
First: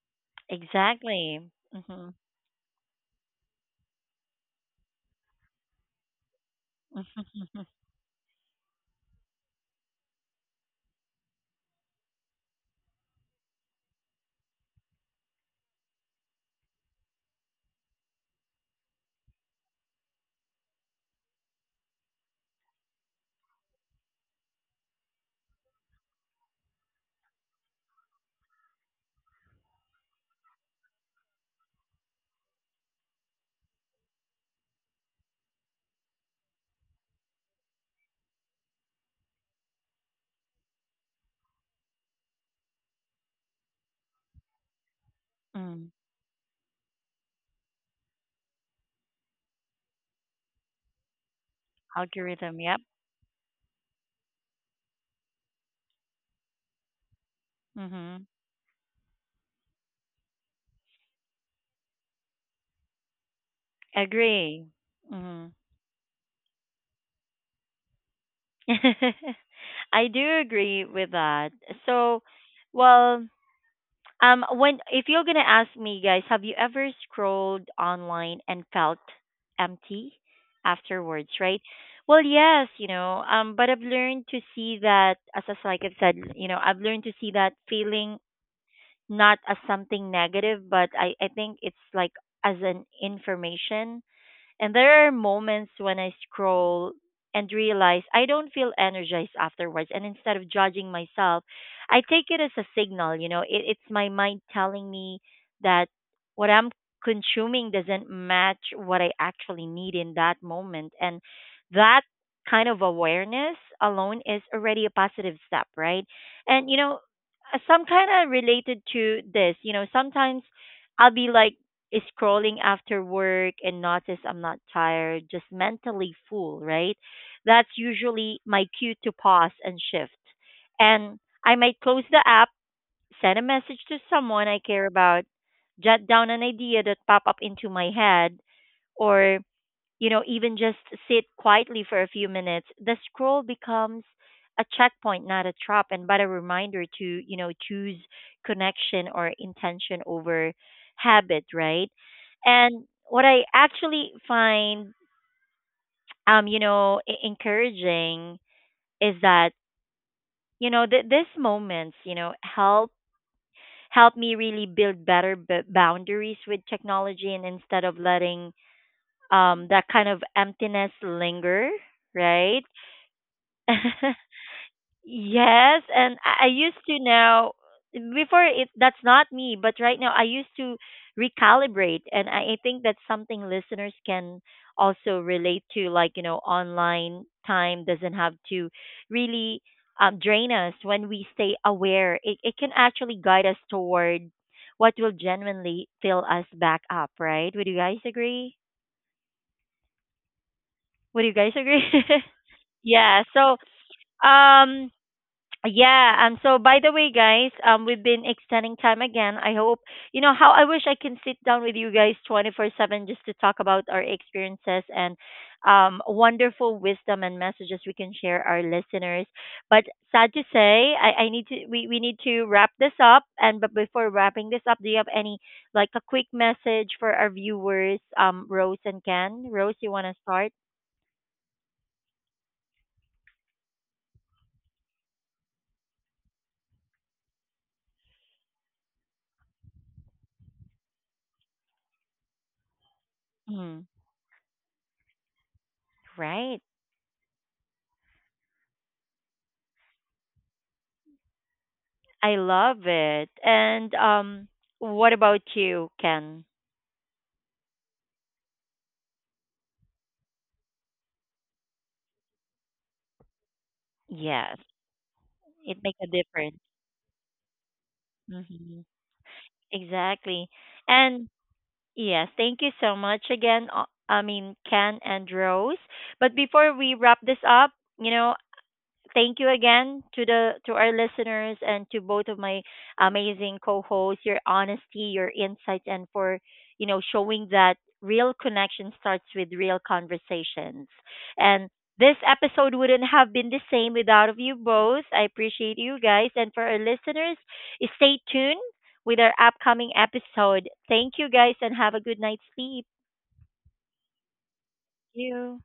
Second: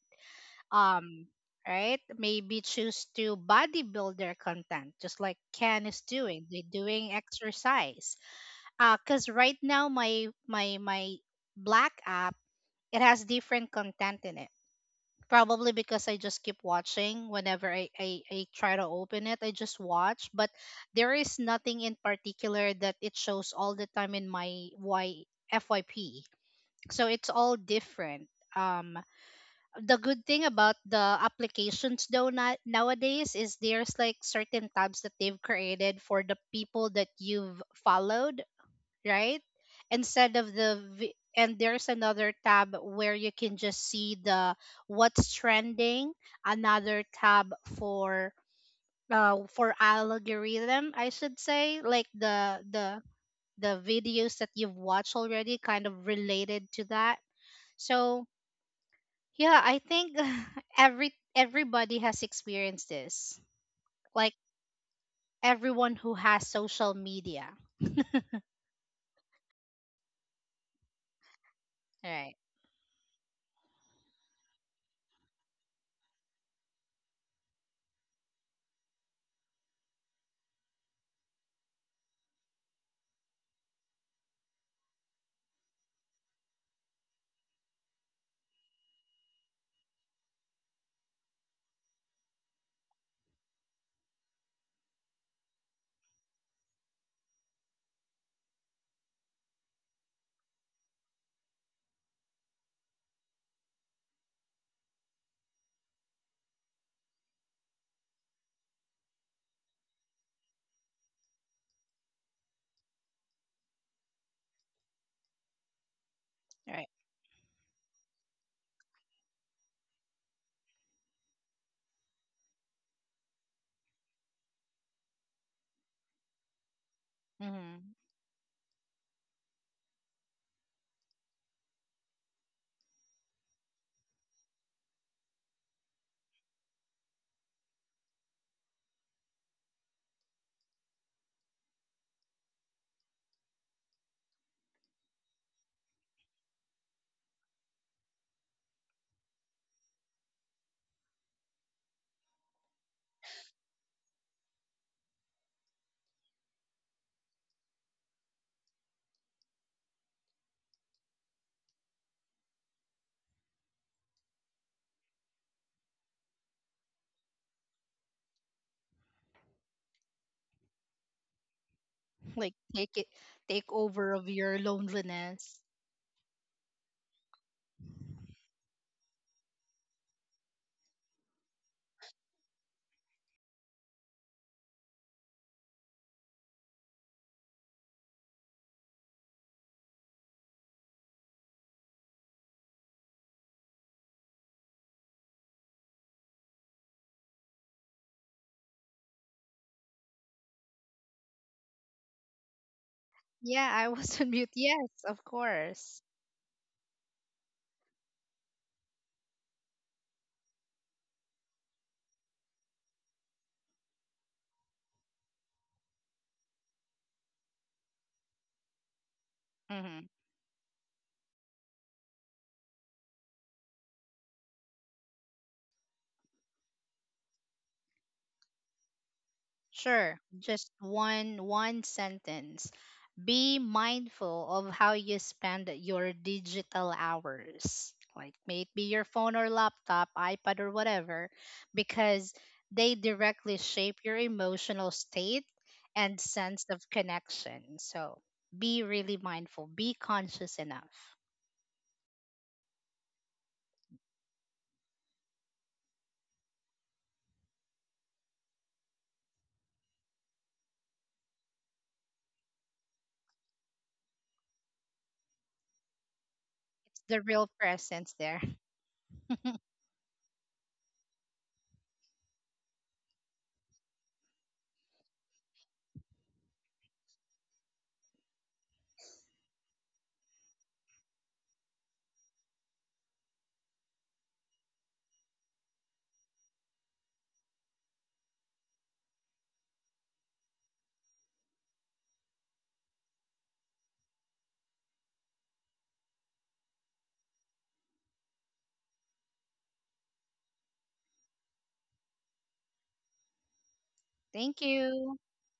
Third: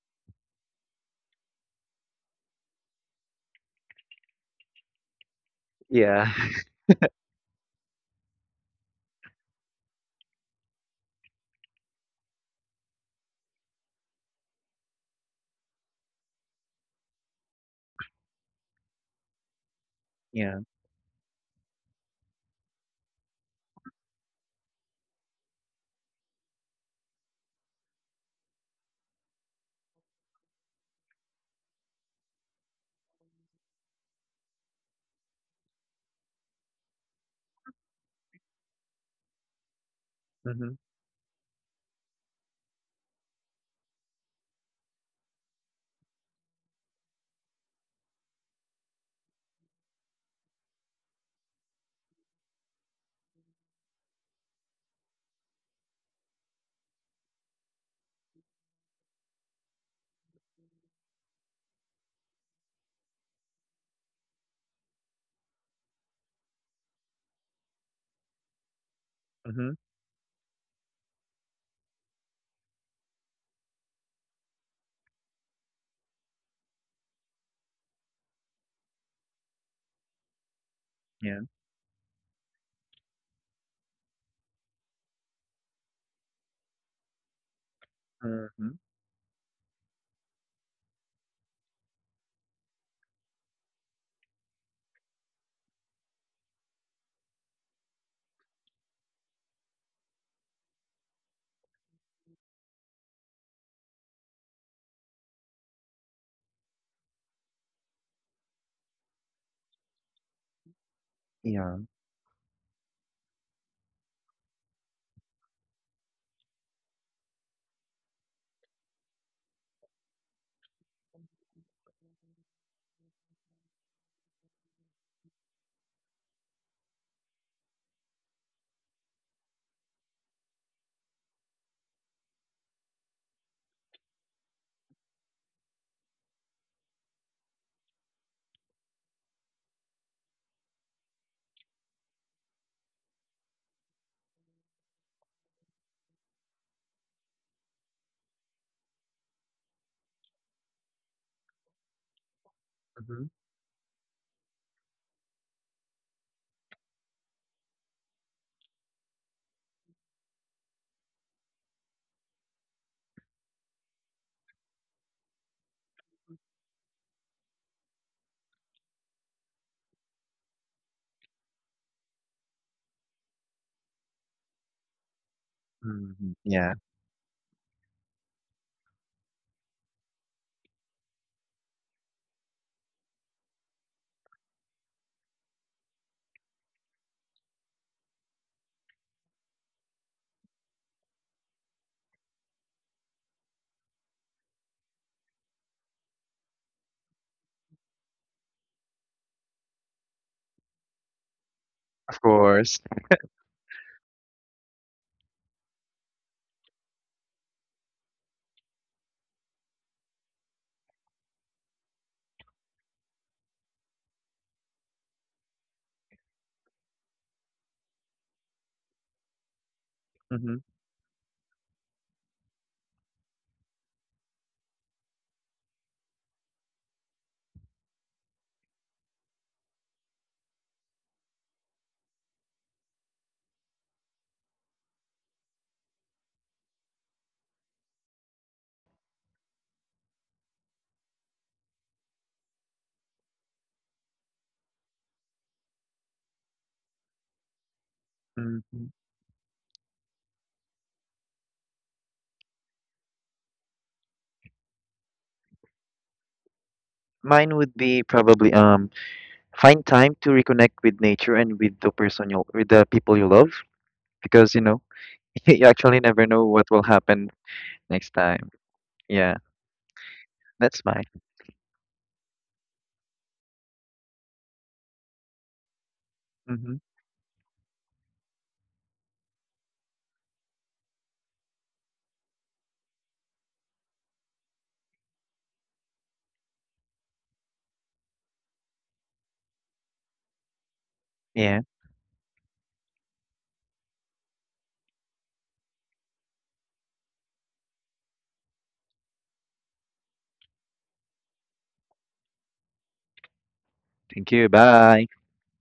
um Exactly. right, Mhm. maybe choose to bodybuilder content, just like Ken is Yeah. doing, they doing exercise. Because right now my black app, it has different content in it. Probably because I just keep watching whenever I try to open it, I just watch. But Yeah. there is nothing in particular that it shows all the time in my FYP. So it's all different. Um, the good thing about the applications though not nowadays is there's like certain tabs that they've created for the people that you've followed, right? Instead of Mhm. the and there's another tab where you can just see the what's Mm. trending, another tab for for algorithm, I should say, like Algorithm, the yep. the the videos that you've watched already kind of related to that. Mhm. So, yeah, I think everybody has experienced this. Like Agree. Mhm. everyone who has social media. Mhm. I do agree with that. So, Right. well, um, when if you're gonna ask me, guys, have you ever scrolled online and felt empty afterwards? Yeah. Right. Well, yes, you know. But I've learned to see that, as like I've said, you know, I've learned to see that feeling Mhm. not as something negative, but I think it's like as an information, and there are moments when I scroll and realize I don't feel energized afterwards. And instead of judging myself, I take it as a signal. You know, it's my mind telling me that what I'm consuming doesn't match what I actually need in that moment. And Yeah. that kind of awareness alone is already a positive step, right? And, you Right. know, some kind of related to this, you know, sometimes I'll be like, scrolling after work and notice I'm not tired, just mentally full, right? That's Mhm. usually my cue to pause and shift. And I might close the app, send a message to someone I care about, jot down an idea that pop up into my head, or you know, even just sit quietly for a few minutes, the scroll becomes a checkpoint, not a trap, and but a reminder to, you know, choose connection or intention over habit, right? And what Mhm. I actually find, you know, encouraging is that, you know, these moments, you know, help me really build better boundaries with technology, and instead of letting that kind of emptiness linger, Like, right? Take over of your loneliness. Yes, and Mhm. I Yeah. used to now, before it that's not me, but right now I used to recalibrate, and I think that's something listeners can also relate to, like, you know, online time doesn't have to really drain us when we stay aware. It can actually guide us toward what will genuinely fill us back up, right? Would you guys agree? Would you guys agree? Of course. Yeah, so Yeah, I was on mute. Yes, um, of course. yeah, um, so by the way guys, um, we've been extending time again. I hope you know how I wish I can sit down with you guys 24/7 just to talk about our experiences and wonderful wisdom and messages we can share our listeners. But Hmm. sad to Mhm. say, I need to we need to wrap this up, and but before wrapping this up, do you have any like a quick message for our viewers Rose and Ken? Rose, you want to Sure, start? just one sentence. Be mindful of how you spend your digital hours, like may it be your phone or laptop, iPad or whatever, because they directly Mm, shape your emotional state and right. sense of connection. So be Mhm. really mindful, be conscious enough. I love it. And what about you, Ken? Mine would be probably, find time to reconnect with nature, and with the person you with the people you love, Yes, because you it makes actually a never know difference. what will The happen real next presence there. time. Hmm Yeah. Exactly. That's mine. And yes, thank you so much again. Uh, I mean, Ken and Rose. But before Mhm. we wrap this up, you know, thank you again to the to our listeners and to both of my amazing co-hosts, your honesty, your insights, and for you know showing that real connection starts with real conversations, Yeah. and this episode wouldn't have been the same without of you both. I appreciate you guys, and for our listeners, stay tuned with our upcoming episode. Thank you guys, and have a good night's sleep. Thank you. Thank Bye. Thank you. you.